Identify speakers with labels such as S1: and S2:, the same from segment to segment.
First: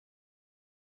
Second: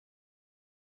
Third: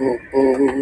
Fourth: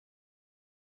S1: oh, oh.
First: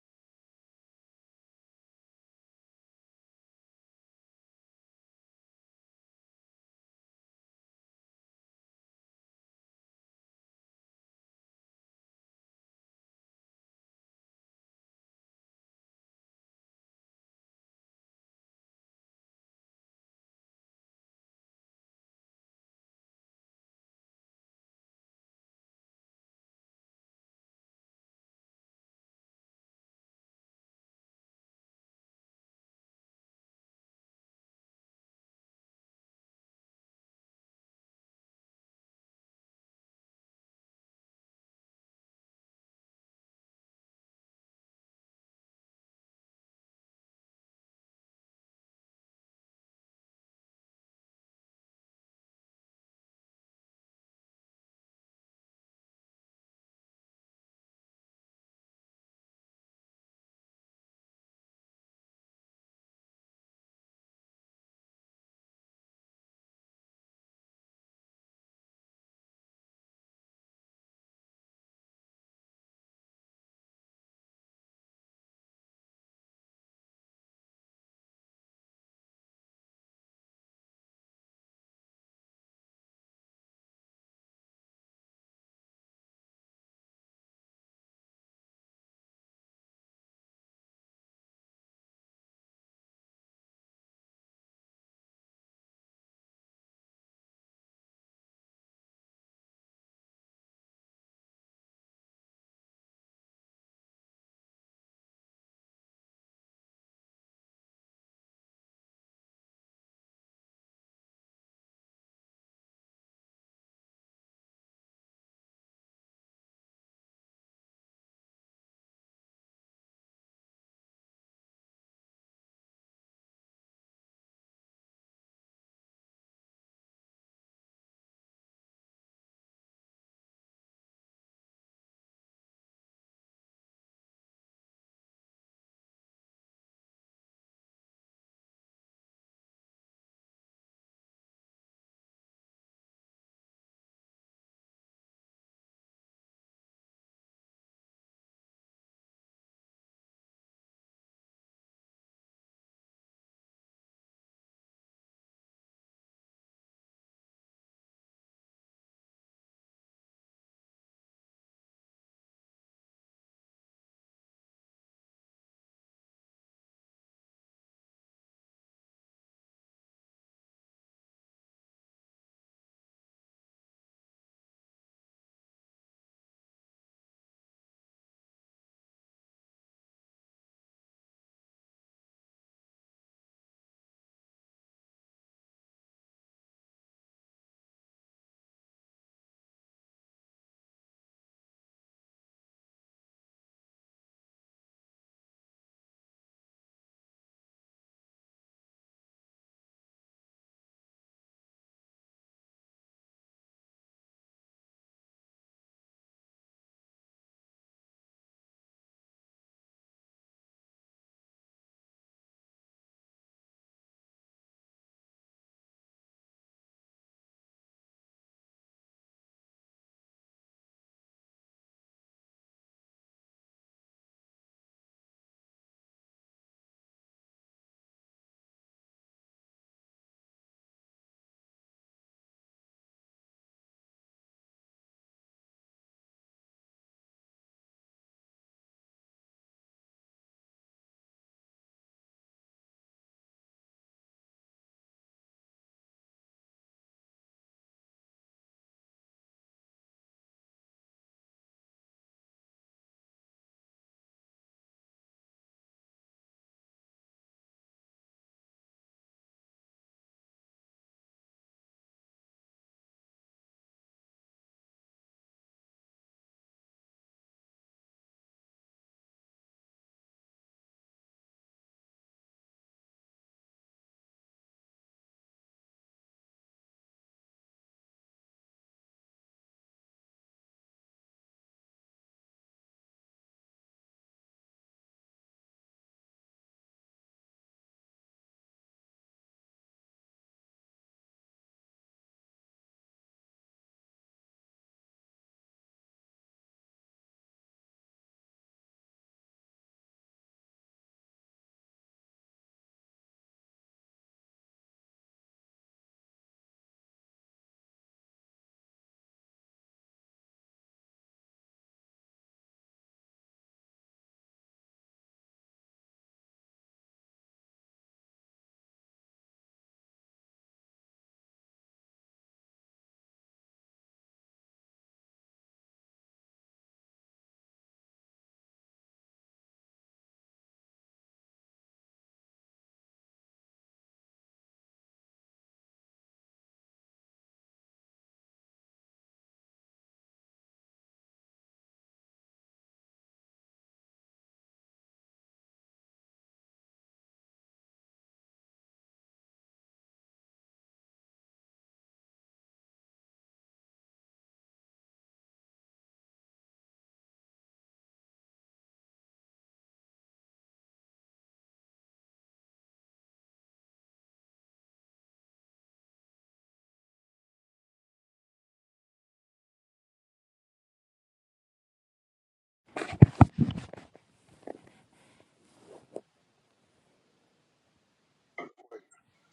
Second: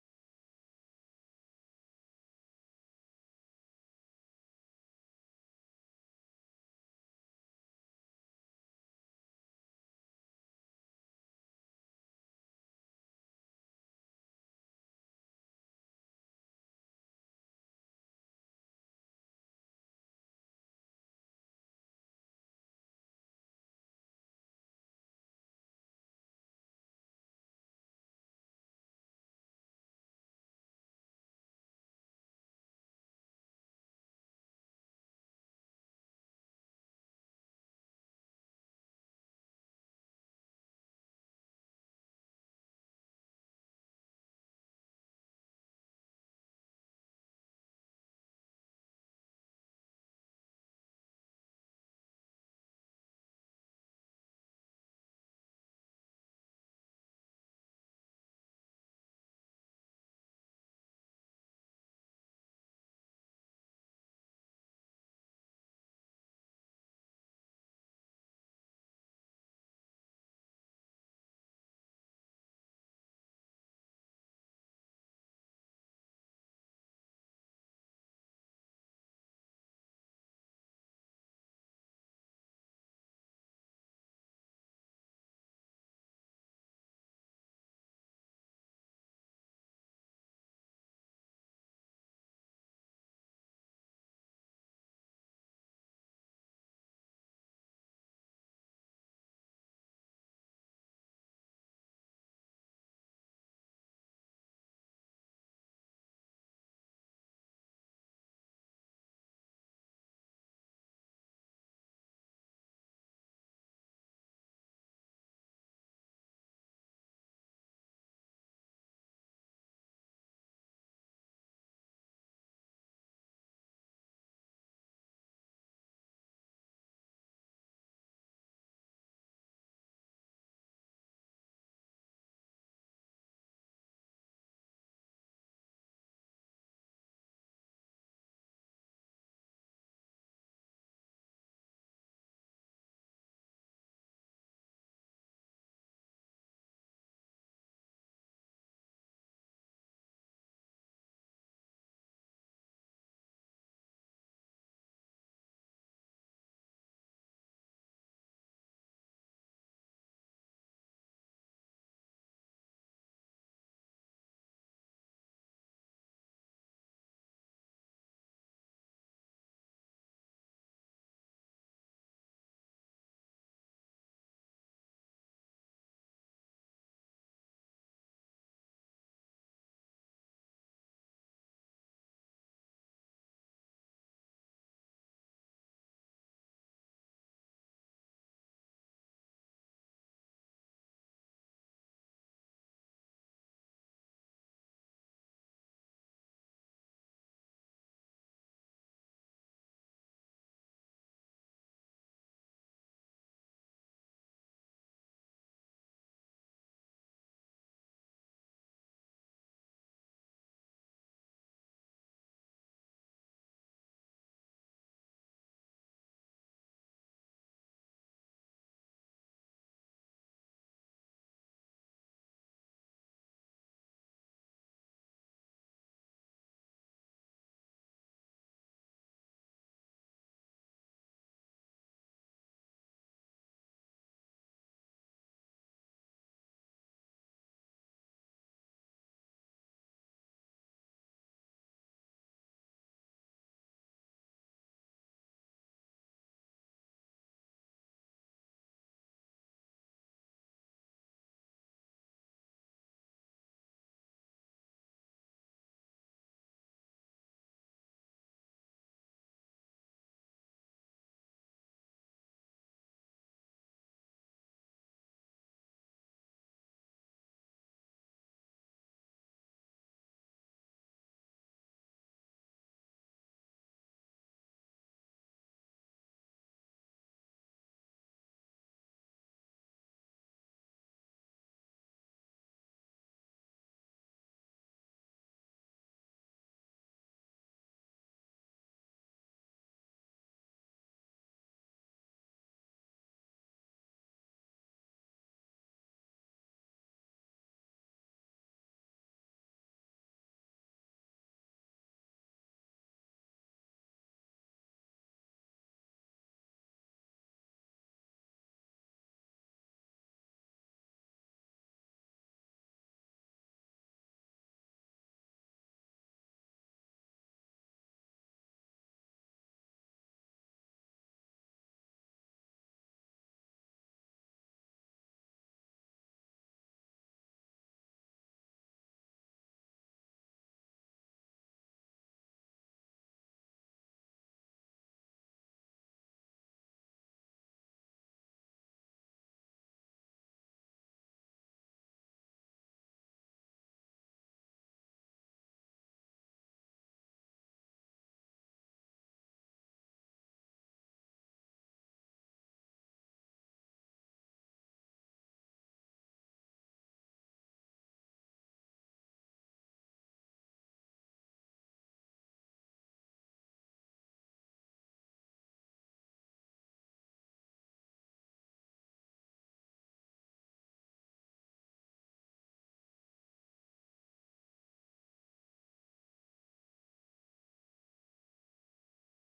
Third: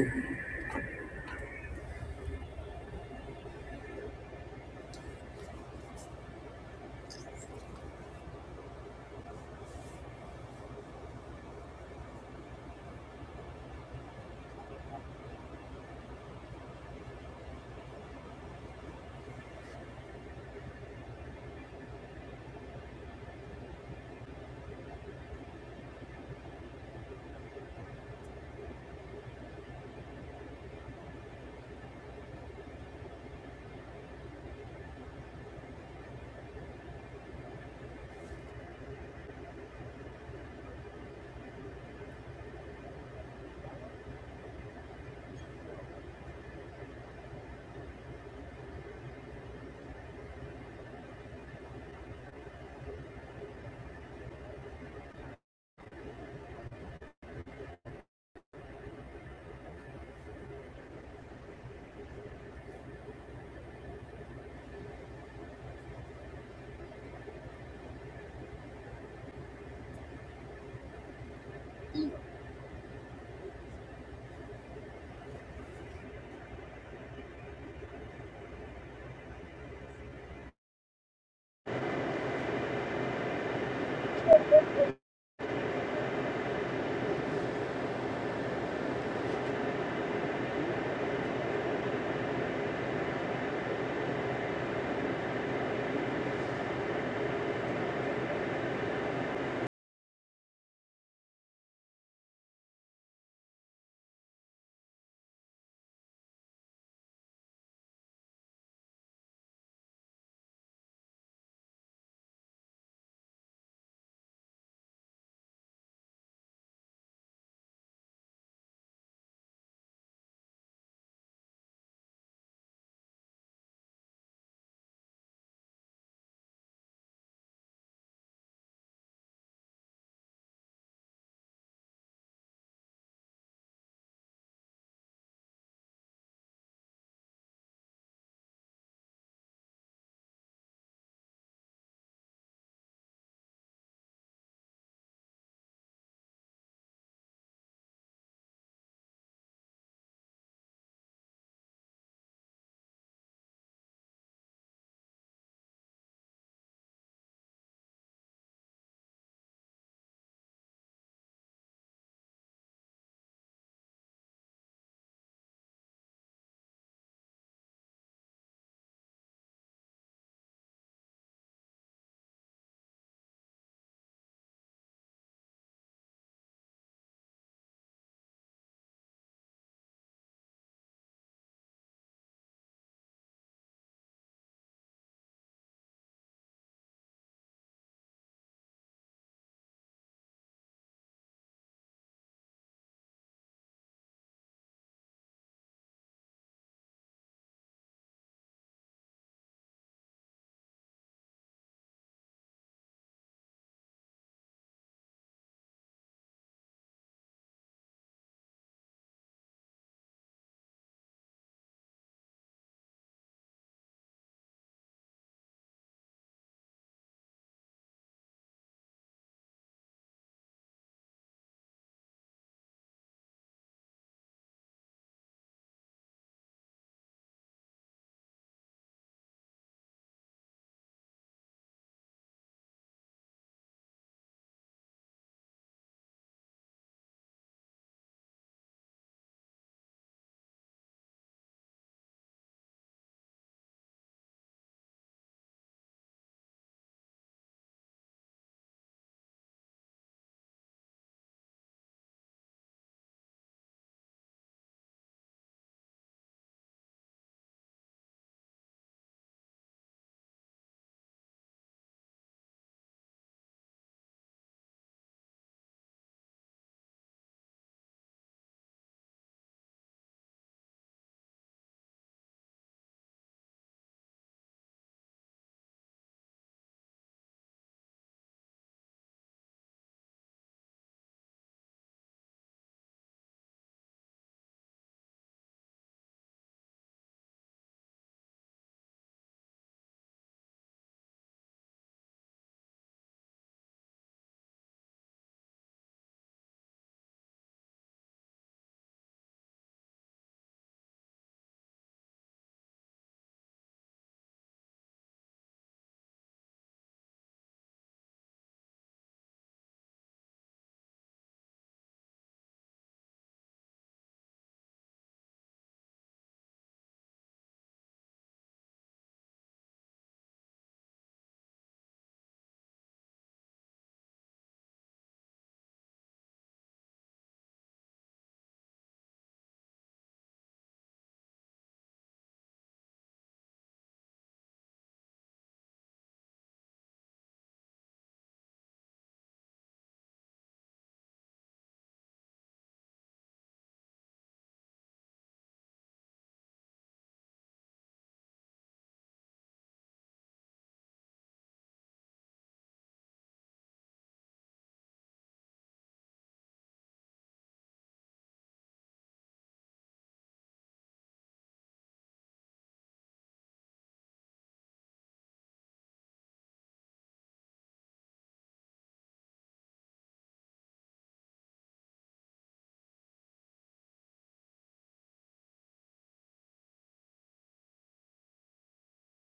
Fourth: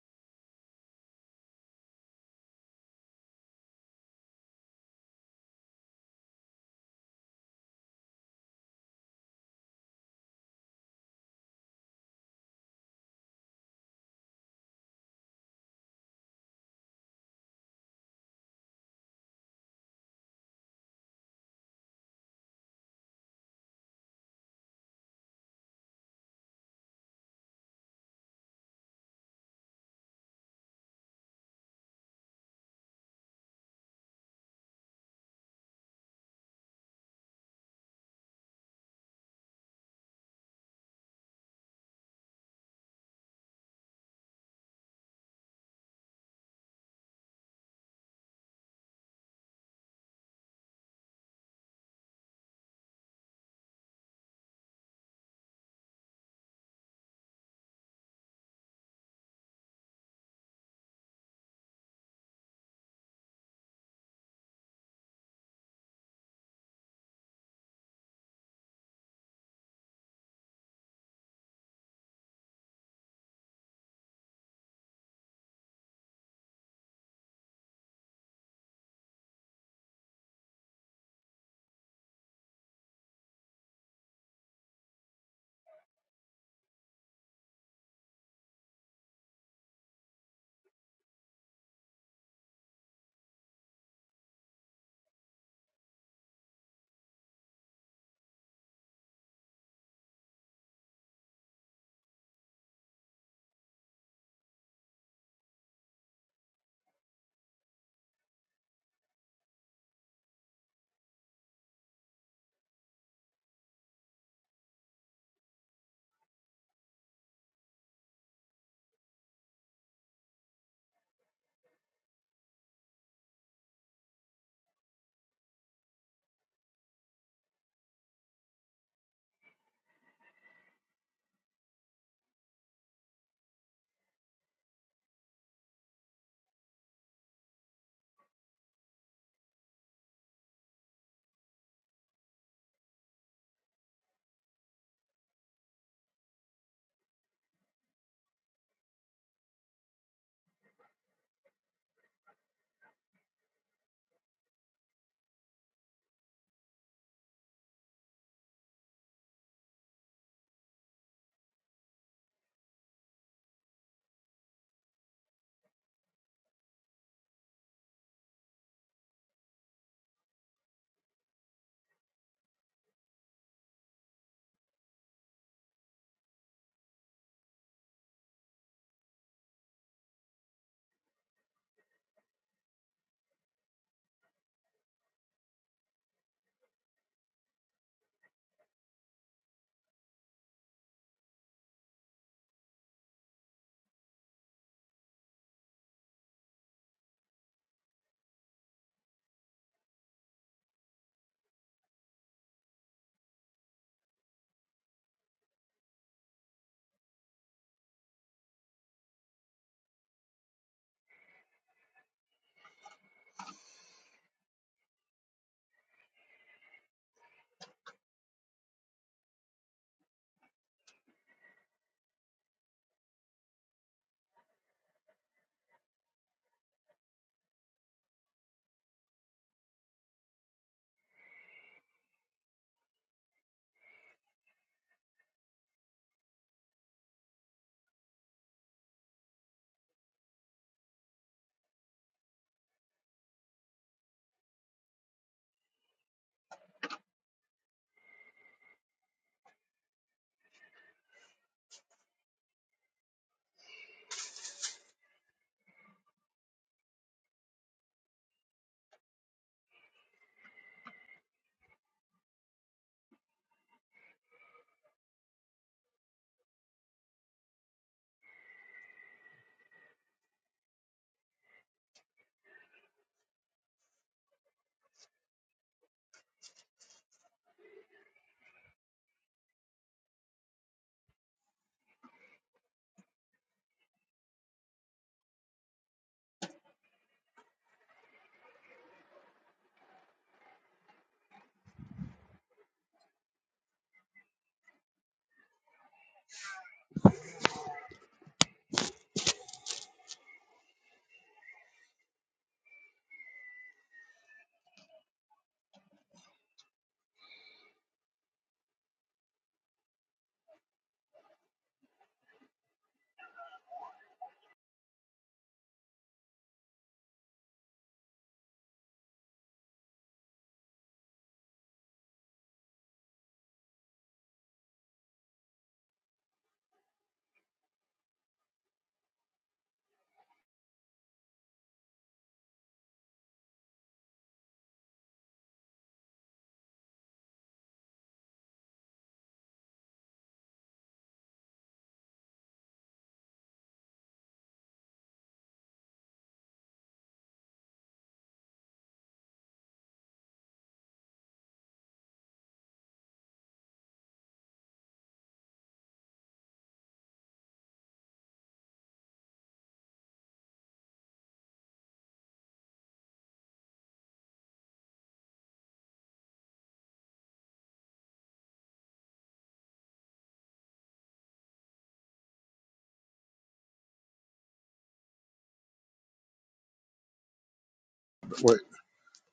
S2: Wait,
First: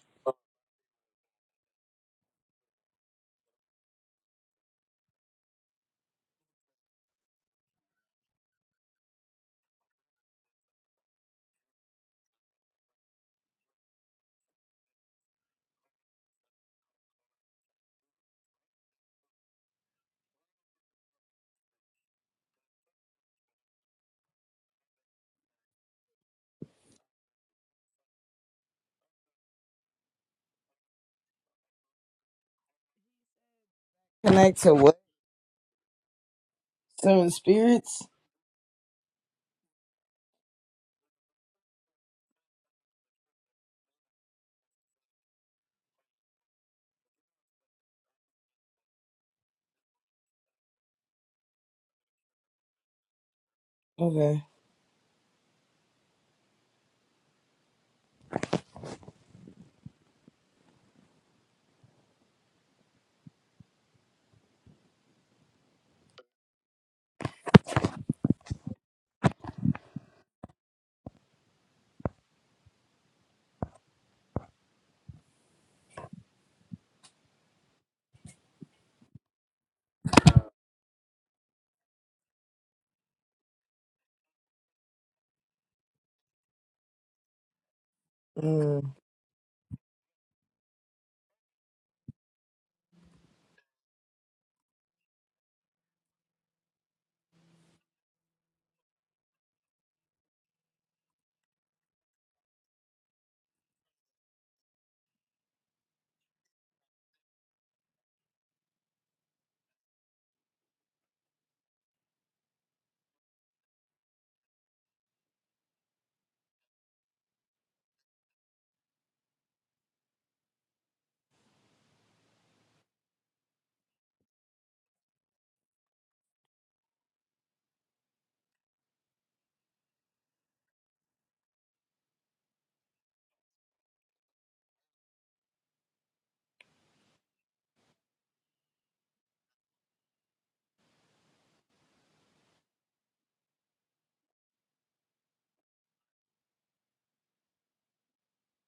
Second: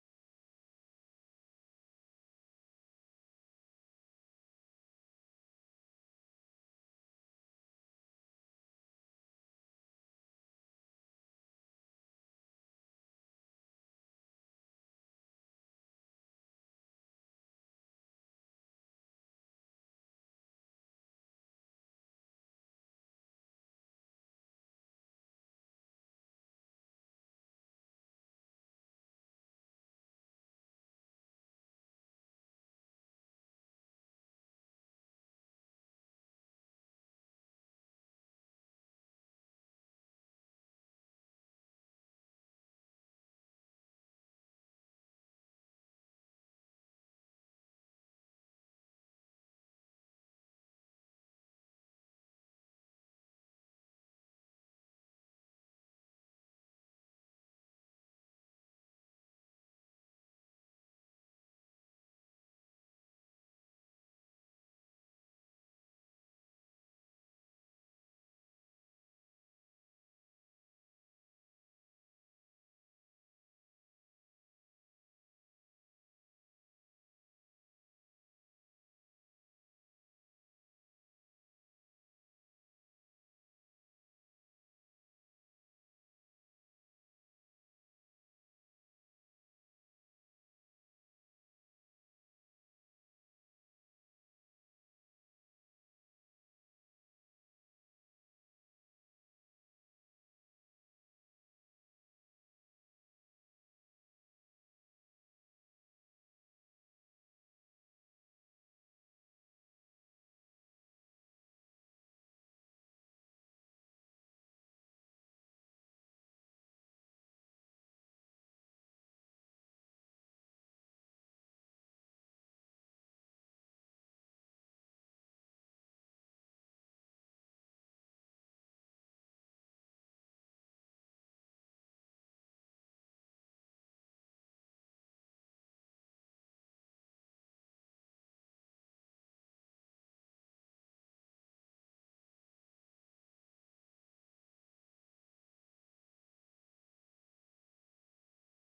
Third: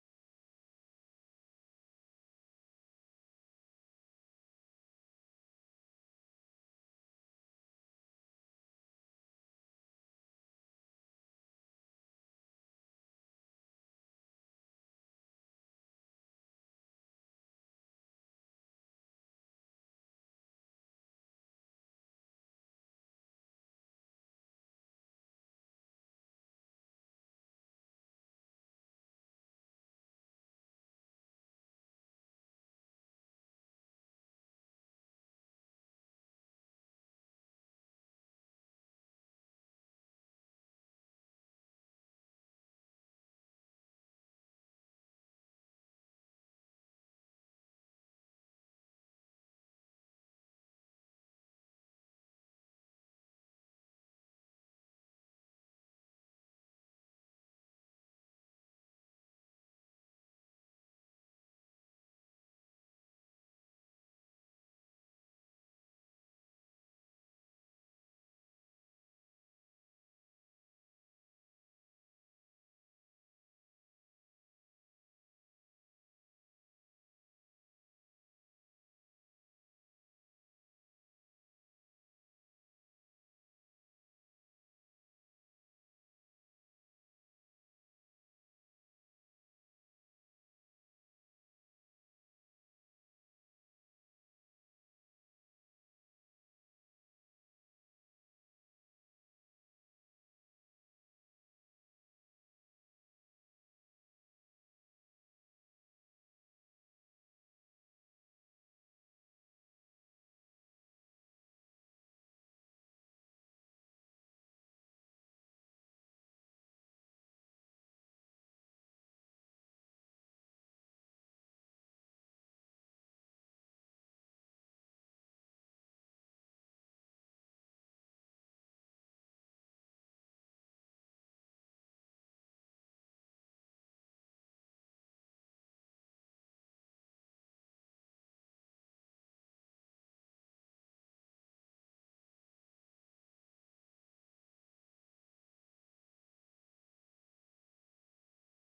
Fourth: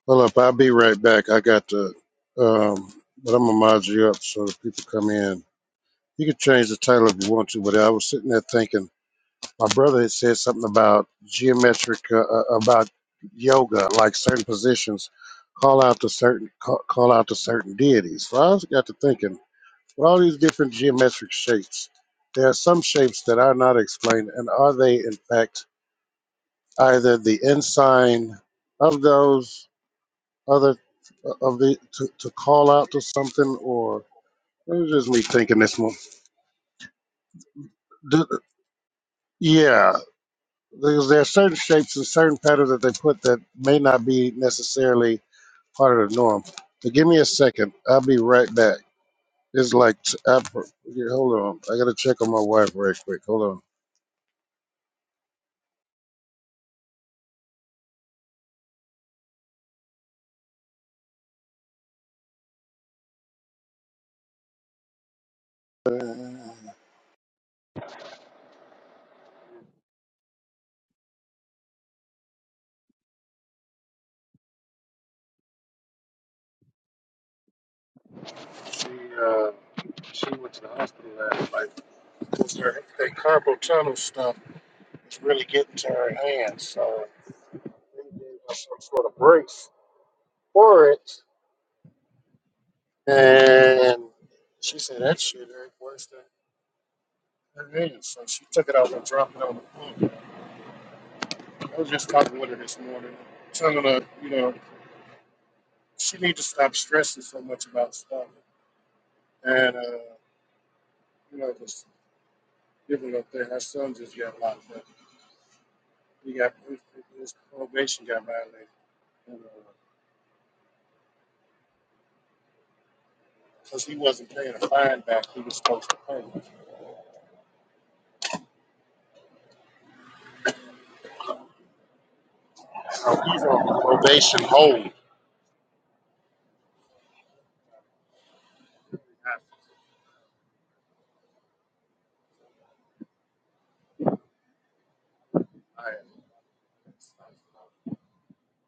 S2: hold up. I'll be right back. I got the, um, but I'm gonna mod you up so that people come in. You can change the title if you want to, but I was sitting there thinking, my brother had said something about geometric, uh, uh, about yoga, like certain positions call out to certain, call, call out to certain deities. So I was got to thinking, with all these different geometric shapes, there are some shapes that are not explained, and are they in fact either the ensign of those? other uh, of the to, to call out to something or
S3: Connect
S2: it
S3: to
S2: was
S3: what?
S2: just me thinking this one
S3: Seven spirits?
S2: Do, yeah there's, there are certain shapes and certain patterns that they put that may not be necessarily part of the norm but give me a second i'll be right back it's like I, yeah, hold on i gotta check on my wife right quick hold
S3: Okay.
S2: on Uh, she uh she went to the hospital last night because her that carpal tunnel stuff is really getting to her hands so they gave her some
S3: Mm.
S2: sort of break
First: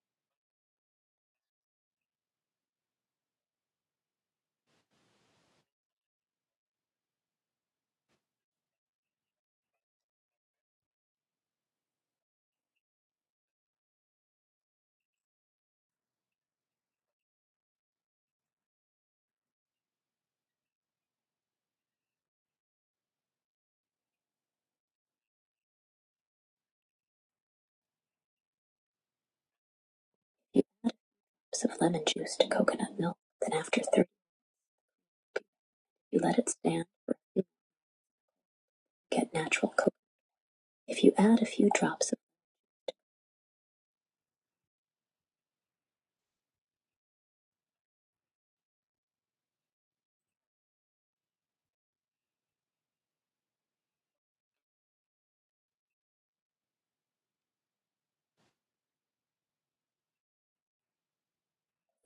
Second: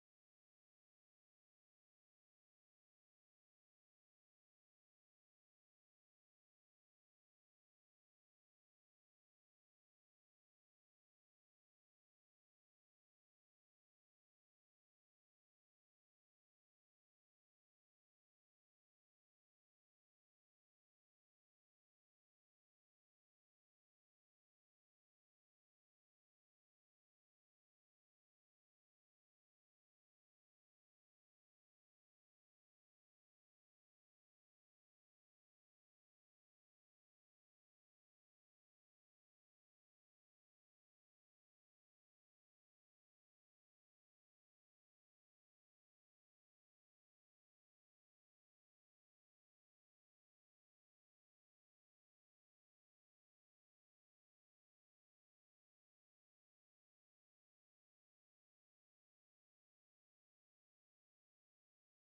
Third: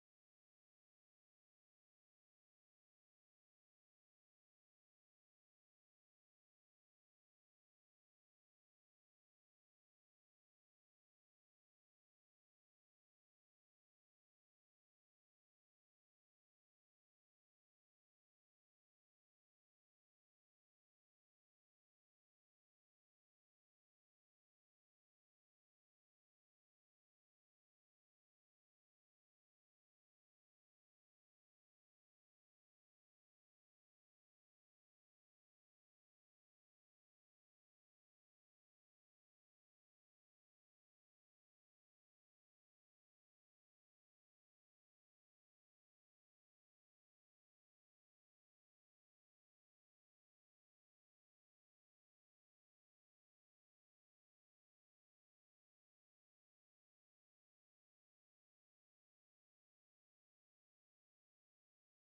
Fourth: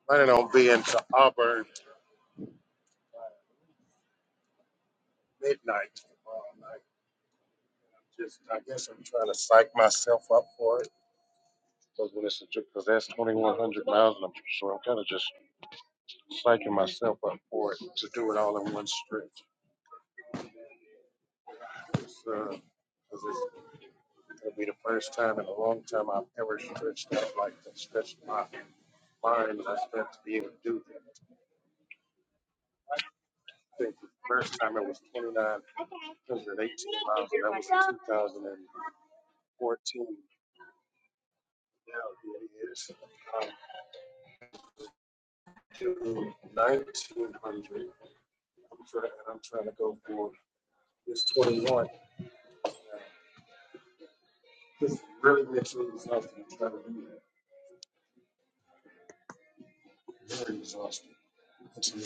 S2: Planning on being to Auburn midnight. Um, I just, I guess I'm trying to psych myself up for it. Because when it's, because that's 2,100 miles and I'm so I'm kind of just psyching myself up for it to do it all in one stretch. So,
S3: few cups of lemon juice to coconut milk. Then after three, you let it stand for a few to get natural coconut. If you add a few drops of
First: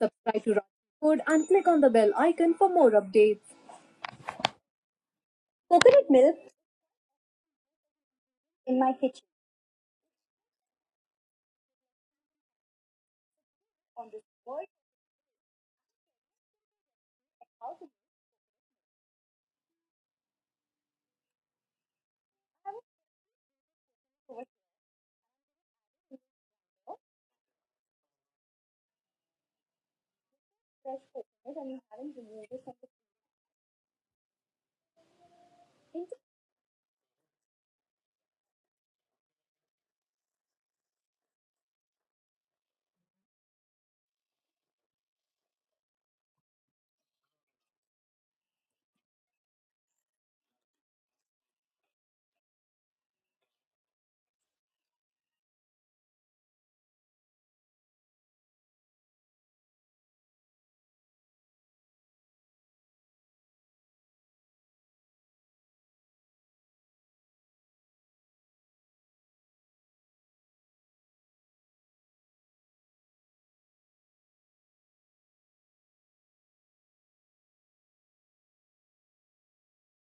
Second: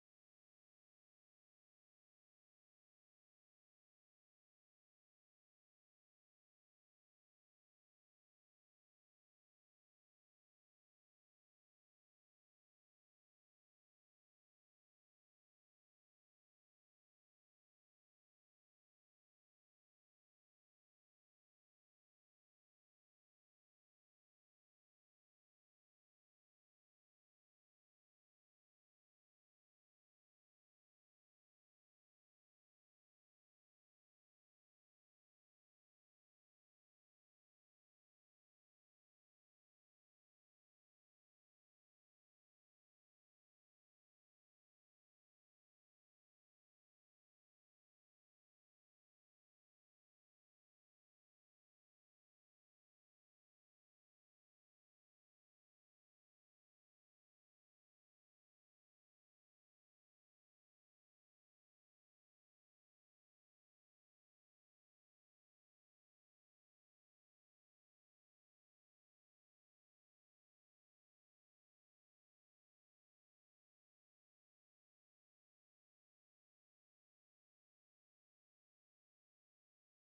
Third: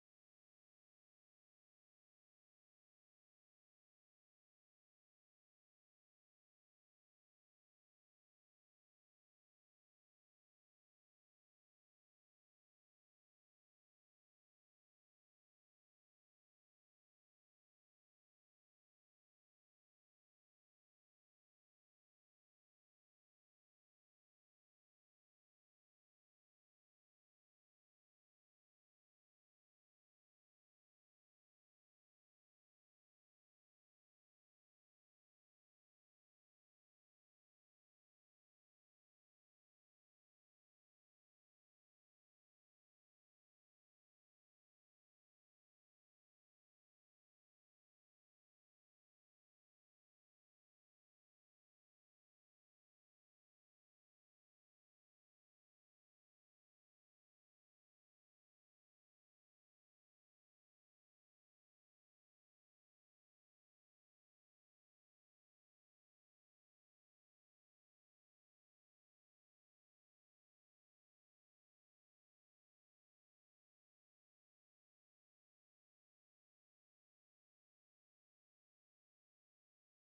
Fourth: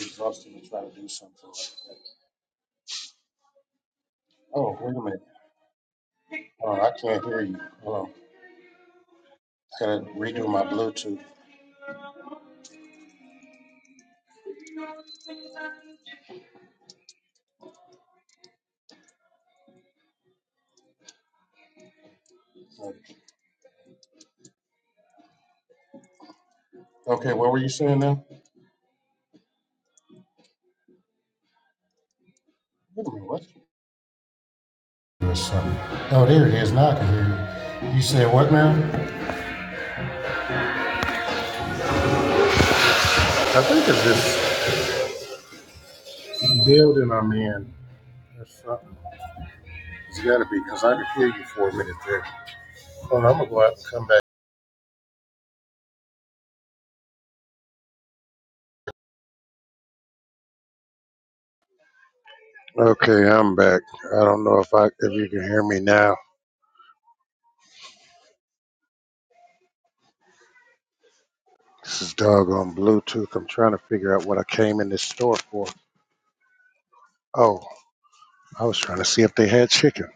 S3: subscribe to Rocket Food and click on the bell icon for more updates.
S2: oh, wait a minute. Oh, I can't hear you. Hold on.
S3: In my
S2: I gotta redo my Bluetooth. Okay, what were you saying now? Wait a minute, what? There's something. Oh, there it is. Now I can hear you. You said what now? I think it's this building I'm in. There's something. It's got to be because I could hear you for a minute there. Hold on, I'm gonna go out and come back. Okay, I'm back. I don't know if I if you can hear me now. This is doggone Bluetooth. I'm trying to figure out what I came in this store for. Oh, I was trying to see if they had chicken.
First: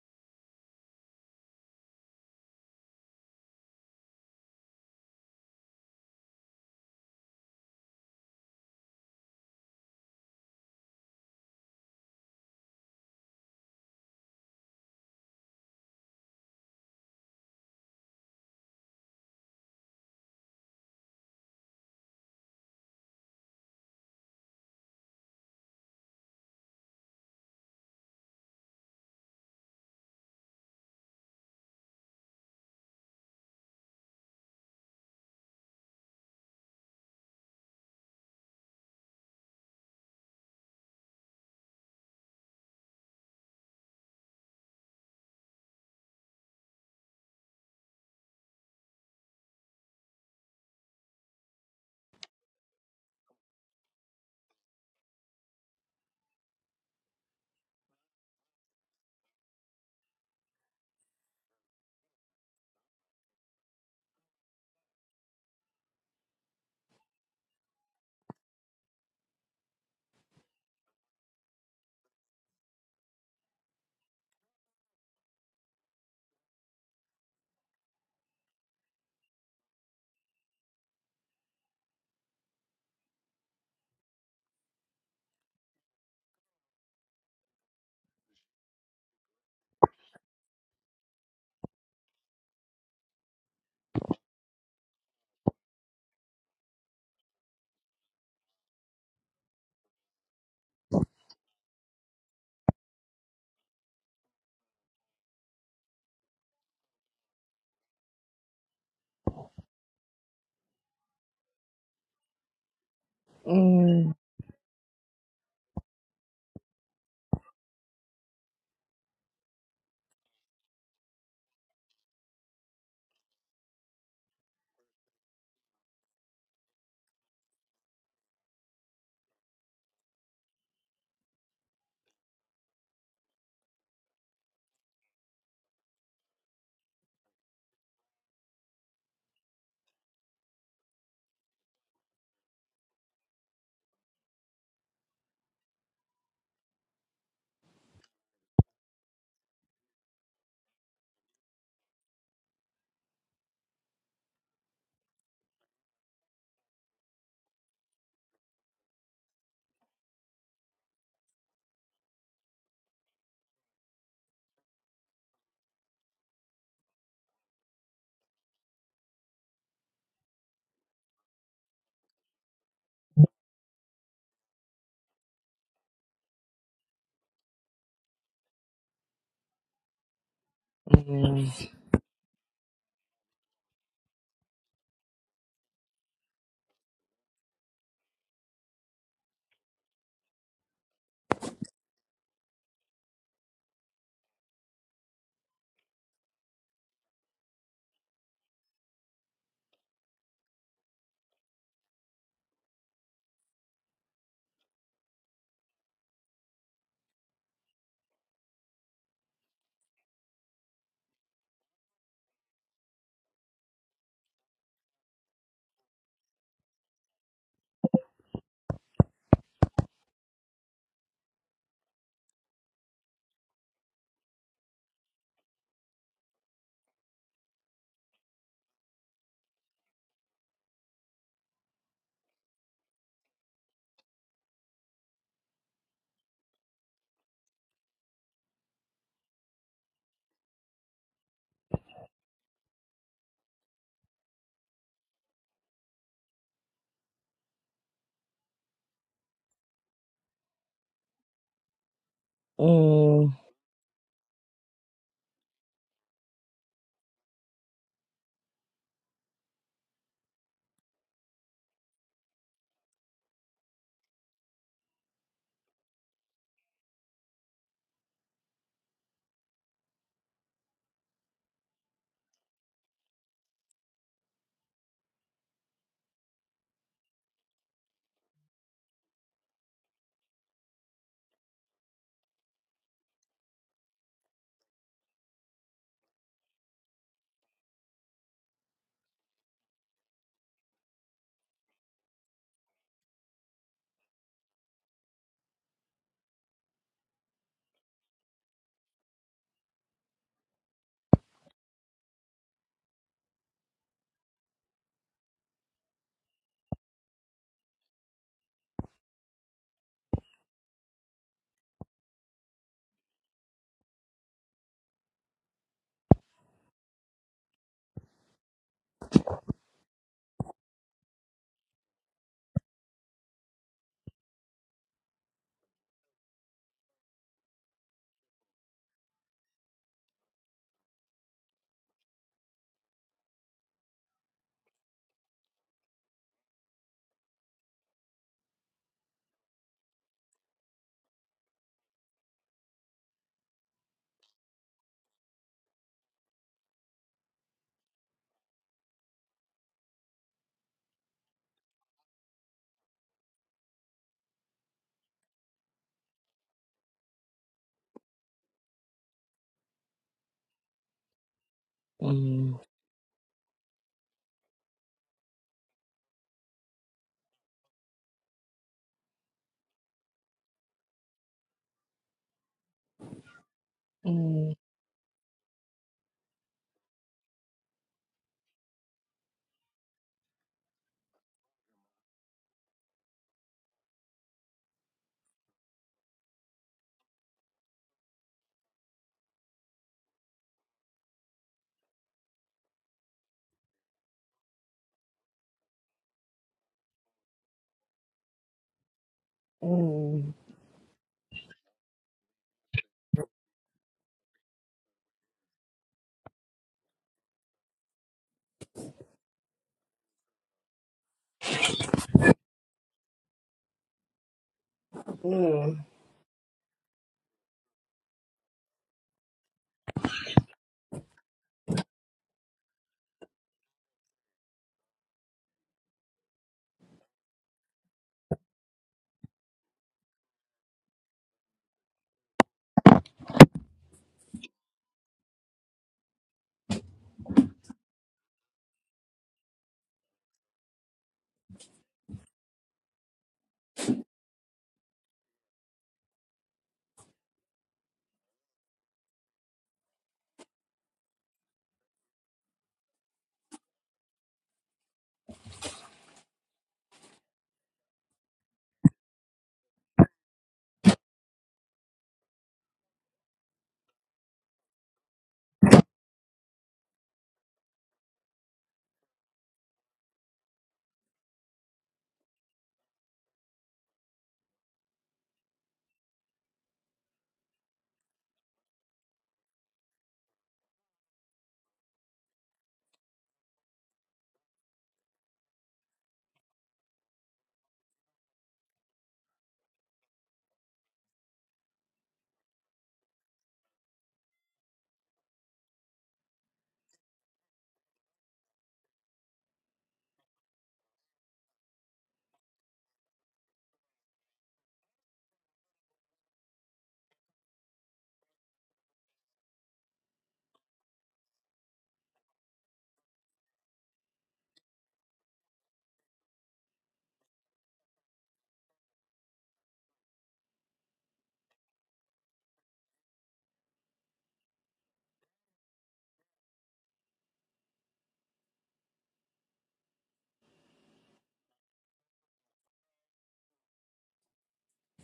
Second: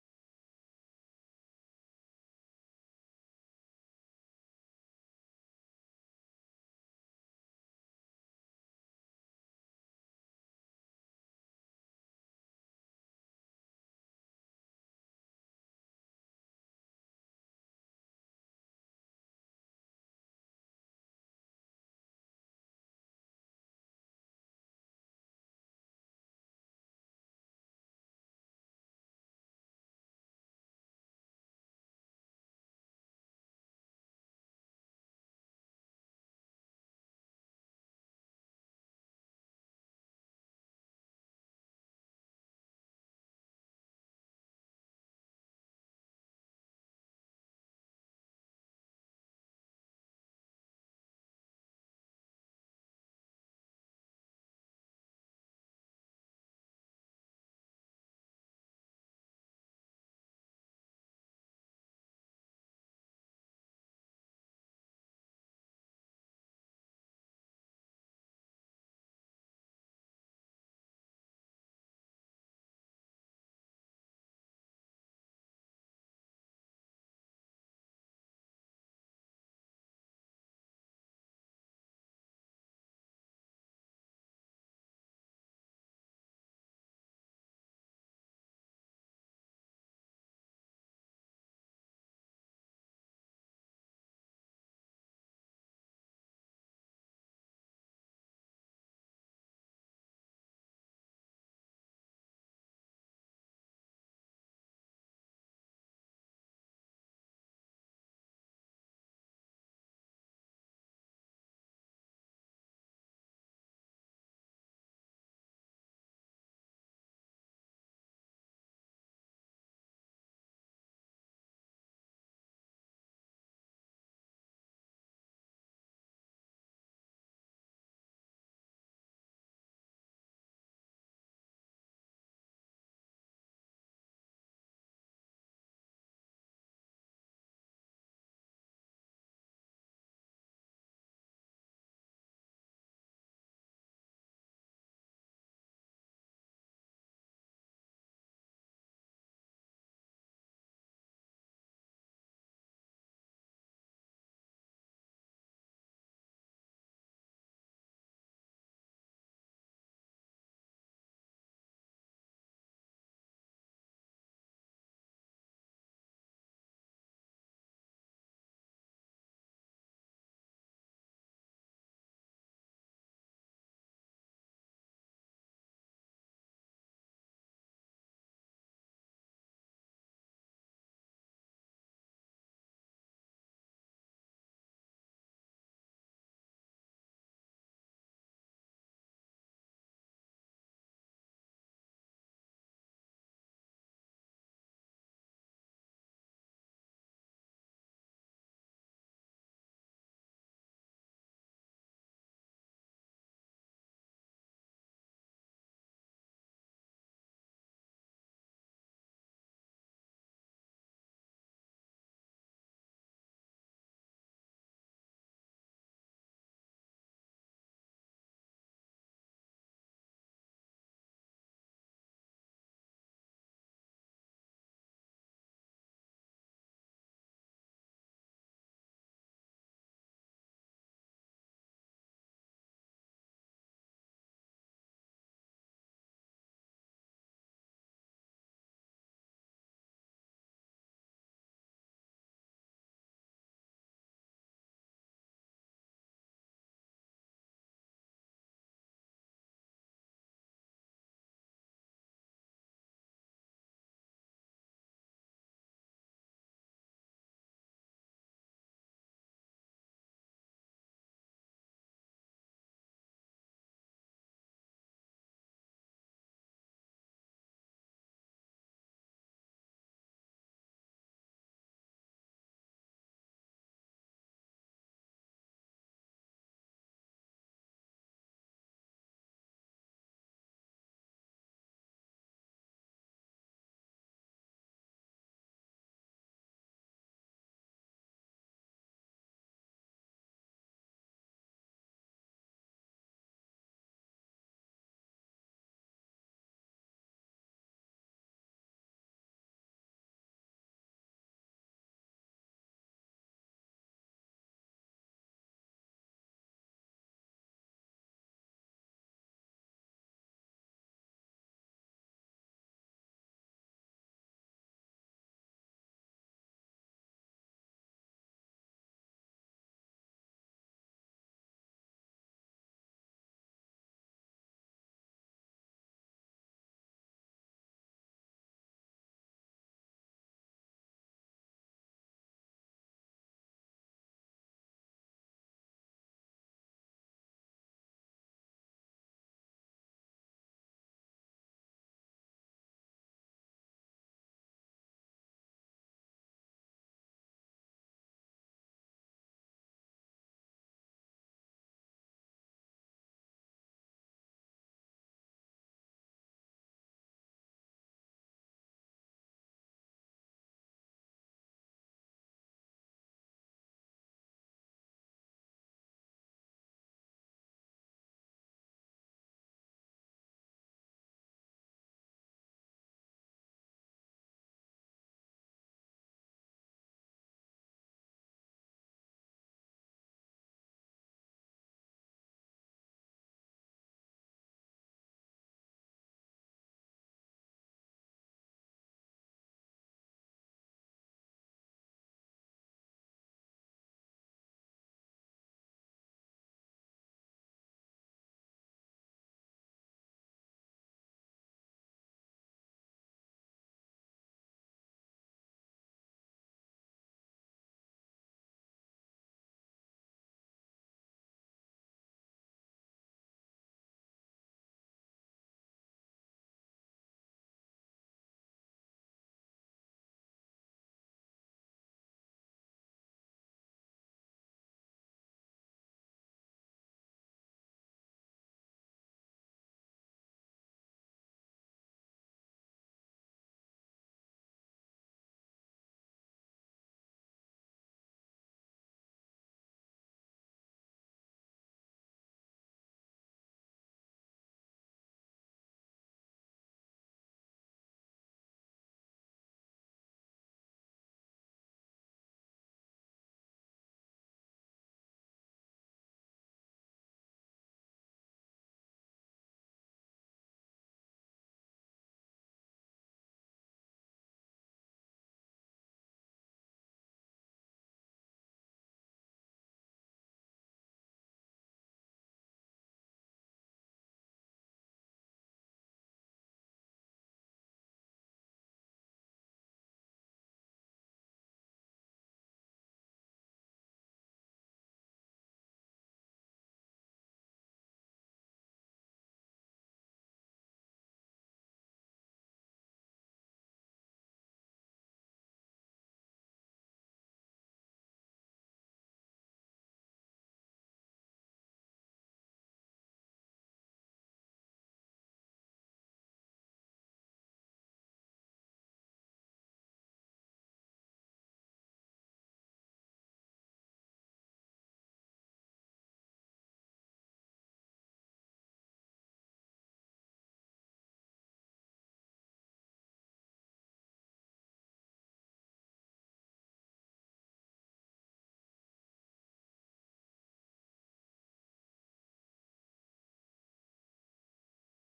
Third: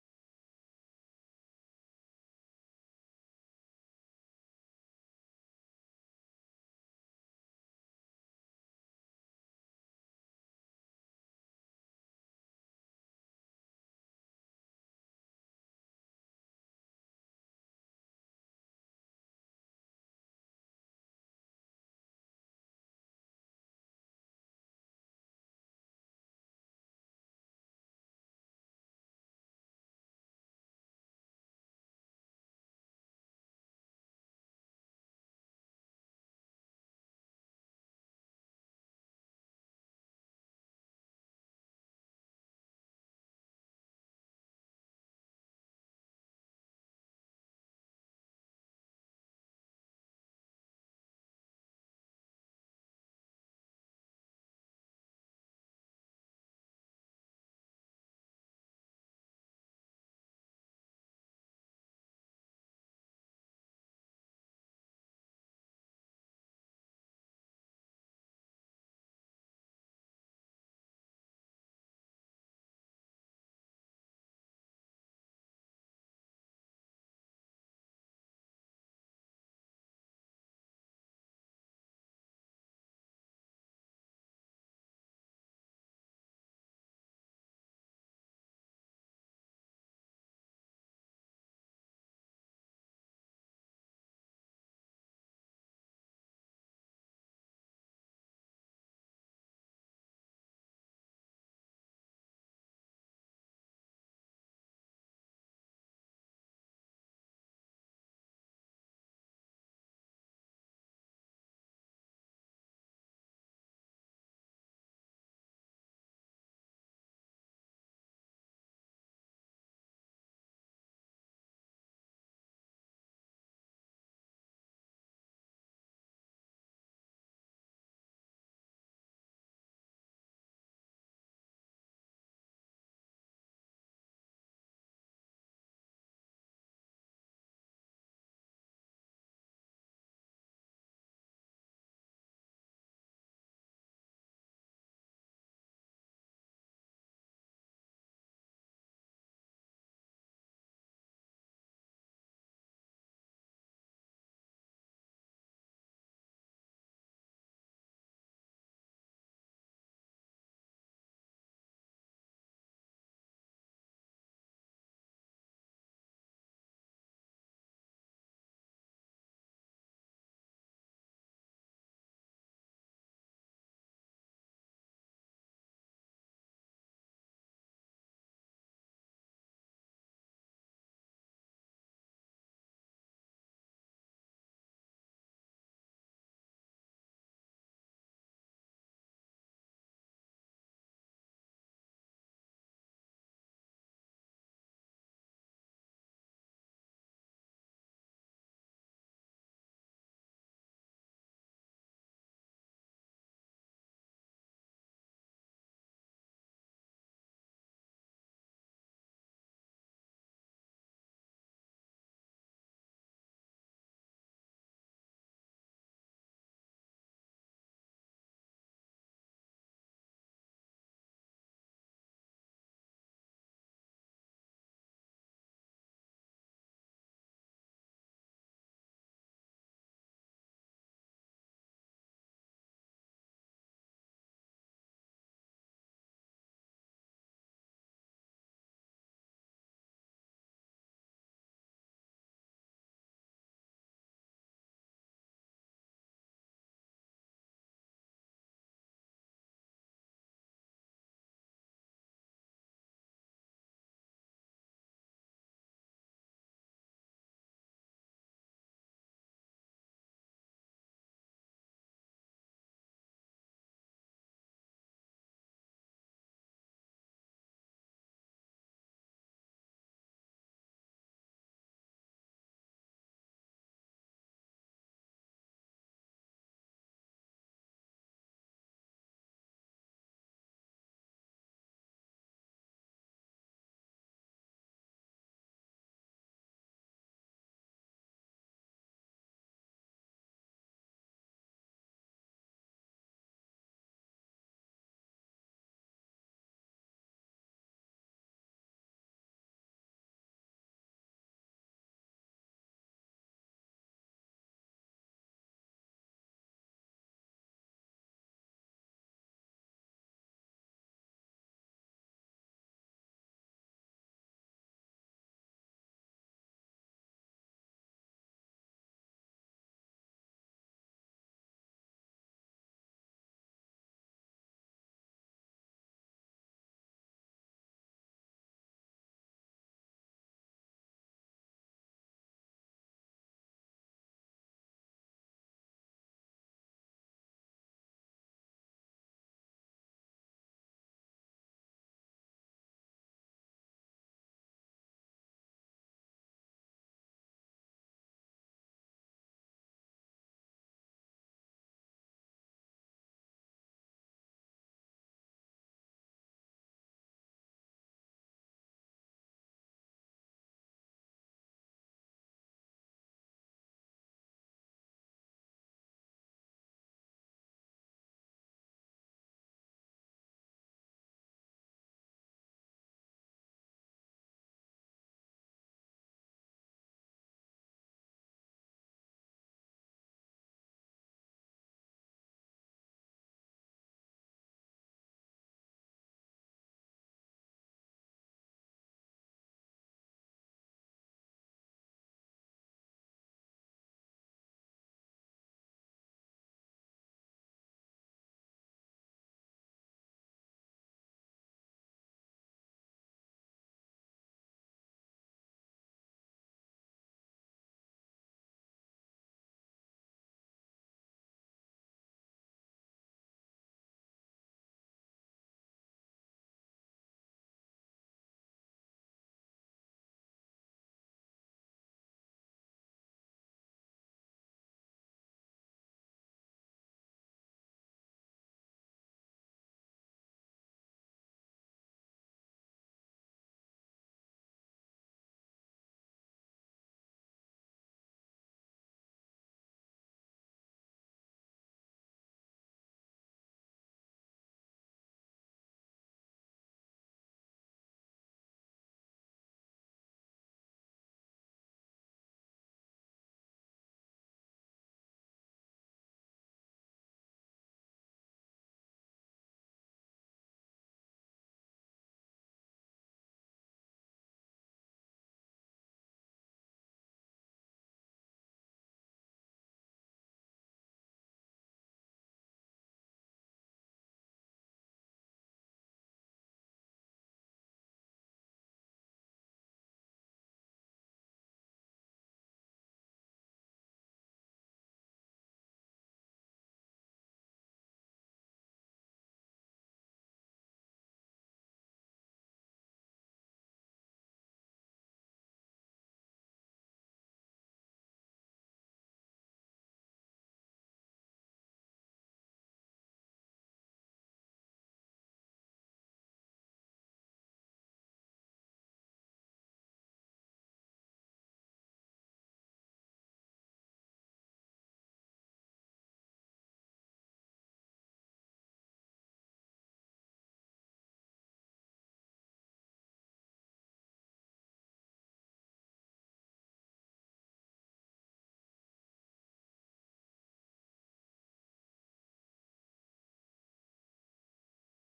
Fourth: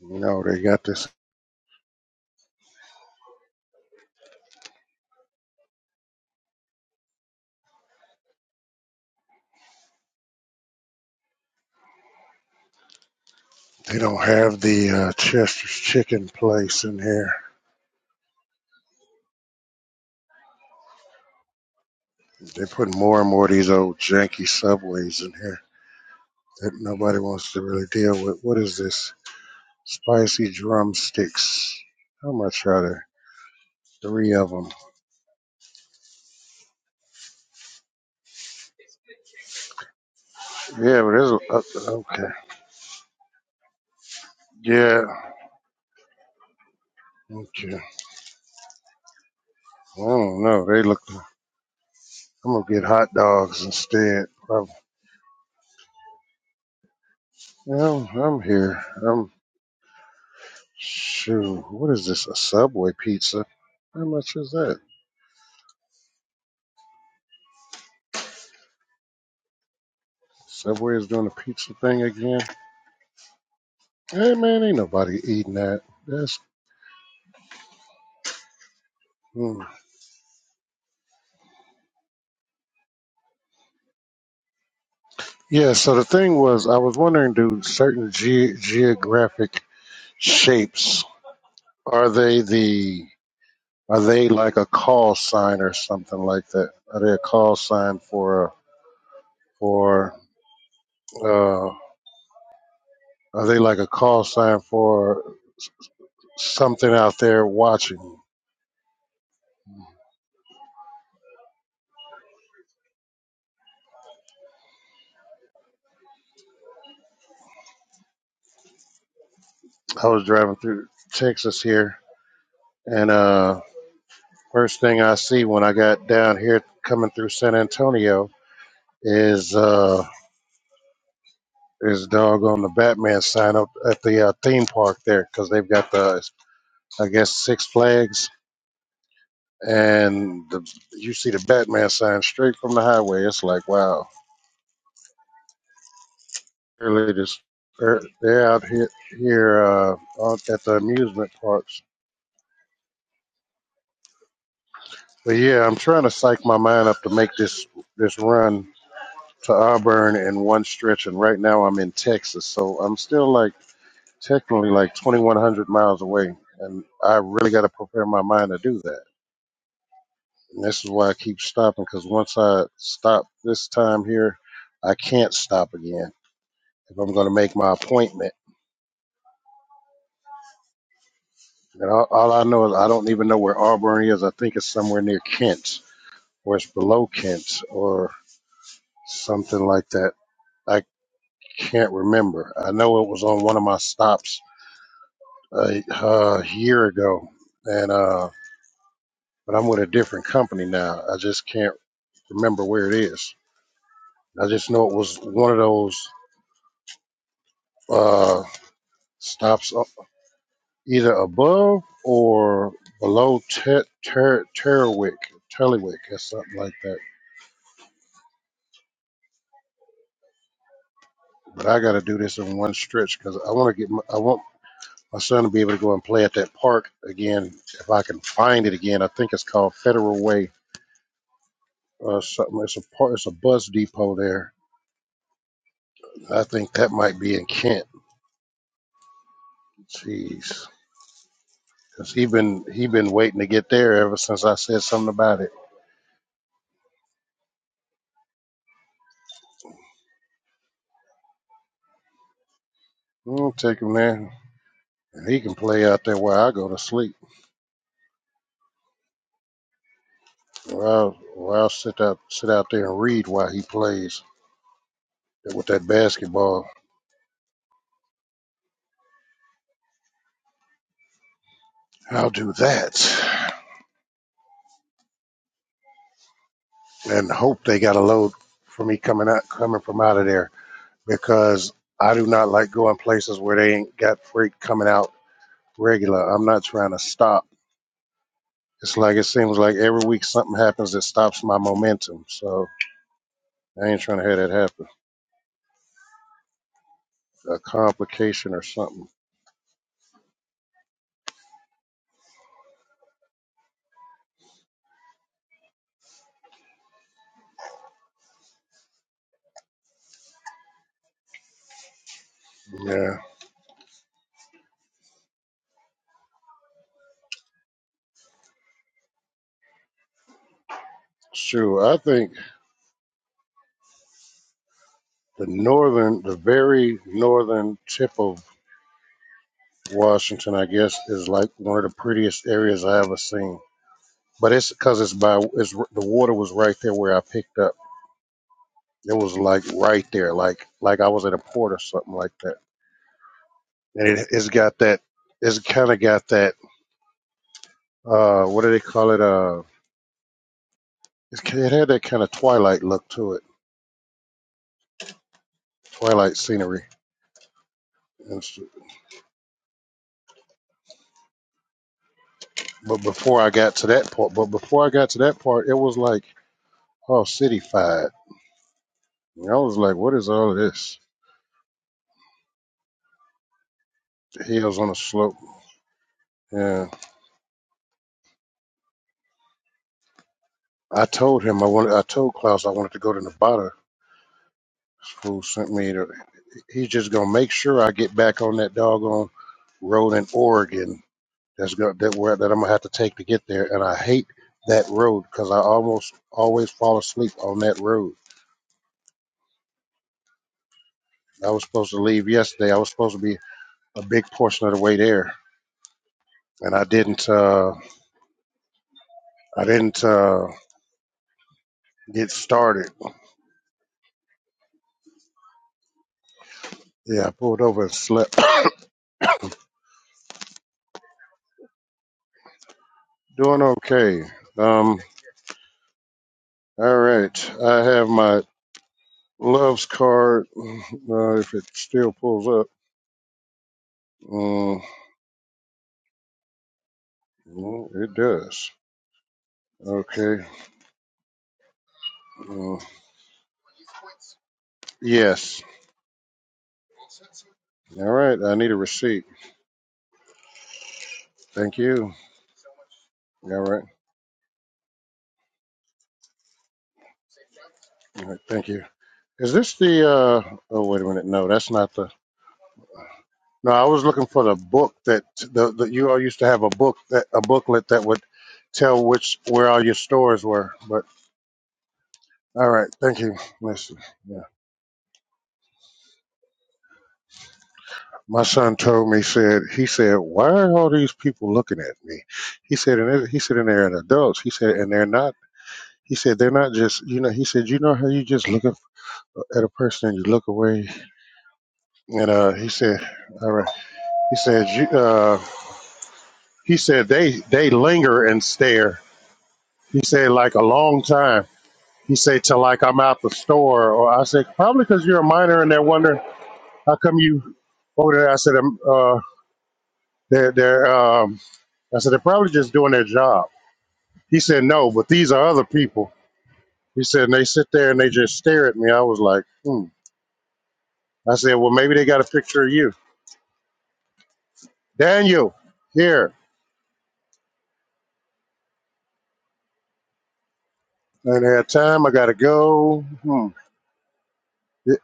S2: You know, they got this. They don't have the uh, Chester's chicken place in here. They put more and more of these old janky subways in here that nobody wants to really deal with. What is this? Spicy drumsticks. How much are there? Three of them. Yeah, but there's a, uh, okay. Yeah, okay. I don't know. They look. I'm gonna get hot dogs instead. I'm, yeah, I'm, I'm here. I'm shoot. What is this? A Subway pizza? How much is that? Subway is doing a pizza thing again. Hey man, ain't nobody eating that. That's mm. yeah. So the thing was, I was wondering, do certain ge- geographic shapes are they the Are they like a call sign or something like that? Are they a call sign for for uh, are they like a call sign for something out there watching?
S3: Mm.
S2: I was driving through Texas here, and uh, first thing I see when I got down here coming through San Antonio is uh, is doggone the Batman sign up at the uh, theme park there because they've got the I guess Six Flags and the, you see the Batman sign straight from the highway. It's like, wow, they're latest. they're out here here uh, out at the amusement parks. But yeah, I'm trying to psych my mind up to make this this run to Auburn in one stretch, and right now I'm in Texas, so I'm still like technically like 2,100 miles away, and I really got to prepare my mind to do that. And this is why I keep stopping because once I stop this time here, I can't stop again if I'm going to make my appointment.
S3: Mm.
S2: And all, all I know is I don't even know where Auburn is. I think it's somewhere near Kent, or it's below Kent, or something like that. I can't remember. I know it was on one of my stops a, a year ago, and uh, but I'm with a different company now. I just can't remember where it is. I just know it was one of those uh, stops. either above or below Ter Ter Terwick, Terwick, or something like that. But I got to do this in one stretch because I want to get my, I want my son to be able to go and play at that park again if I can find it again. I think it's called Federal Way or something. It's a park. It's a bus depot there. I think that might be in Kent. Jeez. Cause he been he been waiting to get there ever since I said something about it.
S3: Mm.
S2: I'll take him there, and he can play out there while I go to sleep. Well, well, I'll sit out, sit out there and read while he plays with that basketball. I'll do that and hope they got a load for me coming out, coming from out of there because I do not like going places where they ain't got freight coming out regular. I'm not trying to stop. It's like it seems like every week something happens that stops my momentum. So I ain't trying to have that happen. A complication or something. Yeah, sure. I think the northern, the very northern tip of Washington, I guess, is like one of the prettiest areas I ever seen. But it's because it's by it's the water was right there where I picked up. It was like right there, like like I was at a port or something like that. And it, it's got that. It's kind of got that. Uh, what do they call it? Uh, it's, it had that kind of twilight look to it, twilight scenery. And s
S3: Mm.
S2: but before I got to that part, but before I got to that part, it was like all cityfied. And I was like, what is all of this? The
S3: Mm.
S2: hills on a slope. Yeah. I told him I wanted. I told Klaus I wanted to go to Nevada. Who sent me to? He's just gonna make sure I get back on that doggone road in Oregon. That's go, that where that I'm gonna have to take to get there. And I hate that road because I almost always fall asleep on that road.
S3: Mm.
S2: I was supposed to leave yesterday. I was supposed to be a big portion of the way there, and I didn't. Uh, I didn't uh, get started.
S3: Mm.
S2: Yeah, I pulled over and slept. Doing okay. Um. All right. I have my Love's card. Uh, if it still pulls up, uh, well, it does. Okay. Uh, yes. All right. I need a receipt. Thank you. All right. All right. Thank you. Is this the? Uh, oh, wait a minute. No, that's not the. No, I was looking for the book that the, the you all used to have a book that a booklet that would tell which where all your stores were. But all right. Thank you. Listen. yeah. my son told me said he said why are all these people looking at me he said and it- he said and they're adults he said and they're not he said they're not just you know he said you know how you just look at at a person and you look away and uh he said all right he said you uh he said they they linger and stare he said like a long time he said till like i'm out the store or i said probably because you're a minor and they're wondering how come you over there i said um, uh they're they're um i said they're probably just doing their job He said, No, but these are other people. He said, and they sit there and they just stare at me. I was like, hmm. I said, Well, maybe they got a picture of you. Daniel, here. And at time, I got to go. Hmm. Y-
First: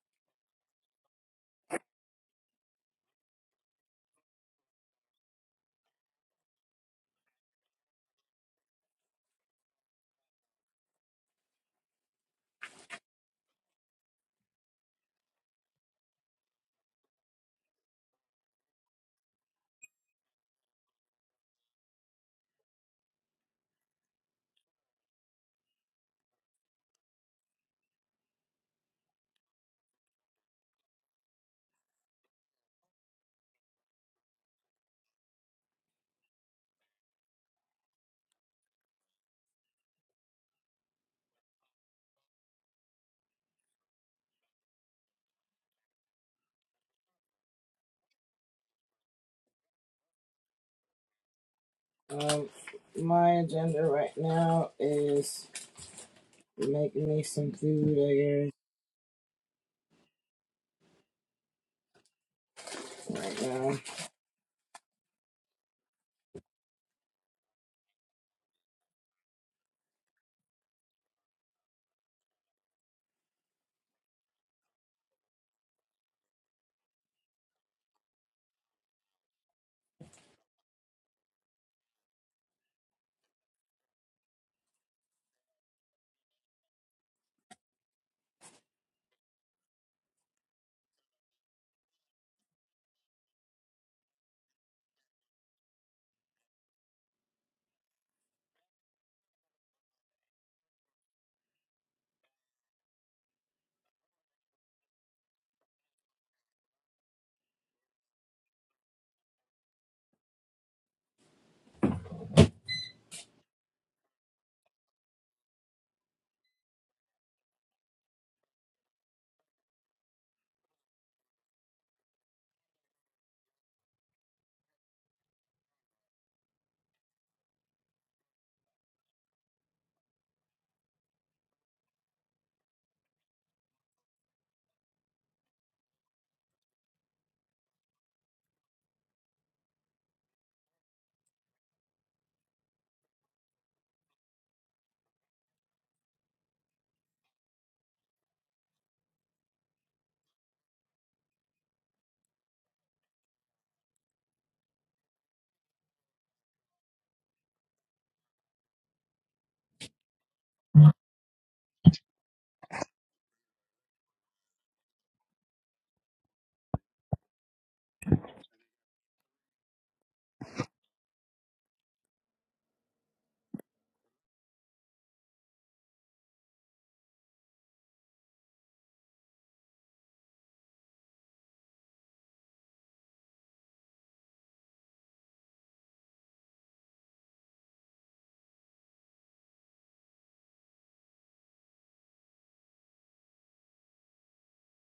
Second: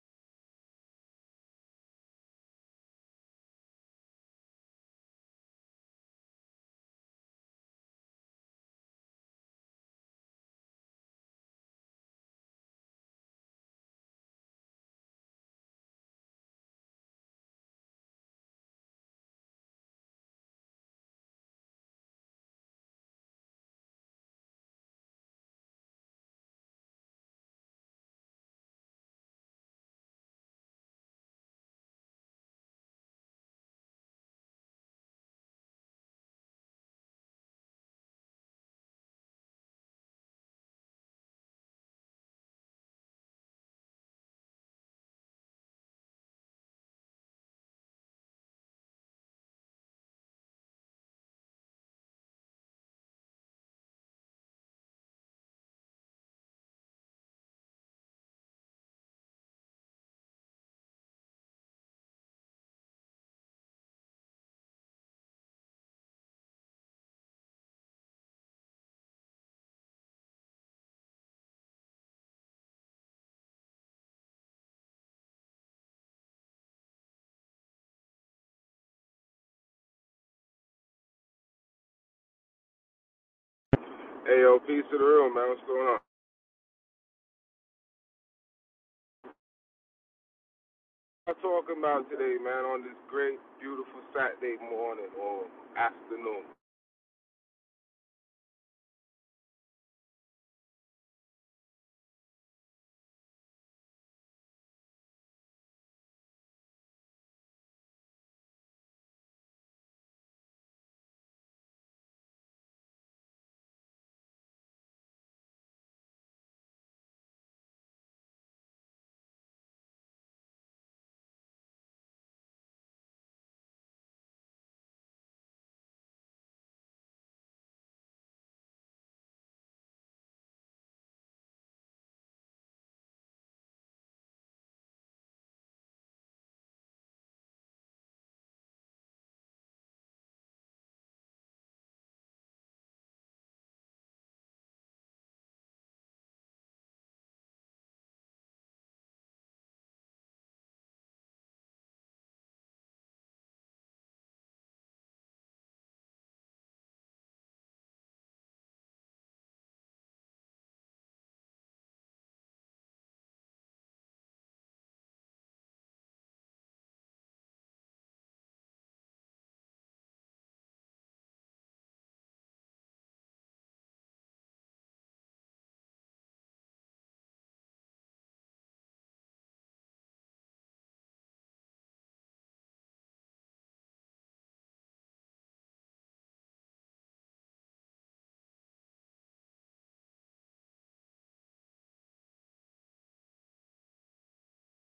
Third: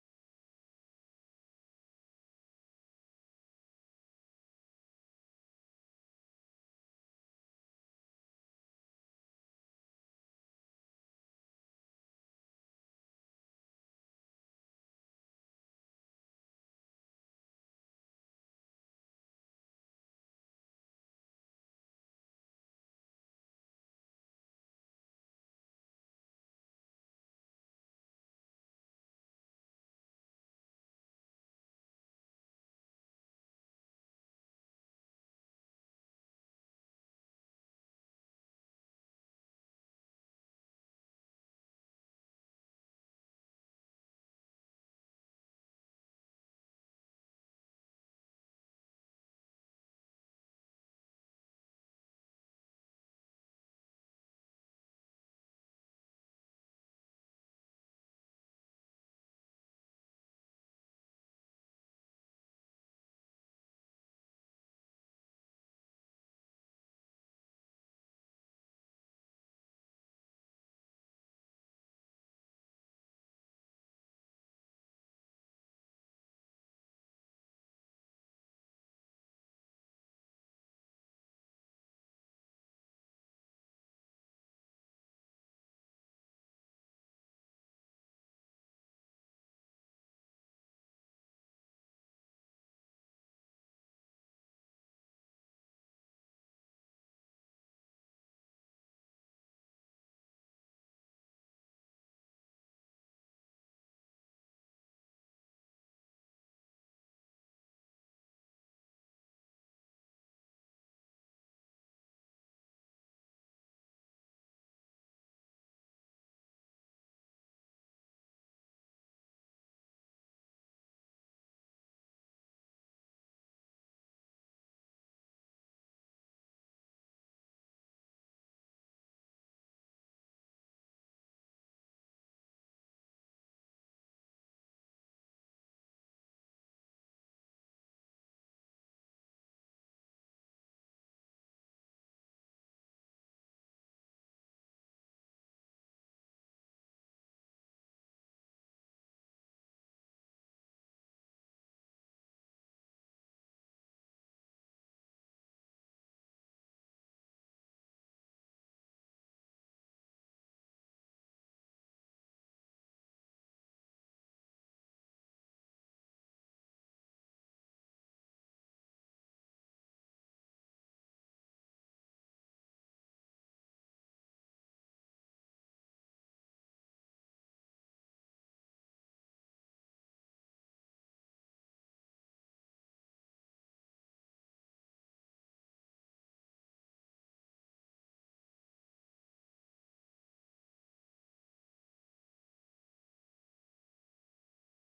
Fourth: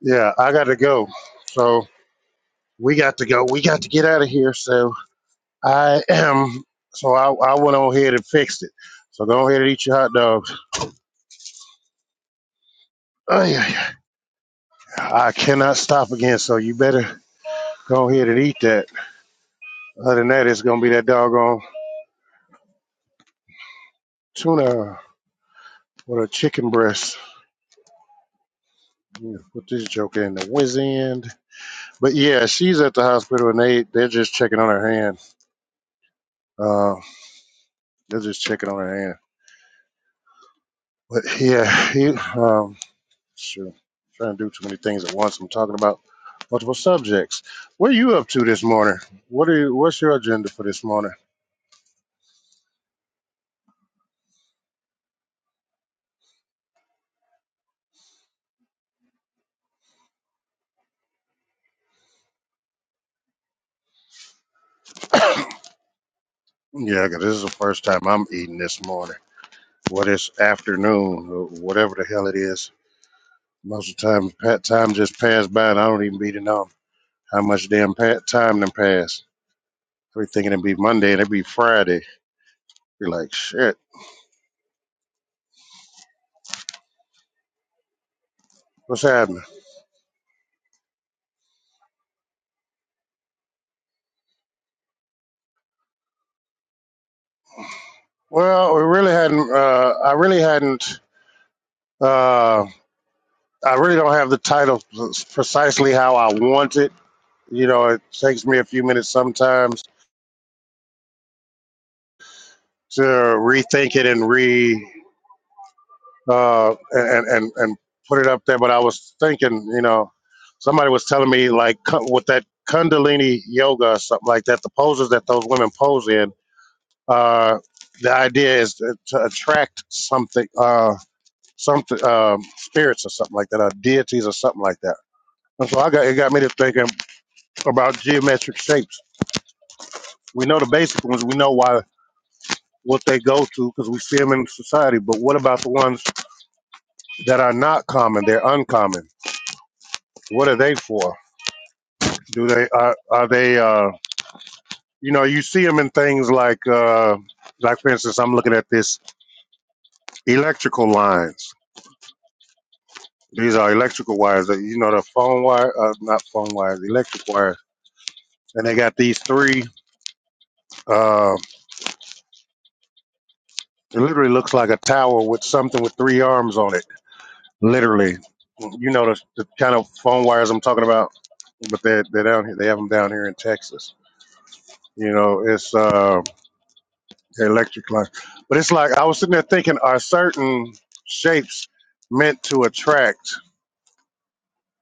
S2: Yeah, I got to go. So we got to go. We got to get out of here. So I am. So I, I went on ahead and fixed it. So go ahead and eat your hot dogs. Oh, yeah, yeah. I cannot stop again. So you better go ahead and eat that. Other than that, it's going to be that doggone tuna with a chicken breast. Yeah, put this joke in the whiz end. But yeah, she's at the hospital and they they're just checking on her hand. Uh, they're just checking on her hand. But yeah, he um sure trying to do too many things at once. I'm talking about multiple subjects. What are you up to this morning? What are you, what's your agenda for this morning?
S3: Um, my agenda right now is make me some food, I guess, right
S2: Yeah, 'cause this is the first time I'm eating this morning. What is afternoon or whatever the hell it is. Most of the time, pat time just passed by and I don't even be to know how much damn pat time done passed. We thinking it'd be Monday and it'd be Friday. You're like, shit,
S4: Hey, yo, peace to the room, man. What's going on? What
S2: what's happening?
S4: I'm talking about today, man, on this great, beautiful Saturday morning or afternoon.
S2: Well, we really hadn't. Uh, I really hadn't. Uh, I really don't have the title precisely how I want it. You know, it takes me a few minutes sometimes to rethink it and re uh, and and and put it up there. But I was thinking, you know, somebody was telling me like with that Kundalini yoga or something like that, the poses that those women pose in Uh, the idea is to, to attract something, uh, something, um, spirits or something like that, or deities or something like that. And so I got it got me to thinking about geometric shapes. We know the basic ones. We know why what they go to because we see them in society. But what about the ones that are not common? They're uncommon. What are they for? Do they are are they? Uh, you know, you see them in things like, uh, like for instance, I'm looking at this electrical lines. These are electrical wires. That you know the phone wire, uh, not phone wires, electric wires. And they got these three. Uh, it literally looks like a tower with something with three arms on it. Literally, you know the, the kind of phone wires I'm talking about. But they they're down here. They have them down here in Texas. You know, it's uh, electric line. But it's like I was sitting there thinking: Are certain shapes meant to attract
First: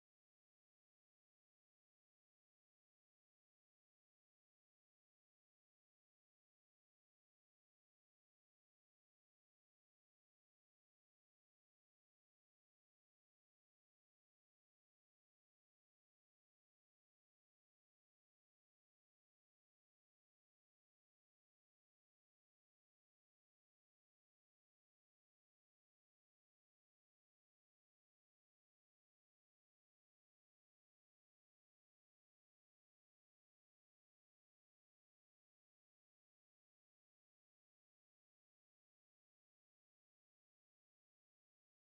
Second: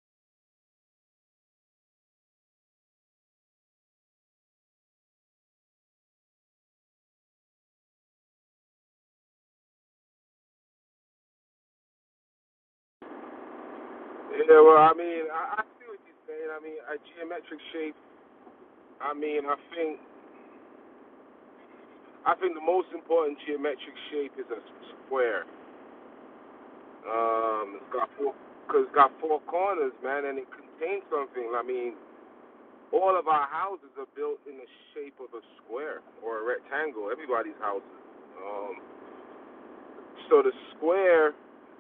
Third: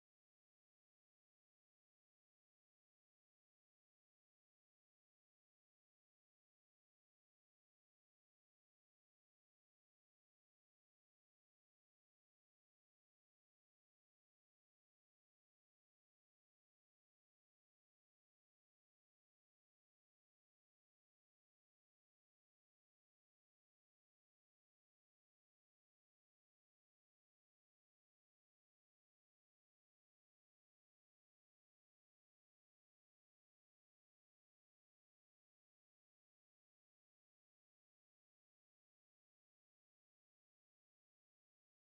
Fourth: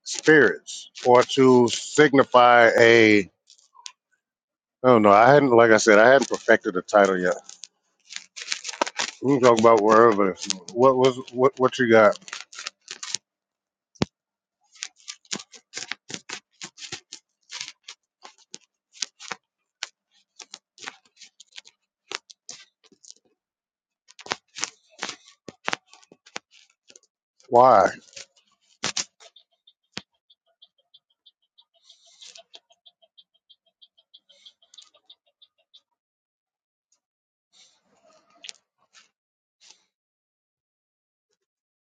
S2: spirits or to signify a? I don't know. I hadn't, like I said, I hadn't perfected the title yet. We can talk about wherever. What was what? What you got?
S4: Yeah, well, I mean, I, I see what you're saying. I mean, a geometric shape. I mean, I think, I think the most important geometric shape is a square. Um,
S2: Why?
S4: it's got four, cause it's got four corners, man, and it contains something. I mean, all of our houses are built in the shape of a square or a rectangle. Everybody's houses. Um, So the square,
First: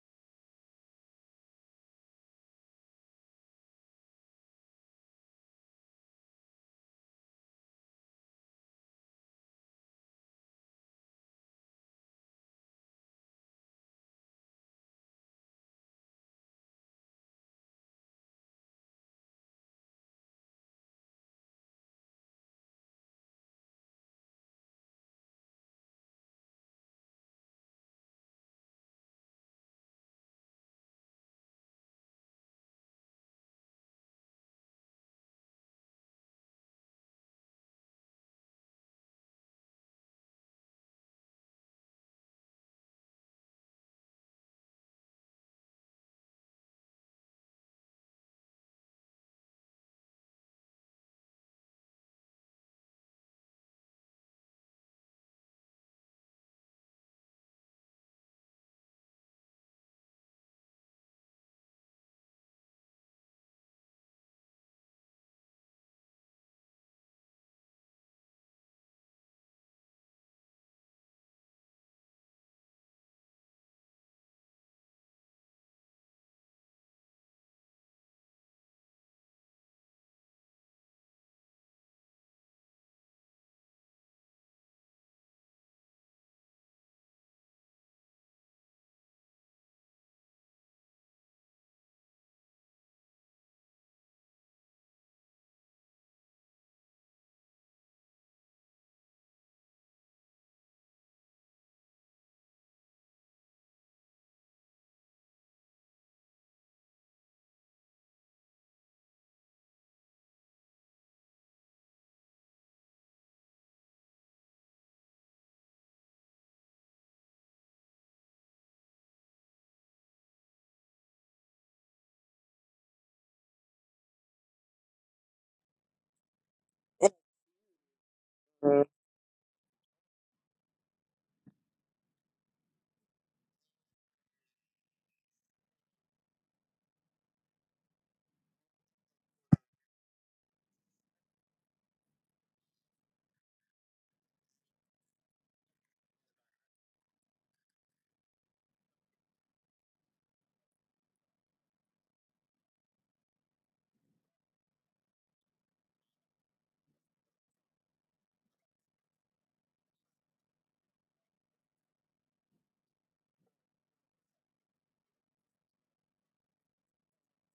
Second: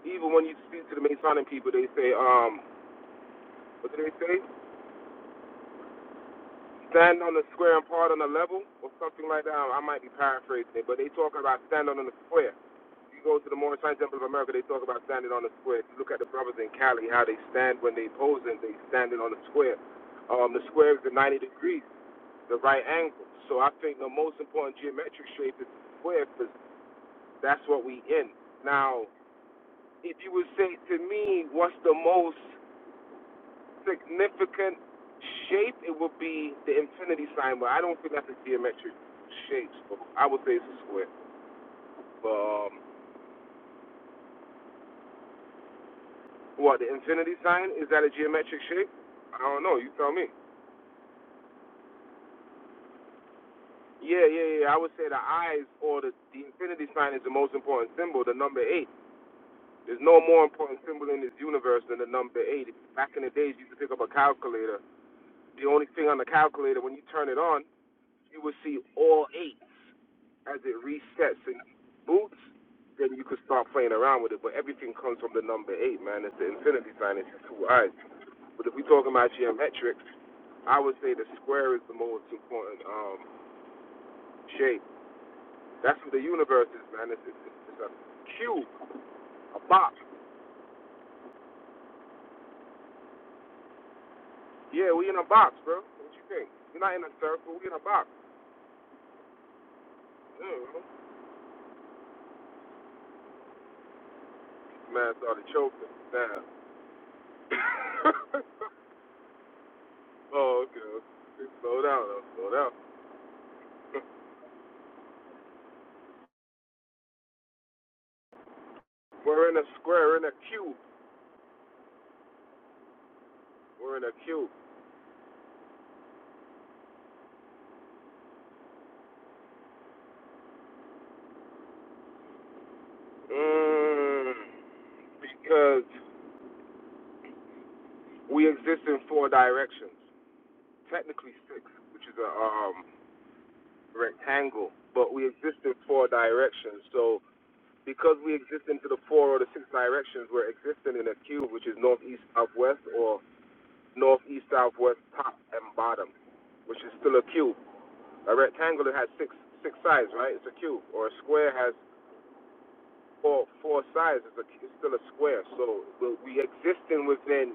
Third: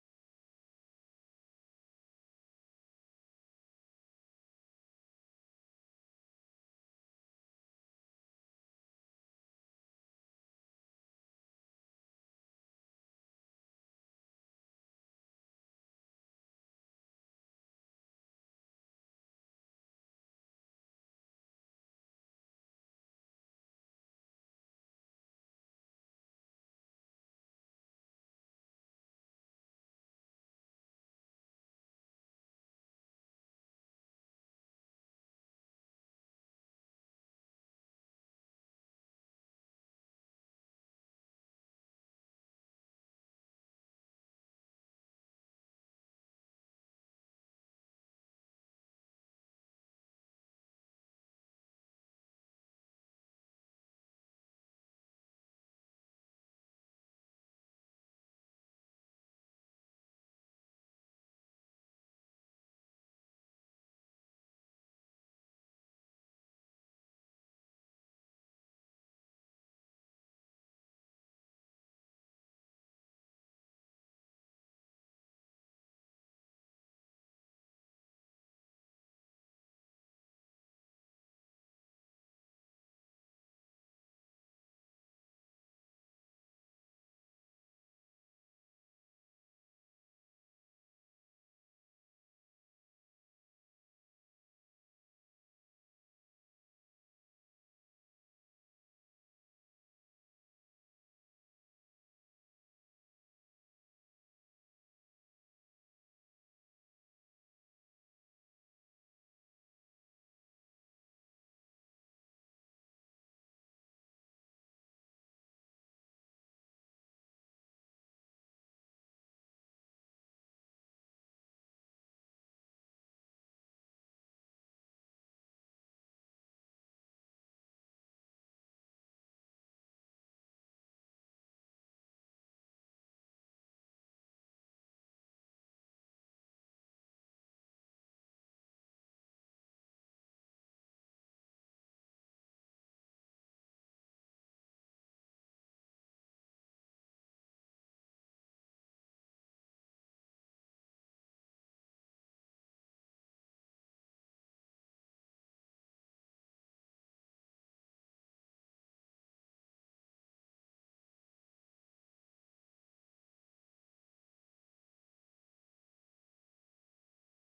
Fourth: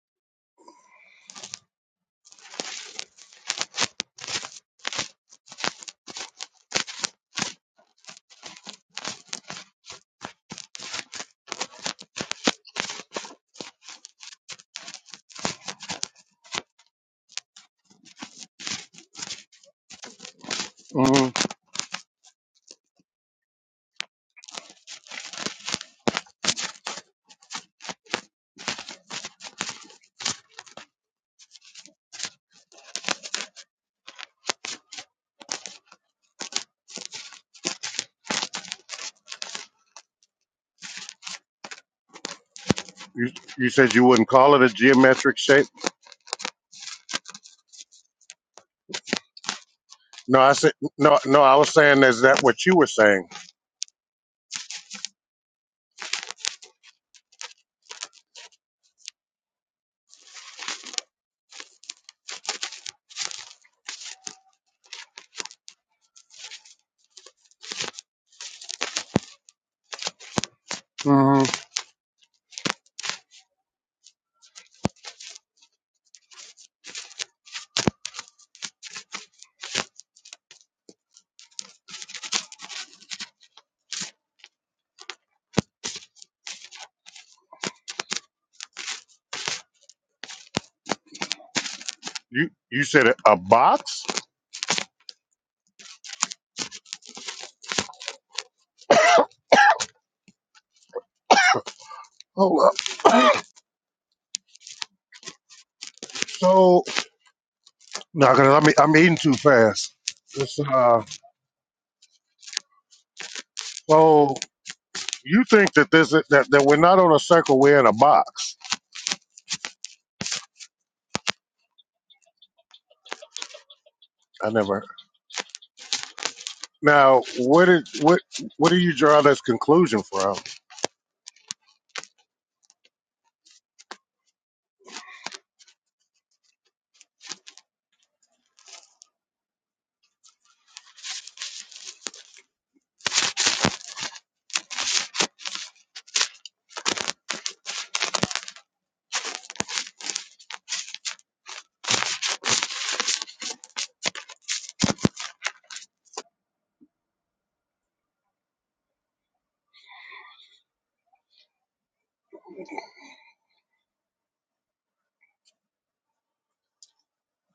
S4: even when you speak to the Masonic people, they say, um, what do they say? Stand on the square and part on the level, or something like that. I might be paraphrasing it, but they talk about standing on the square. If You go to the Morris Temple of America, they talk about standing on the square. If you look at the brothers in Cali, how they stand when they posing, they standing on the square. Um, the square is the
S2: hmm
S4: 90 degrees, the right angle. So I think the most important geometric shape is the square, because that's what we in. Now, if you would say to me, what's the most significant shape, it would be the infinity sign, but I don't think that's a geometric shape. So I would say it's a square. But um,
S2: You you said you wouldn't call it a geometric shape.
S4: what the infinity sign is that a geometric shape? I don't know. You tell me.
S2: No, I said no. No, I was saying is that what you were saying?
S4: Yeah, yeah, yeah. I would say the eyes or the, the infinity sign is the most important symbol, the number eight. There's no more important symbol in this universe than the number eight. Back in the days, you used to pick up a calculator. The only thing on the calculator, when you turn it on, you would see all eights. as it resets
S2: hmm
S4: and boots, then you could start playing around with it. But everything comes from the number eight, man. It's the infinity sign. It's the two eyes. But if we're talking about geometrics, I would say the square is the most important um, shape. That's what the universe is, man. It's, it's, it's a cube, a box.
S2: You you said a a box?
S4: Yeah, we in a box, bro. What you think? We're not in a circle. We in a box. Mm-hmm.
S2: Oh, uh,
S4: Man started choking. Damn.
S2: so no, cause I'm e- I'm eating too fast.
S4: oh,
S2: It's,
S4: okay.
S2: uh,
S4: okay. Slow down. Slow down.
S2: so you think that this that that we're not on a circle? We're in a box.
S4: We're in a square, in a cube. We're in a queue.
S2: I never. Now, what did what what
S3: now.
S2: do you draw this conclusion from?
S4: Mm, because we exist in four directions. Technically six, which is a um, rectangle, but we exist in four directions. So because we exist into the four or the six directions, we're existing in a cube, which is north east south west or north east south west top and bottom, which is still a cube. A rectangle it has six six sides, right? It's a cube. Or a square has four four sides. It's, a, it's still a square. So we existing within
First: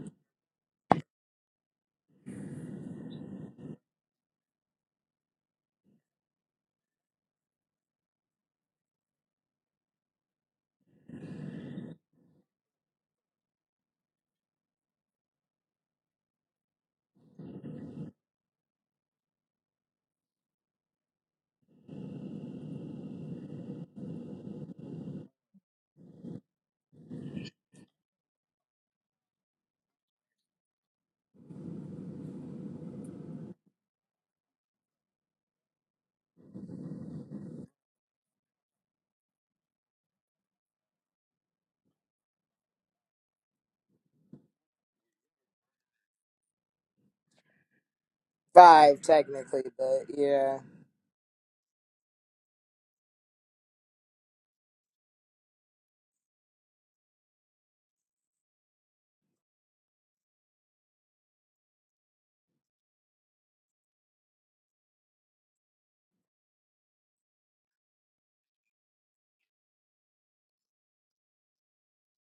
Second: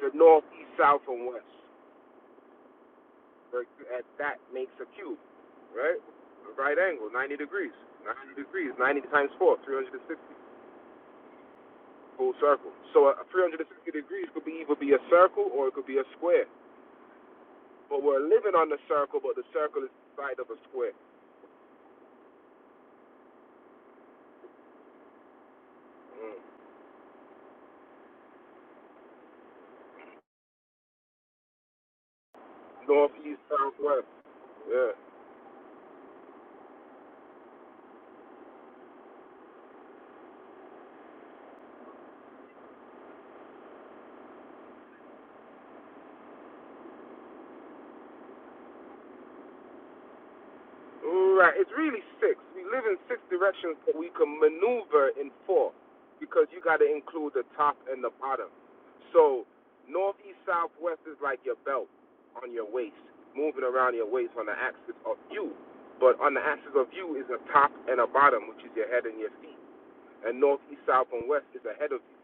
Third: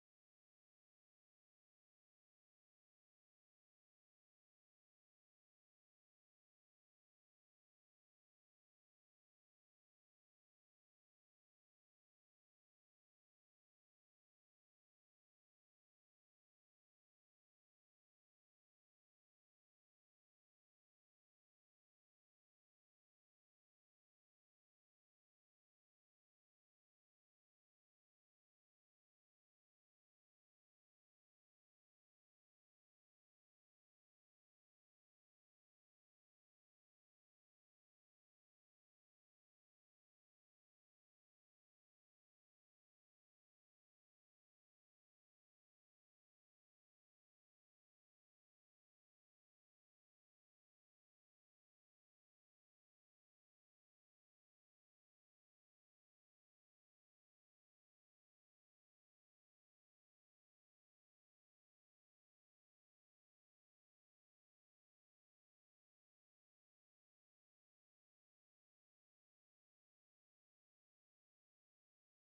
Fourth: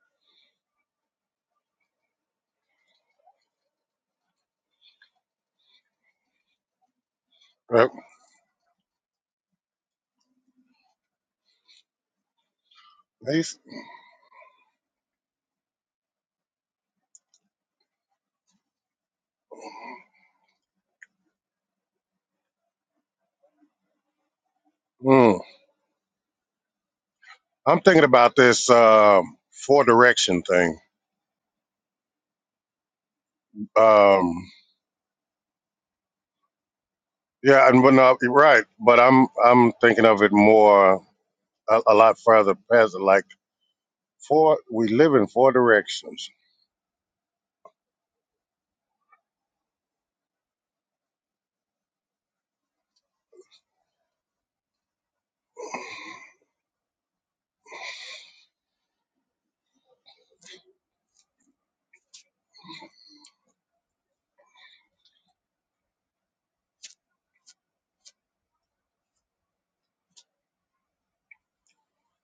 S4: the north, east, south, and west. Like, At that makes a cube, right? A right angle, 90 degrees.
S2: Uh,
S4: 90 degrees, 90 times 4, 360 full circle. So a
S2: these-
S4: 360 degrees could be either be a circle or it could be a square. But we're living on the circle, but the circle is inside of a square.
S2: hmm.
S4: Mm.
S2: I'm thinking about this um, four direction thing.
S4: North, east, south, west.
S2: Um,
S4: Yeah.
S2: yeah, and but no, you're right. But I'm I'm thinking of it more a, a lot further past it. Like four, we live in four directions,
S3: five technically, but yeah.
S4: Right. It's really six. We live in six directions, but we can maneuver in four because you got to include the top and the bottom. So north, east, south, west is like your belt on your waist, moving around your waist on the axis of you. But on the axis of you is a top and a bottom, which is your head and your feet. And north, east, south, and west is ahead of you.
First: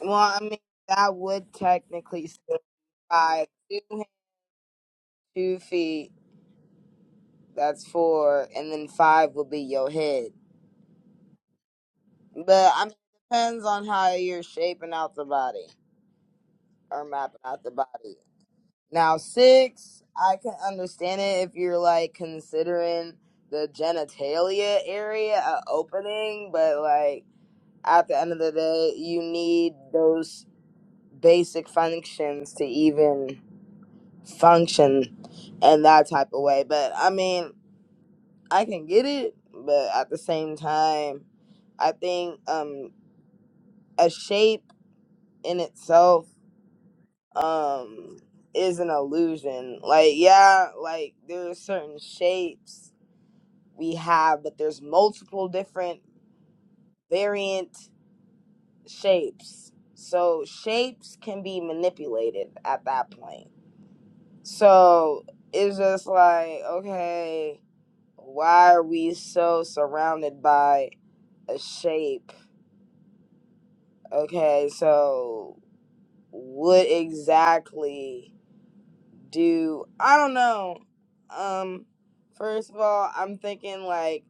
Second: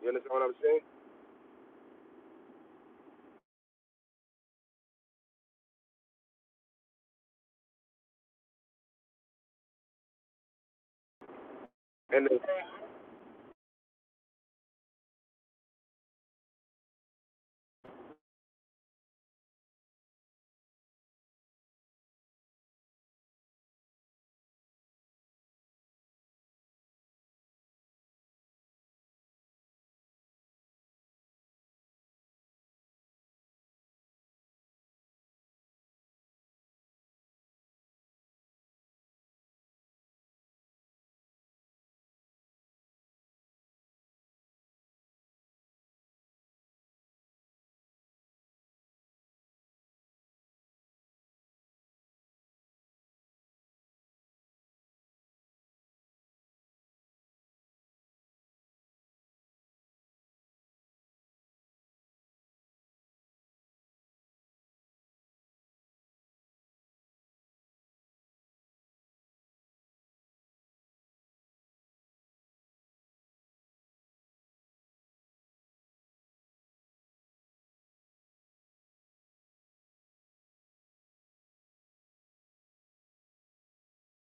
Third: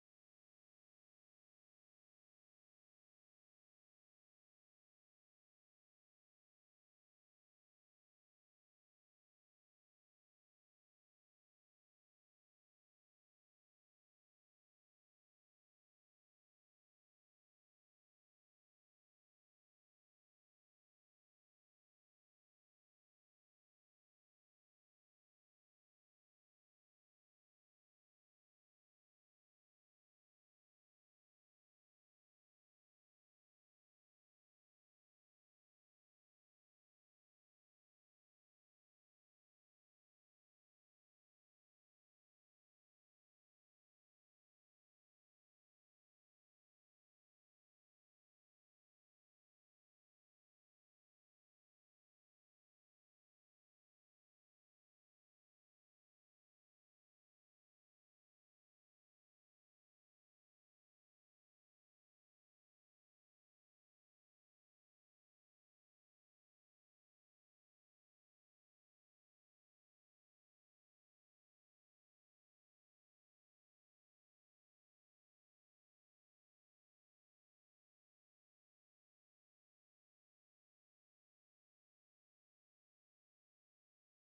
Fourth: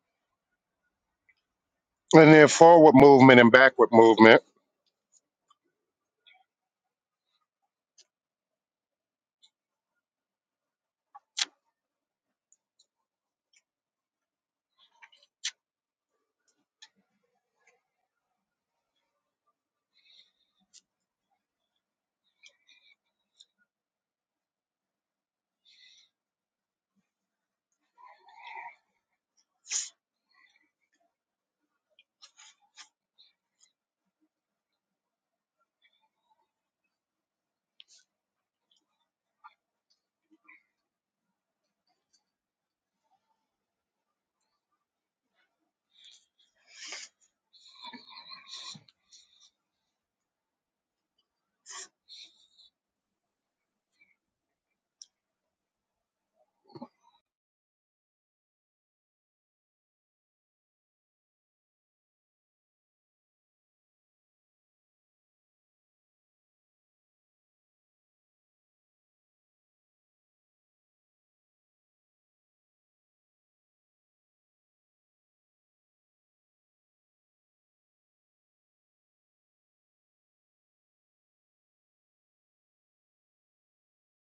S3: Well,
S4: You understand
S3: I
S4: what I'm
S3: mean
S4: saying?
S3: that would technically
S2: and then
S3: still
S2: forward
S3: be
S2: movement
S3: five.
S2: and
S3: Two
S2: backward
S3: hands,
S2: movement.
S3: two feet, that's four, and then five would be your head.
S4: And then,
S3: But I mean it depends on how you're shaping out the body or mapping out the body. Now six, I can understand it if you're like considering the genitalia area a opening, but like at the end of the day, you need those basic functions to even function in that type of way. But I mean, I can get it, but at the same time, I think um a shape in itself um is an illusion. Like yeah, like there are certain shapes we have, but there's multiple different variant shapes. So shapes can be manipulated at that point. So it's just like okay why are we so surrounded by a shape? Okay, so what exactly do I don't know. Um first of all, I'm thinking like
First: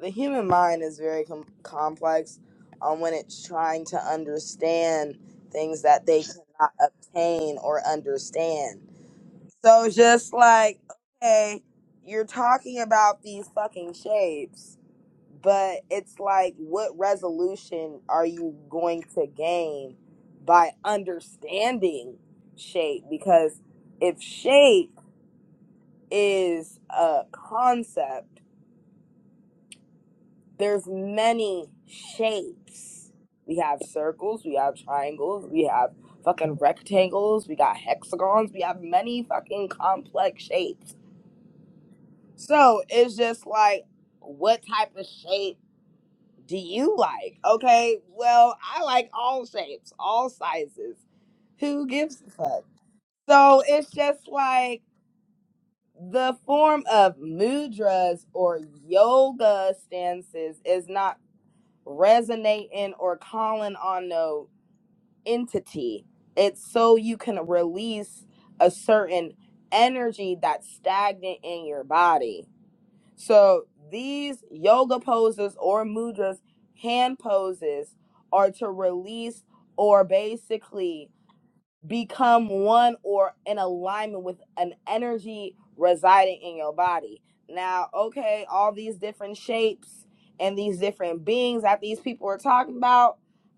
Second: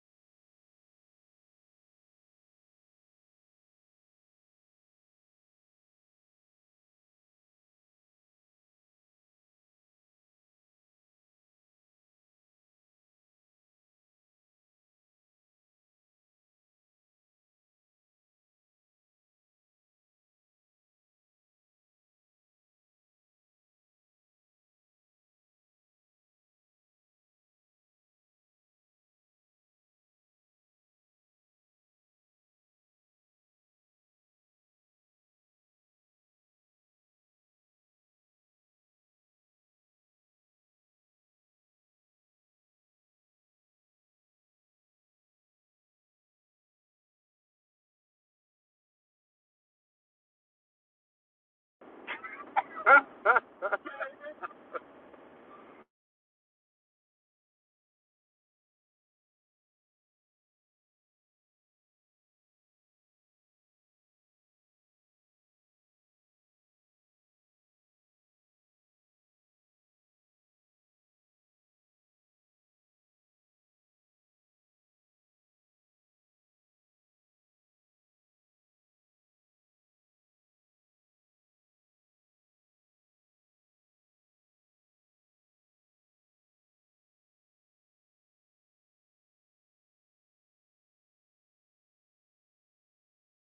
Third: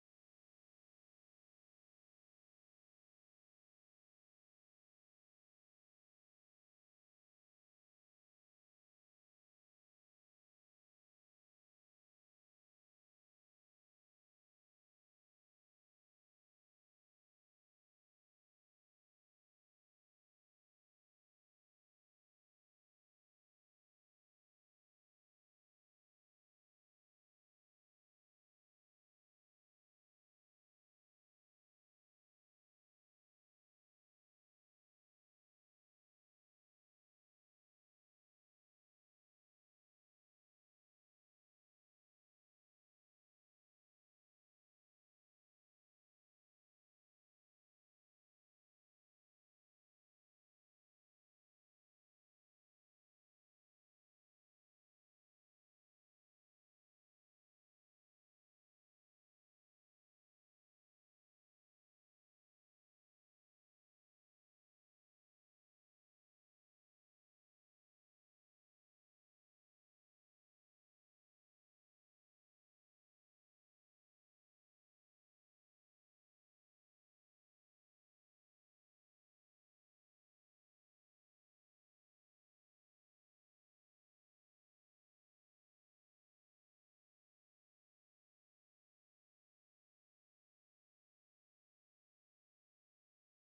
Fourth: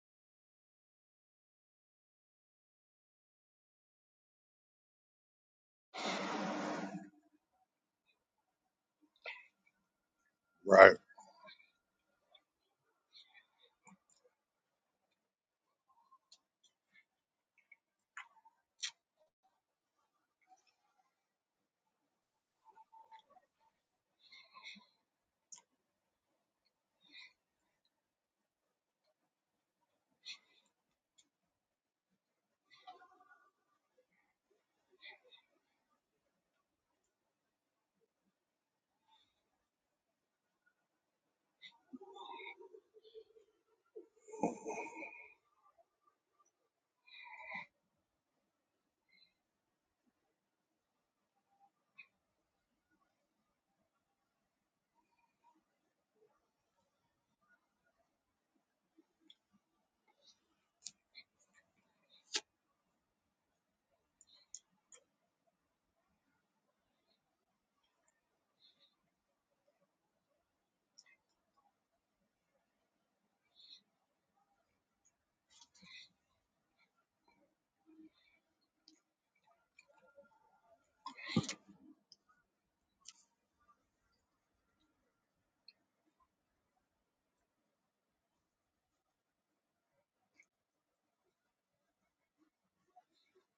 S3: the human mind is very com- complex on when it's trying to understand things that they cannot obtain or understand. So just like,
S2: Right.
S3: okay, you're talking about these fucking shapes, but it's like, what resolution are you going to gain by understanding shape? Because if shape is a concept, there's many shapes. We have circles, we have triangles, we have fucking rectangles, we got hexagons, we have many fucking complex shapes So it's just like, what type of shape do you like? Okay, well, I like all shapes, all sizes. Who gives a fuck? So it's just like the form of mudras or yoga stances is not resonating or calling on no entity. It's so you can release a certain energy that's stagnant in your body So these yoga poses or mudras, hand poses, are to release or basically become one or in alignment with an energy residing in your body. Now, okay, all these different shapes and these different beings that these people are talking about,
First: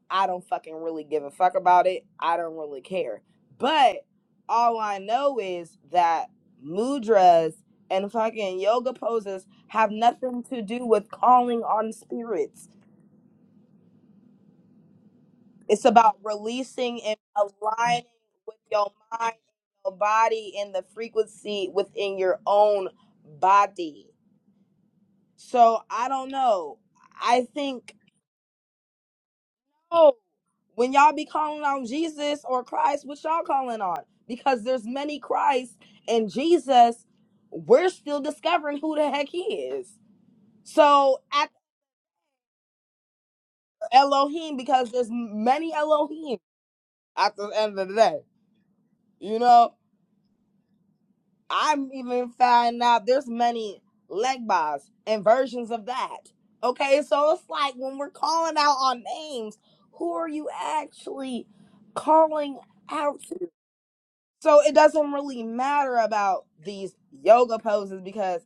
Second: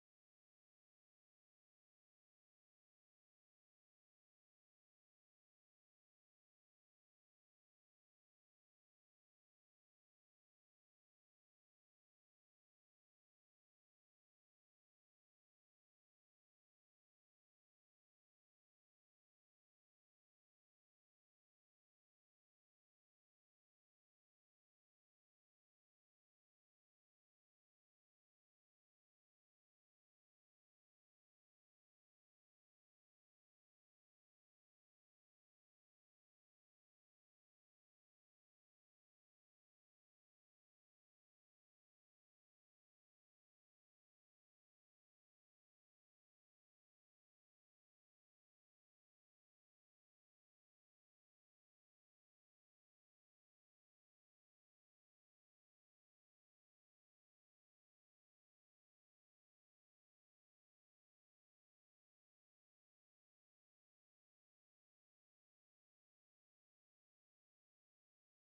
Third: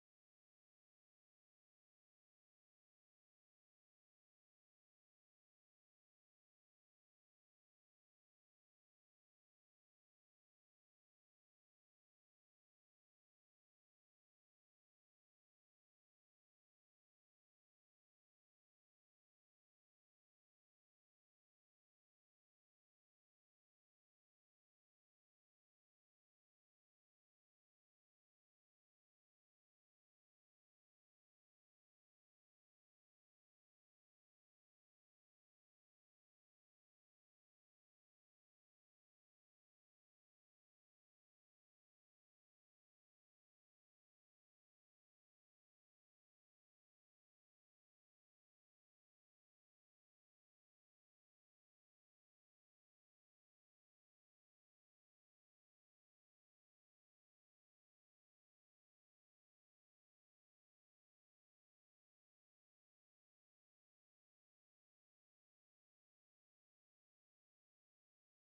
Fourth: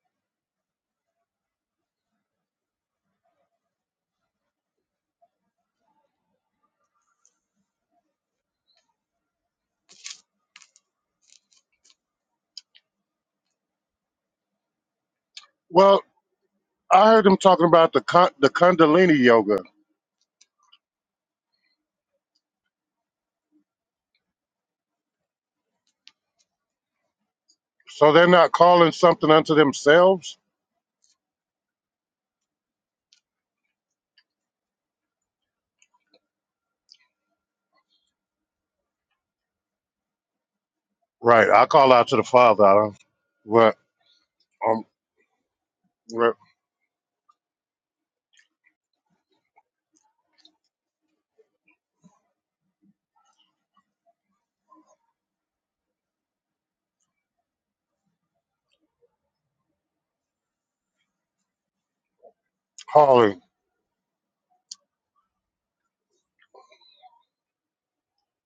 S3: I don't fucking really give a fuck about it. I don't really care. But all I know is that mudras and fucking yoga poses have nothing to do with calling on spirits. It's
S2: Well,
S3: about releasing
S2: I
S3: and
S2: heard them talking about the
S3: aligning
S2: con- the
S3: with your
S2: Kundalini
S3: mind,
S2: yoga.
S3: your body, and the frequency within your own body. So I don't know. I think
S2: So they're not calling something unto
S3: oh,
S2: themselves
S3: when y'all be calling on Jesus or Christ, what y'all calling on? Because there's many Christ and Jesus. We're still discovering who the heck he is. So at
S2: Right. I call out to the Father. I don't, but
S3: Elohim,
S2: um,
S3: because there's many
S2: but
S3: Elohim at the end of the day, you know. I'm even finding out there's many leg bars and versions of that. Okay, so it's like when we're calling out on names, who are you actually calling out
S2: Harley,
S3: to? So it doesn't really matter about these yoga poses because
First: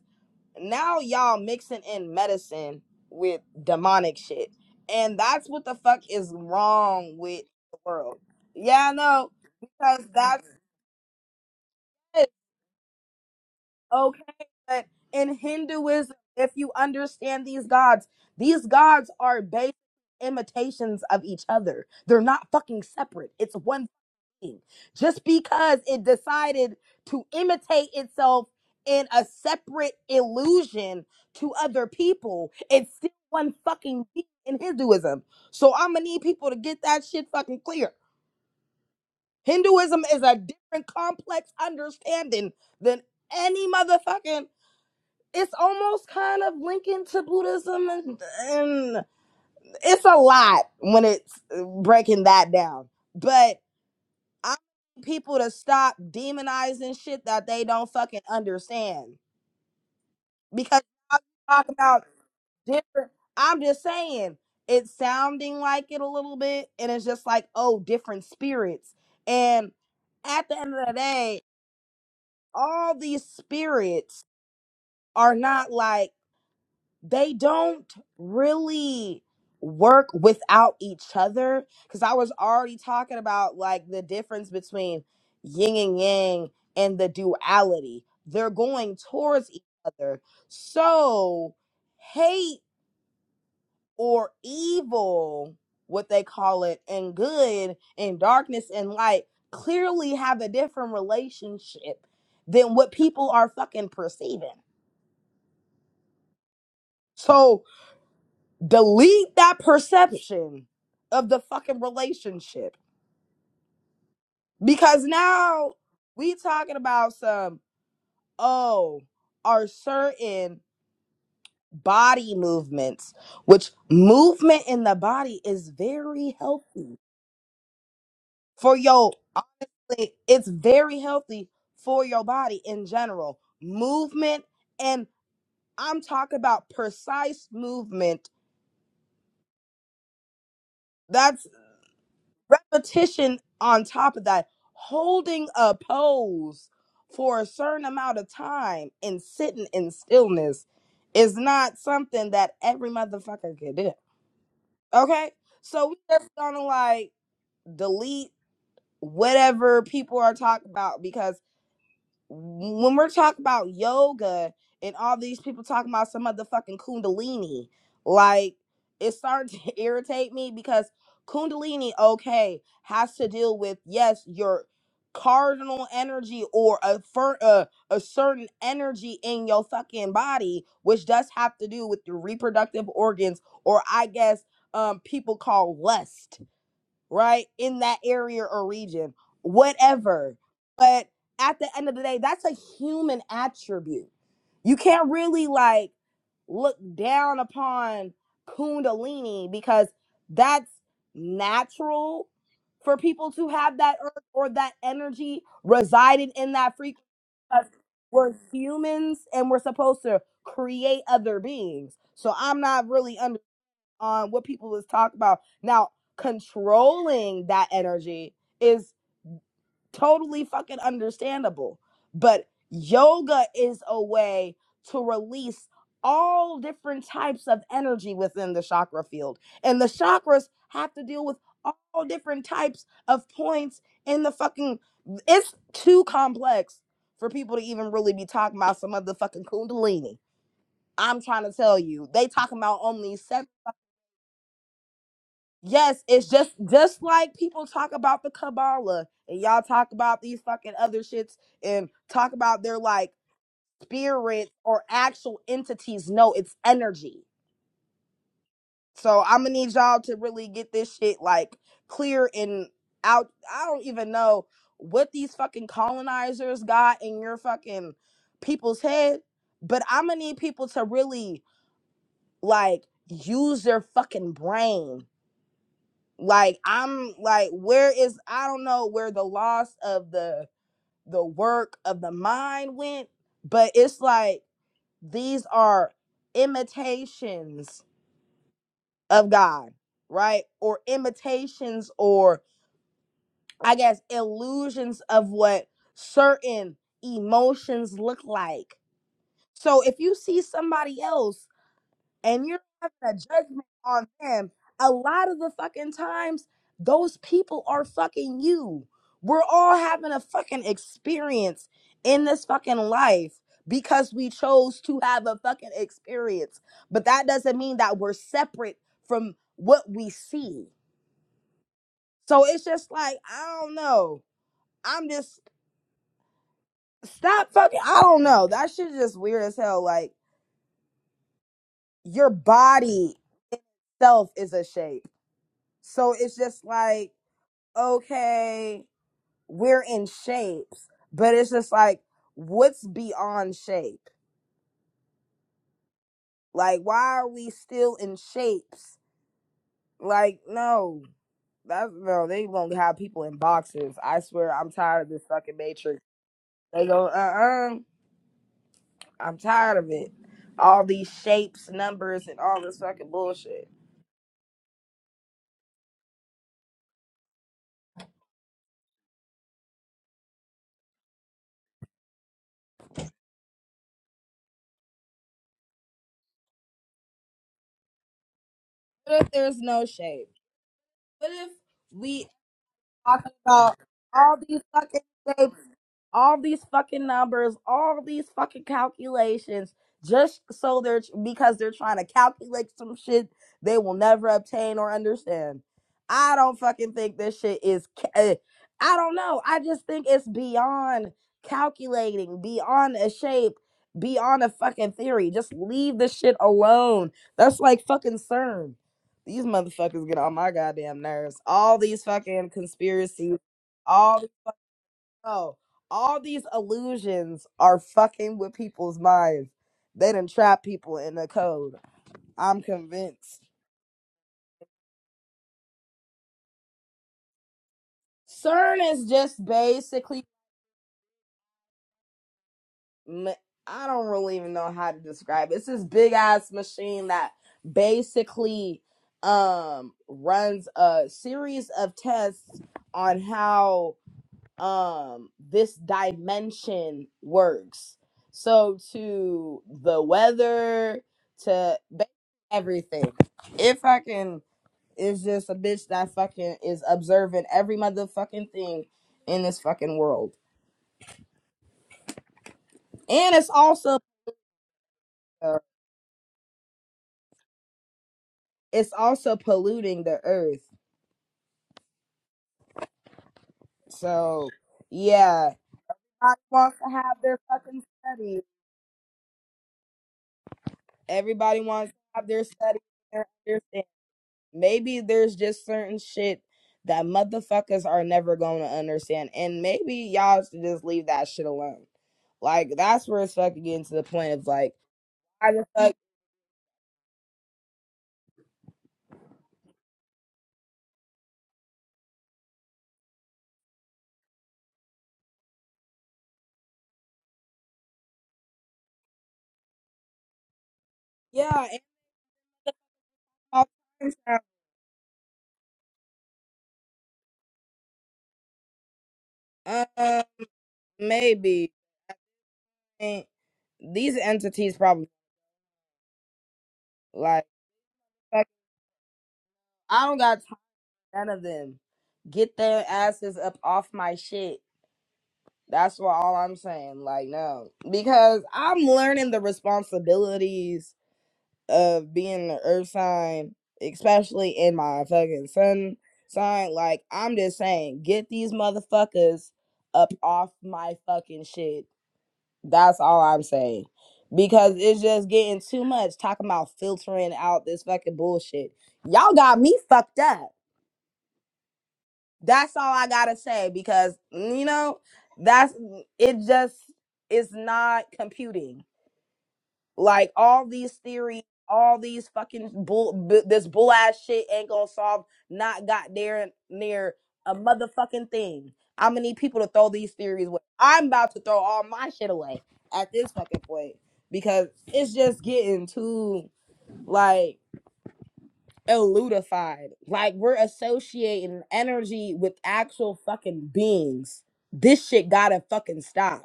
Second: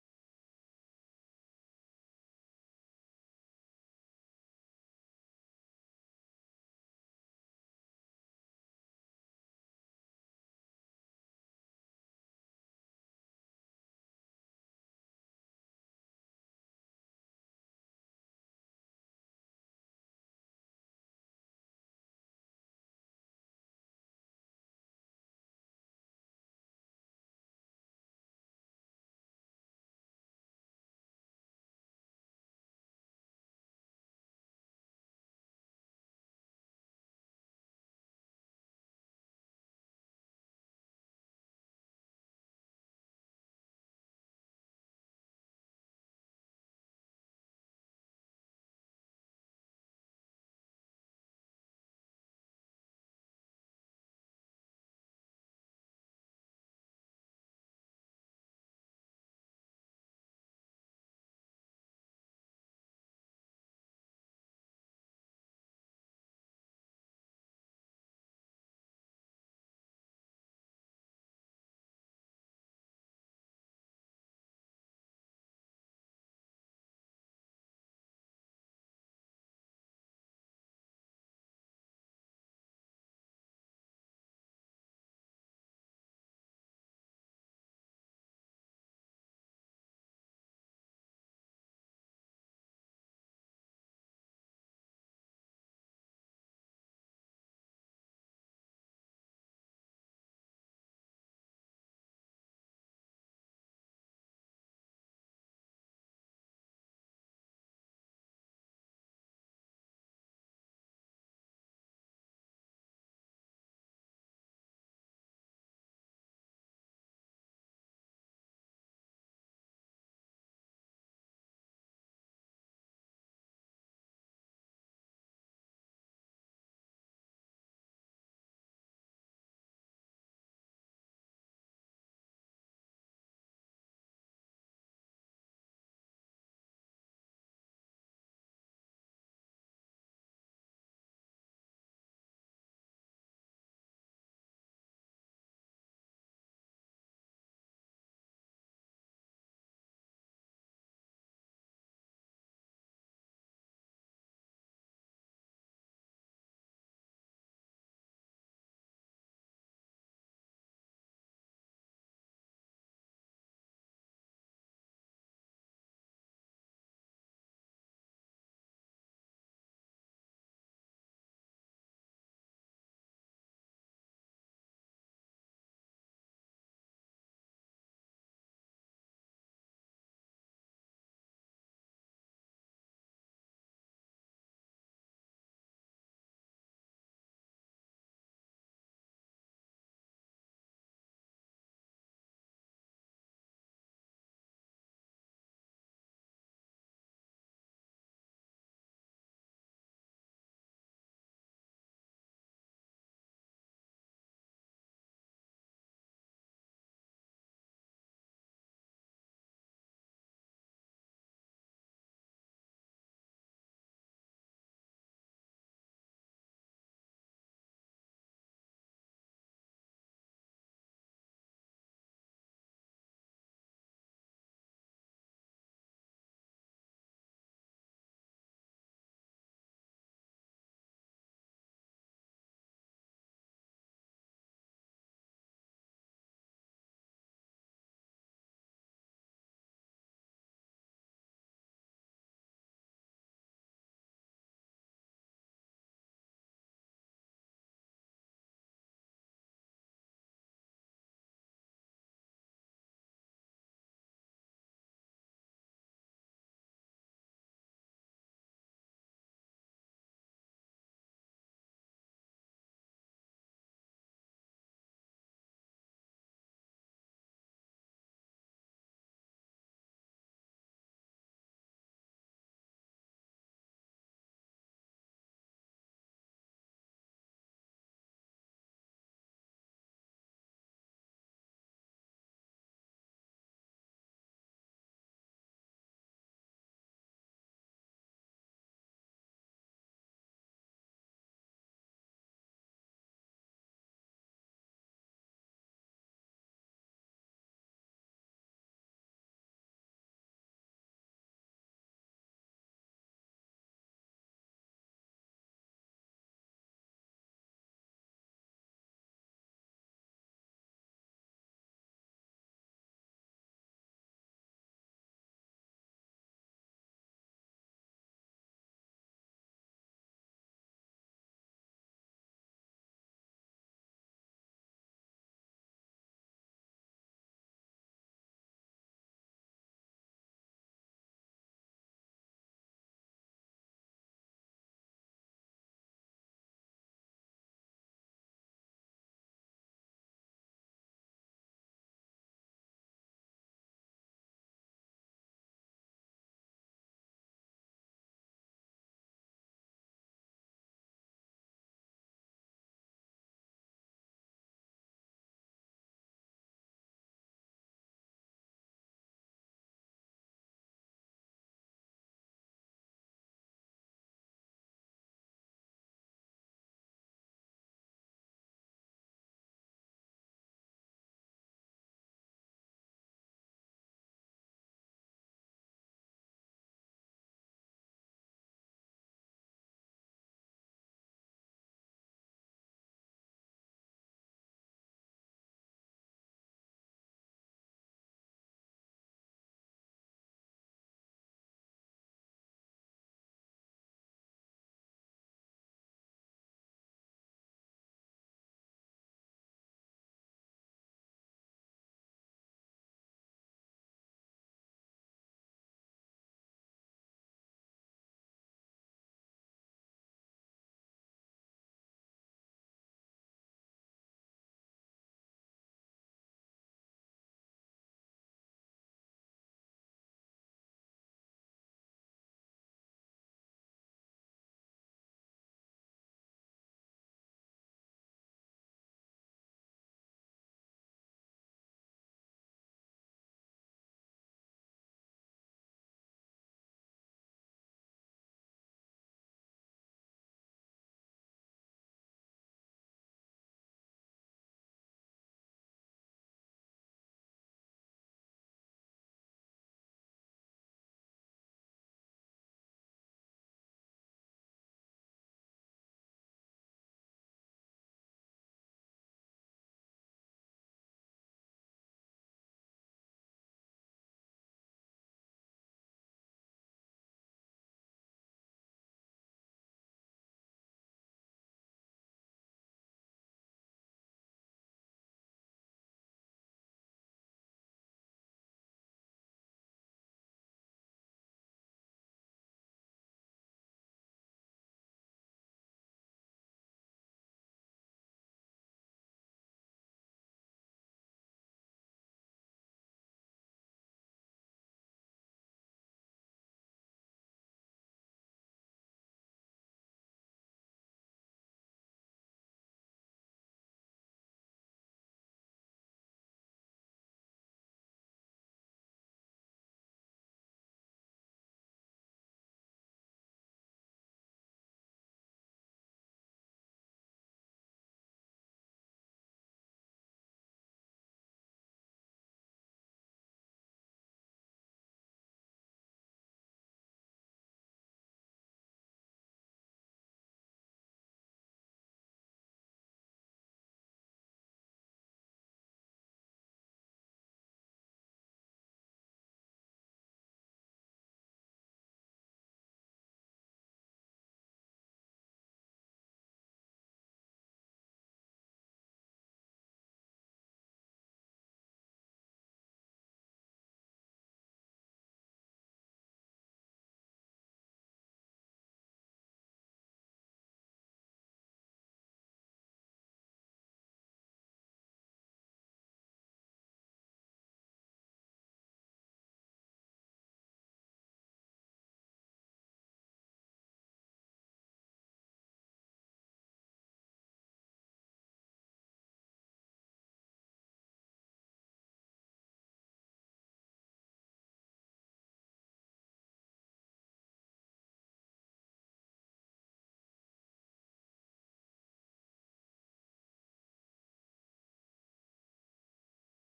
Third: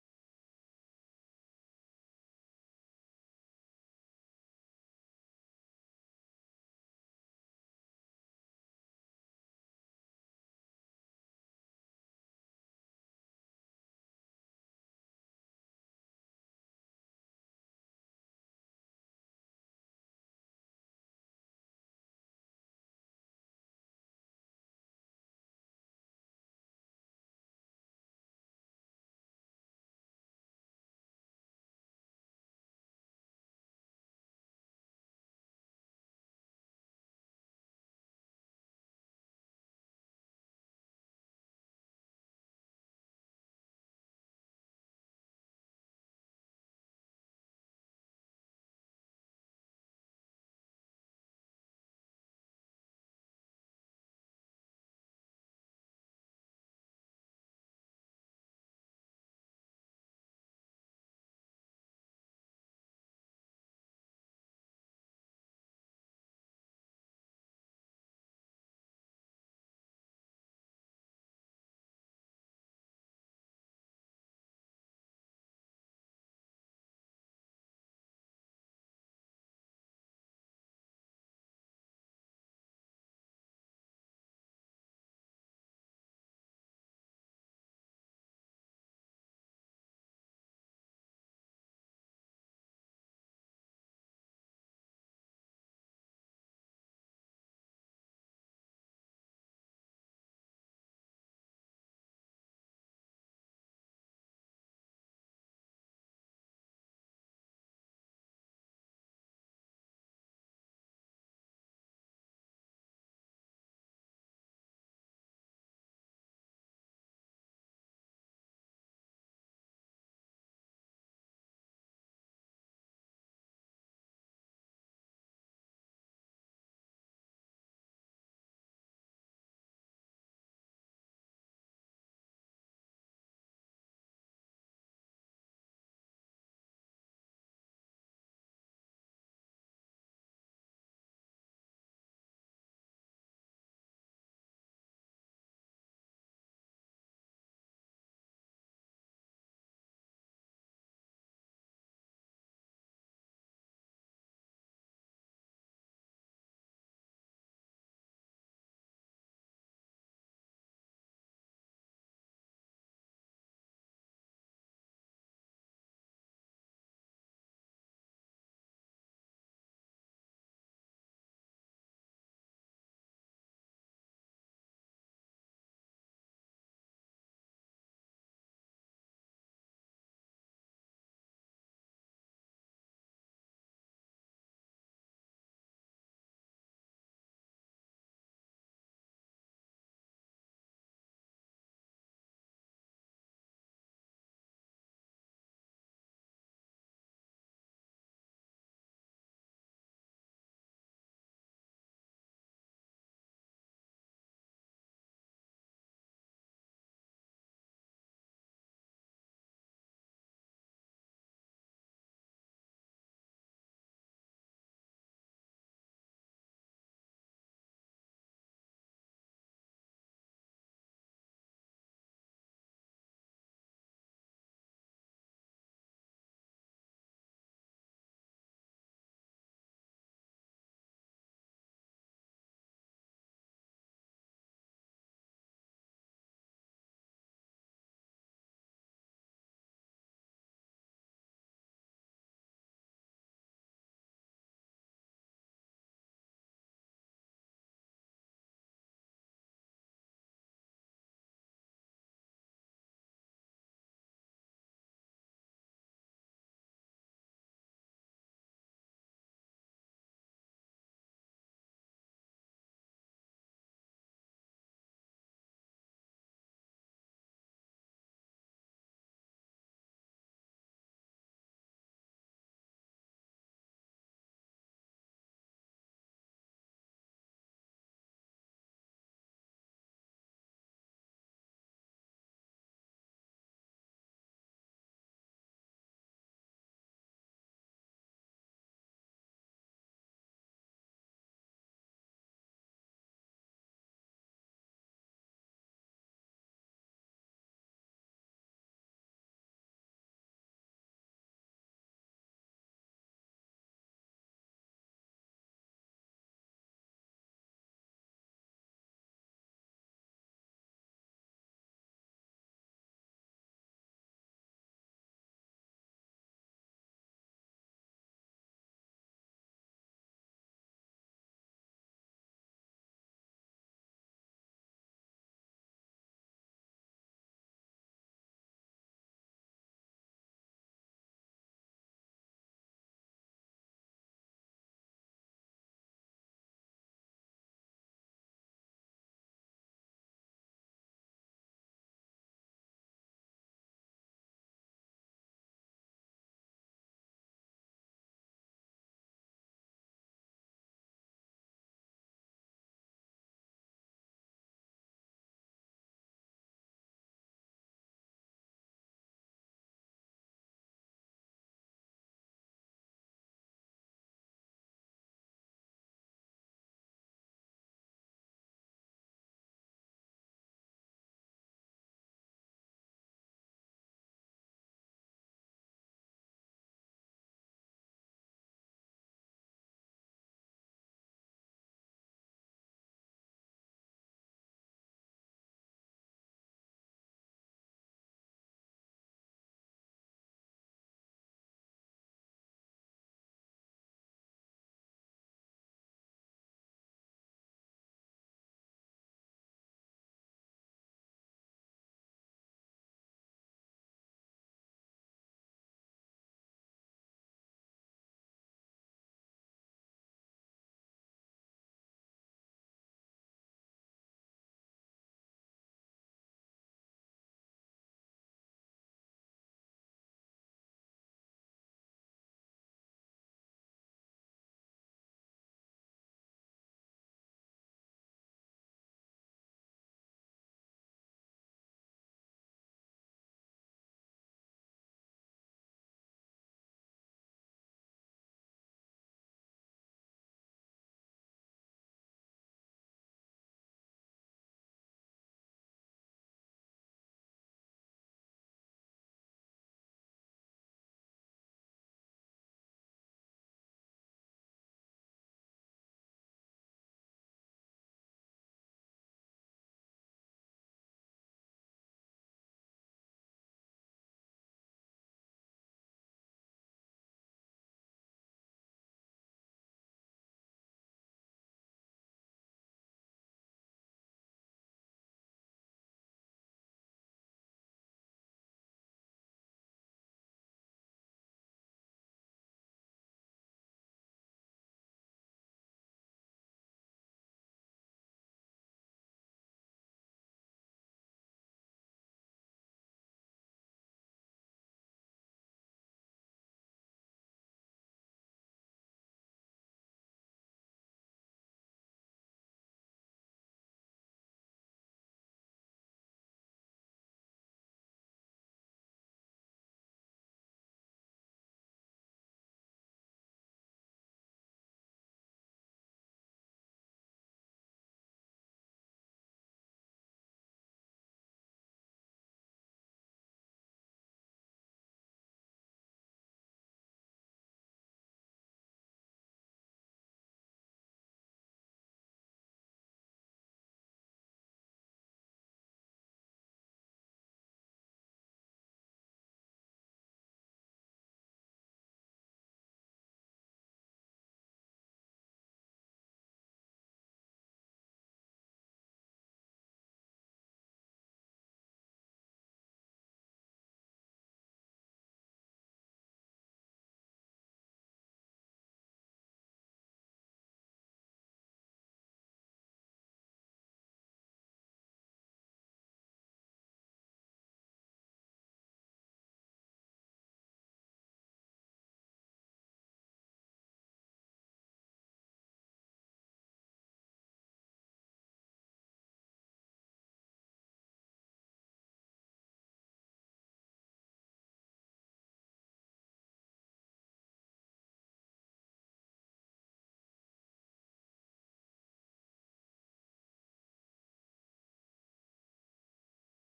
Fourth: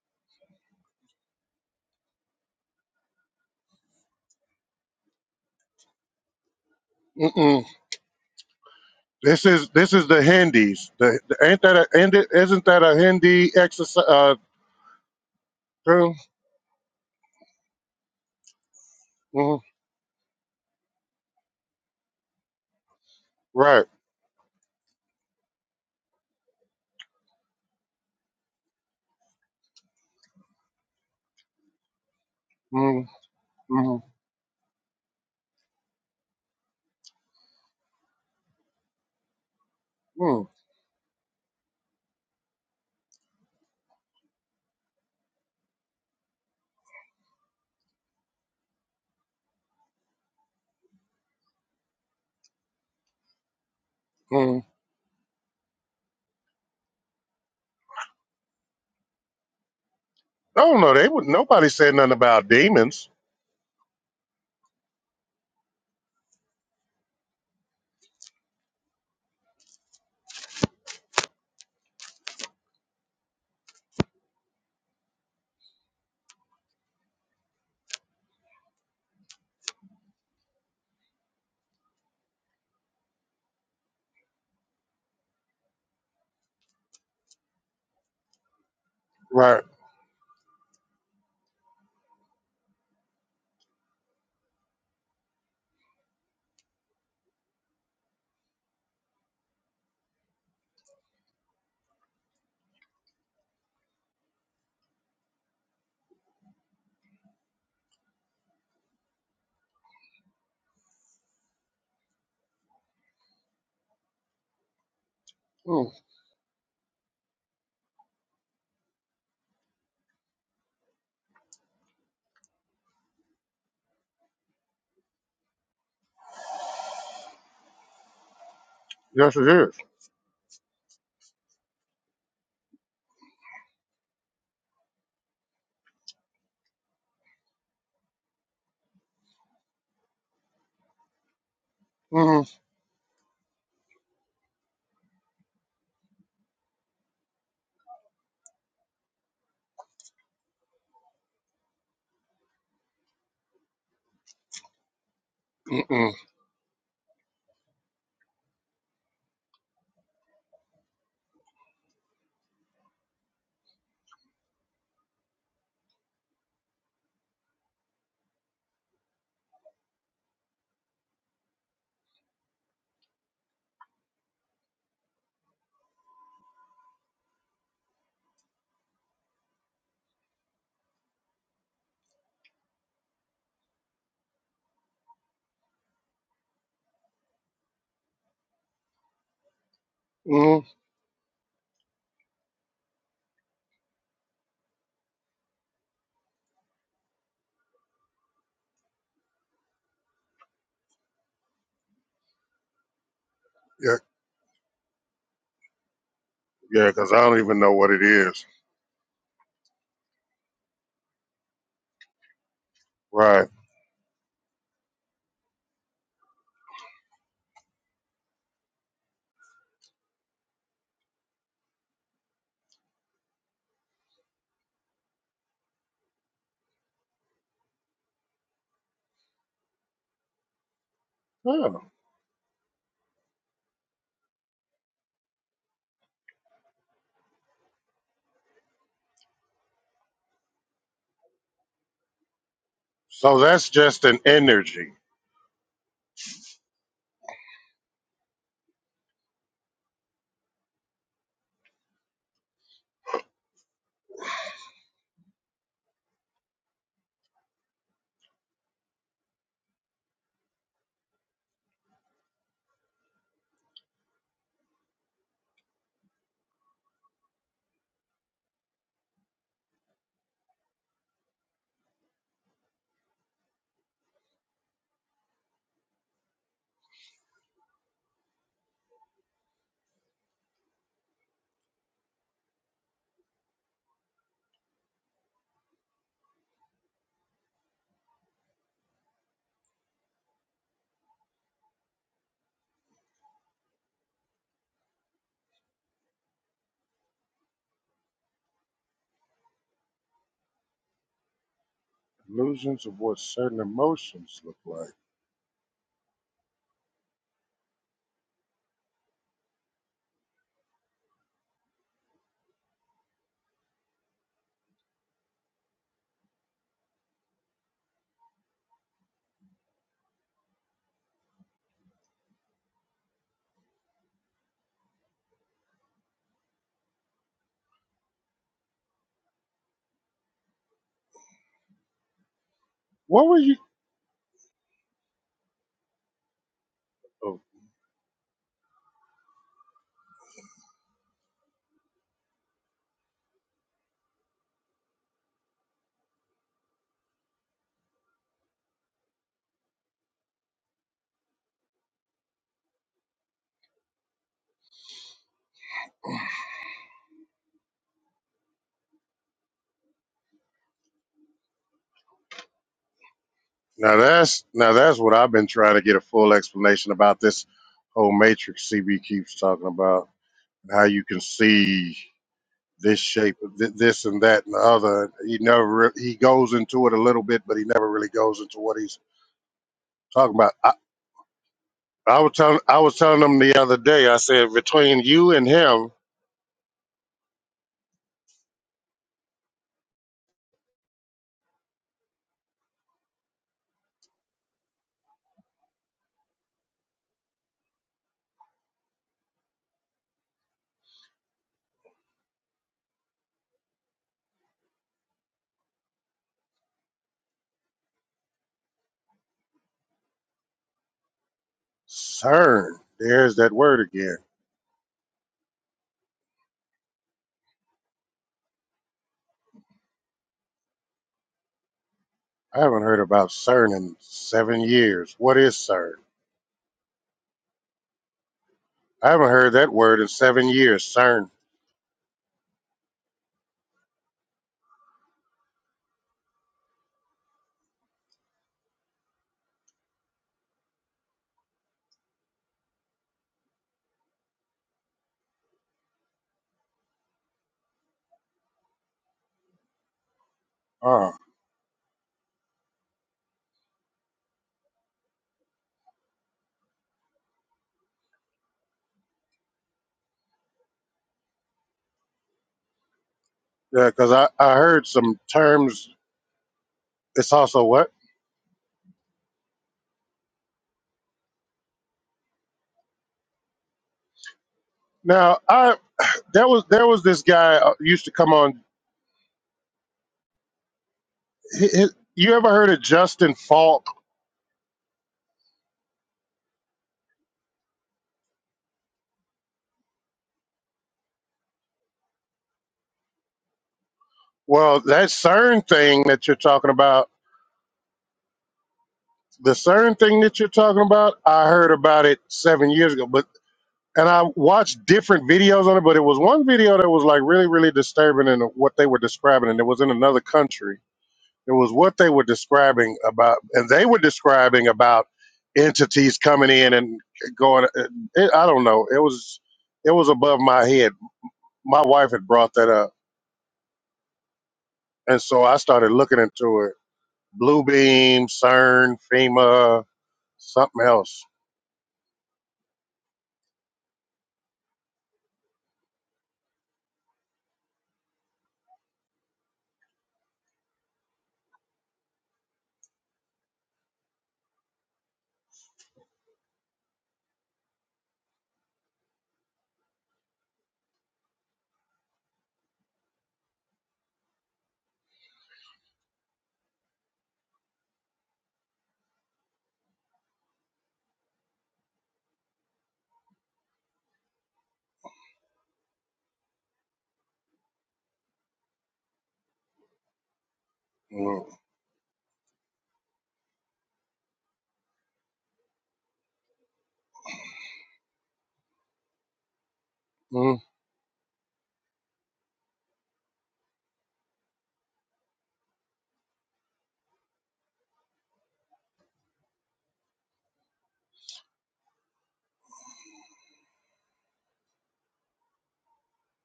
S3: now y'all mixing in medicine with demonic shit. And that's what the fuck is wrong with
S2: mm-mm.
S3: the world. Yeah, I know.
S2: this is this is
S3: Because
S2: the
S3: that's
S2: Hindis. The, the ain't that a ain't
S3: it.
S2: it, isn't that a Hindi exercise?
S3: Okay,
S2: Uh,
S3: but in Hinduism,
S2: term?
S3: if you understand these gods, these gods are
S2: Mhm.
S3: based imitations of each other. They're not fucking separate. It's
S2: Right.
S3: one thing. Just because it decided to imitate itself in a separate illusion to other people, it's
S2: mm
S3: still one
S2: mm
S3: fucking thing in Hinduism. So I'm gonna need people to get that shit fucking clear. Hinduism is a
S2: mm
S3: different complex understanding than any motherfucking it's almost kind of linking to Buddhism, and, and it's a lot when it's uh, breaking that down. But I
S2: mm.
S3: need people to stop demonizing shit that they don't fucking understand
S2: No,
S3: because
S2: no, they
S3: I
S2: would.
S3: talk
S2: Nobody said
S3: about
S2: nothing about demons.
S3: different. I'm just saying it's sounding like it a little bit, and it's just like oh, different spirits. And at the end of the day, all these spirits are not like. they don't really work without each other because i was already talking about like the difference between yin and yang and the duality they're going towards each
S2: Right.
S3: other so hate or evil what they call it and good and darkness and light clearly have a different relationship than what people are fucking perceiving so delete that perception of the fucking relationship because now
S2: Mm.
S3: we talking about some oh are certain body movements which movement in the body is very healthy for your
S2: Yes, it is.
S3: honestly it's very healthy for your body in general movement and i'm talking about precise movement That's
S2: Mm,
S3: repetition on top of that, holding a pose for a certain amount of time and sitting in stillness is not something that every motherfucker can do. Okay? So we
S2: mm-mm,
S3: just gonna like delete whatever people are talking about because when we're talking about yoga and all these people talking about some motherfucking kundalini, like it started to irritate me because kundalini, okay, has to deal with yes, your cardinal energy or a fir- uh, a certain energy in your fucking body, which does have to do with your reproductive organs, or I guess um people call lust right, in that area or region, whatever.
S2: mm.
S3: But at the end of the day, that's a human attribute. You can't really like look down upon Kundalini because that's natural for people to have
S2: Yeah,
S3: that urge or that energy resided in that
S2: yeah,
S3: frequency
S2: because I don't even
S3: because
S2: know what it
S3: we're
S2: is.
S3: humans and we're supposed to create other beings. So I'm not really
S2: Right.
S3: on what people was talking about. Now, controlling that energy is totally fucking understandable, but yoga is a way to release all different types of energy within the chakra field. And the chakras have to deal with
S2: Yeah.
S3: all different types of points in the fucking it's too complex for people to even really be talking about some of the fucking kundalini. I'm trying to tell you, they talking about only 7
S2: So that's just an energy.
S3: Yes, it's just just like people talk about the Kabbalah and y'all talk about these fucking other shits and talk about their like spirits or actual entities. No, it's energy. So I'm gonna need y'all to really get this shit like clear and out. I don't even know what these fucking colonizers got in your fucking people's head, but I'm gonna need people to really like use their fucking brain like i'm like where is i don't know where the loss of the the work of the mind went but it's like these are imitations of god right or imitations or i guess illusions of what certain emotions look like so if you see somebody else and you're
S2: Illusions of
S3: having a
S2: what certain
S3: judgment on
S2: emotions
S3: them,
S2: look like.
S3: a lot of the fucking times, those people are fucking you. We're all having a fucking experience in this fucking life because we chose to have a fucking experience. But that doesn't mean that we're separate from what we see. So it's just like, I don't know. I'm just, stop fucking, I don't know. That shit just weird as hell. Like, your body
S2: What were you?
S3: itself is a shape So it's just like,
S2: Oh,
S3: okay, we're in shapes, but it's just like, what's beyond shape? Like, why are we still in shapes? Like, no, that's no, they gonna have people in boxes. I swear, I'm tired of this fucking matrix. They go, uh uh-uh, uh, i am tired of it. All these shapes, numbers, and all this fucking bullshit.
S2: now that's now that's what I've been trying to get a full explanation about this whole matrix CB keeps talking about how you can see this shape, th- this and that and the other. He never re- he goes into it a little bit, but he never really goes into what he's
S3: What if there's no shape?
S2: talking about. I,
S3: What if? we?
S2: I was telling I was telling
S3: talking
S2: him the
S3: about
S2: other day. I
S3: all
S2: said
S3: these fucking
S2: between you and
S3: shapes,
S2: him,
S3: all these fucking numbers, all these fucking calculations, just so they're because they're trying to calculate some shit they will never obtain or understand. I don't fucking think this shit is. ca- eh, I don't know. I just think it's beyond calculating, beyond a shape, beyond a fucking theory. Just leave this shit alone. That's like fucking CERN. These motherfuckers get on my goddamn nerves. All these fucking
S2: CERN. There's
S3: conspiracies,
S2: that word again.
S3: all the- oh, all these illusions are fucking with people's minds. They done trap people in the code.
S2: I
S3: I'm
S2: haven't heard about
S3: convinced.
S2: CERN in seven years. What is CERN?
S3: CERN is
S2: I haven't
S3: just
S2: heard that word in
S3: basically
S2: seven years. CERN.
S3: ma- I don't really even know how to describe it. It's this big ass machine that basically um runs a series of tests on how um this dimension works so to the weather
S2: Oh,
S3: to ba- everything it fucking is just a bitch that fucking is observing every motherfucking thing in this fucking world and it's
S2: yeah,
S3: also
S2: because I, I heard some
S3: uh,
S2: terms. It's also what
S3: it's also polluting the earth so
S2: now?
S3: yeah
S2: I
S3: everybody
S2: there was
S3: wants
S2: there
S3: to
S2: was
S3: have
S2: this
S3: their
S2: guy uh,
S3: fucking
S2: used to come
S3: study
S2: on.
S3: everybody
S2: He, he,
S3: wants to have
S2: you
S3: their
S2: ever heard of Justin
S3: study
S2: Falk?
S3: Maybe there's just certain shit that motherfuckers are never going to understand. And maybe y'all should just leave that shit alone. Like, that's where it's fucking getting to the point of like,
S2: Well, that
S3: I just
S2: CERN
S3: like,
S2: thing that you're talking about, the CERN thing that you're talking about, I heard about it seven years ago. But and I watched different videos on it, but it was one video that was like really really disturbing in what they were describing, and it was in another country It
S3: yeah,
S2: was
S3: and
S2: what they were describing about,
S3: all
S2: and they were
S3: kinds of-
S2: describing about entities coming in and going. It, I don't know. It was it was
S3: uh,
S2: above my head.
S3: maybe.
S2: My wife had brought that up,
S3: And these entities probably,
S2: and so I started looking into it.
S3: like,
S2: Blue Beam,
S3: fuck,
S2: CERN, FEMA,
S3: I don't got time
S2: something
S3: for
S2: else.
S3: none of them. Get their asses up off my shit. That's what all I'm saying. Like, no. Because I'm learning the responsibilities of being the earth sign, especially in my fucking sun sign. Like, I'm just saying, get these motherfuckers up off my fucking shit. That's all I'm saying. Because it's just getting too much talking about filtering out this fucking bullshit. Y'all got me fucked up. That's all I gotta say because, you know, that's it, just it's not computing. Like all these theories,
S2: Mm.
S3: all these fucking bull, b- this bull ass shit ain't gonna solve. Not got there near a motherfucking thing. I'm gonna need people to throw these theories
S2: Mm.
S3: away. I'm about to throw all my shit away at this fucking point because it's just getting too like eludified. Like we're associating energy with actual fucking beings. This shit gotta fucking stop.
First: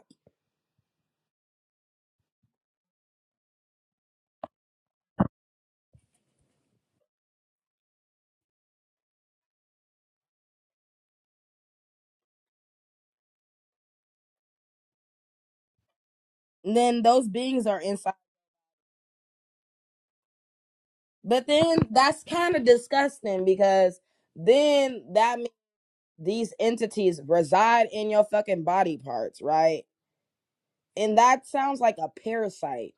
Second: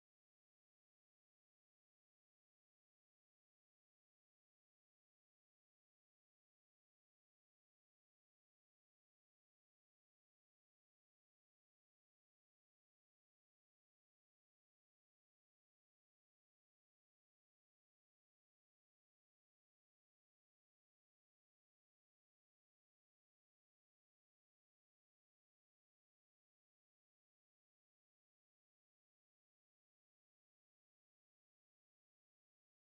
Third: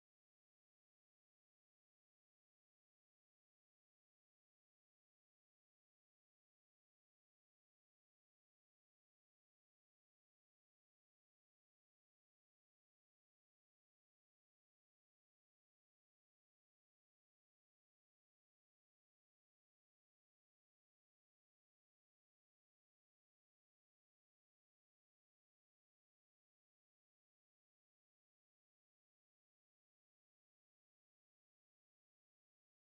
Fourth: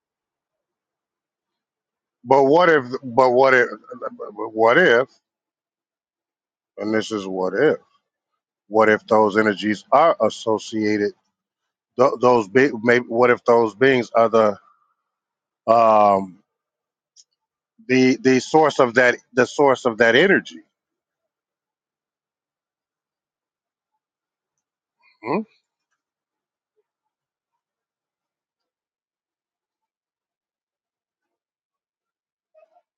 S2: But what if? But what if? But What if? And this is what if. What if those energies are associated? Th- those be- maybe. What if those beings are the um,
S3: And then those beings are inside.
S2: the the source of that the source of that energy.
S3: But then that's kind of disgusting because then that
S2: Hmm?
S3: means these entities reside in your fucking body parts, right? And that sounds like a parasite.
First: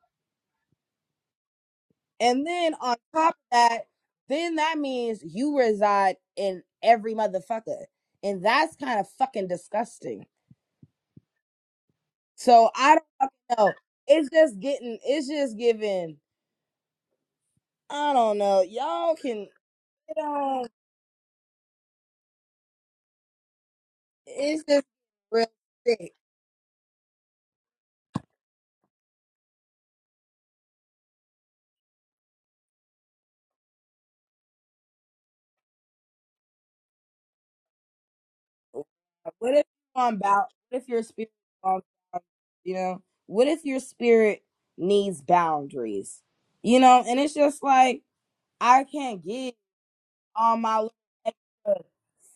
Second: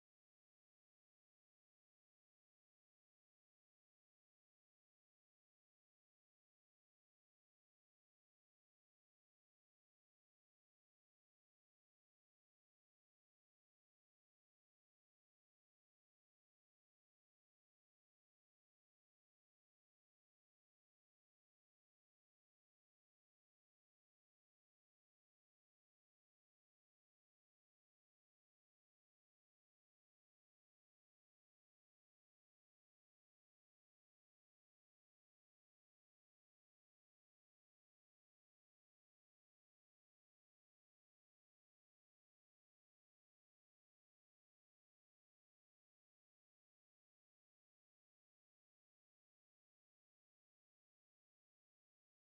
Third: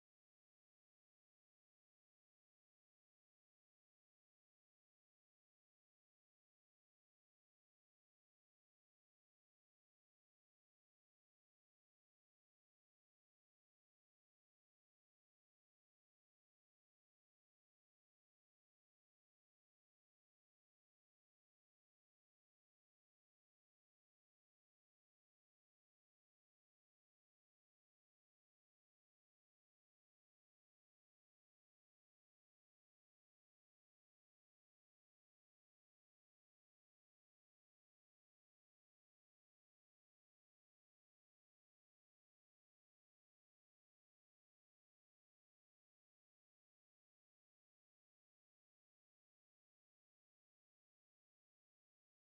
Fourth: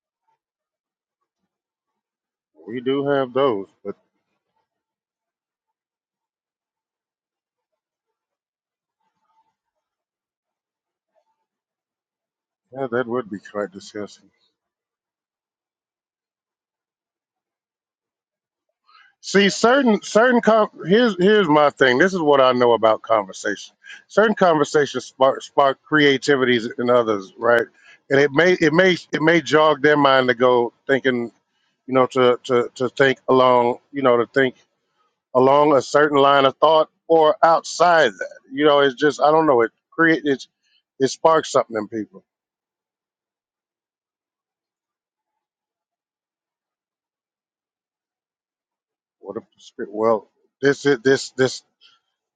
S3: And then
S2: We
S3: on
S2: do have
S3: top of
S2: those,
S3: that,
S2: but
S3: then that means you reside in every motherfucker. And that's kind of fucking disgusting. So
S2: yeah,
S3: I
S2: that would
S3: don't
S2: be
S3: fucking
S2: quite
S3: know. It's
S2: disgusting.
S3: just getting, it's just giving, I don't know. Y'all can,
S2: See, certain
S3: you
S2: certain
S3: know,
S2: com- here's here's my thing. This is what I know about conversation. Certain
S3: it's just
S2: conversations spark
S3: real
S2: spark
S3: sick.
S2: creativities in others, right? And it may it may it may jog their mind to go thinking, you know, to to to think along, you know, to think along a certain line of thought or outside that. You know,
S3: Like,
S2: it's just I don't
S3: What
S2: know.
S3: if
S2: It
S3: you're on
S2: create
S3: bout?
S2: it's
S3: What if your
S2: it
S3: spirit,
S2: sparks
S3: is on
S2: something in people.
S3: bound- you know, what if your spirit needs boundaries? You know, and it's just like I can't
S2: What if
S3: give
S2: the spirit. Well,
S3: all my
S2: this
S3: little
S2: is this this
S3: extra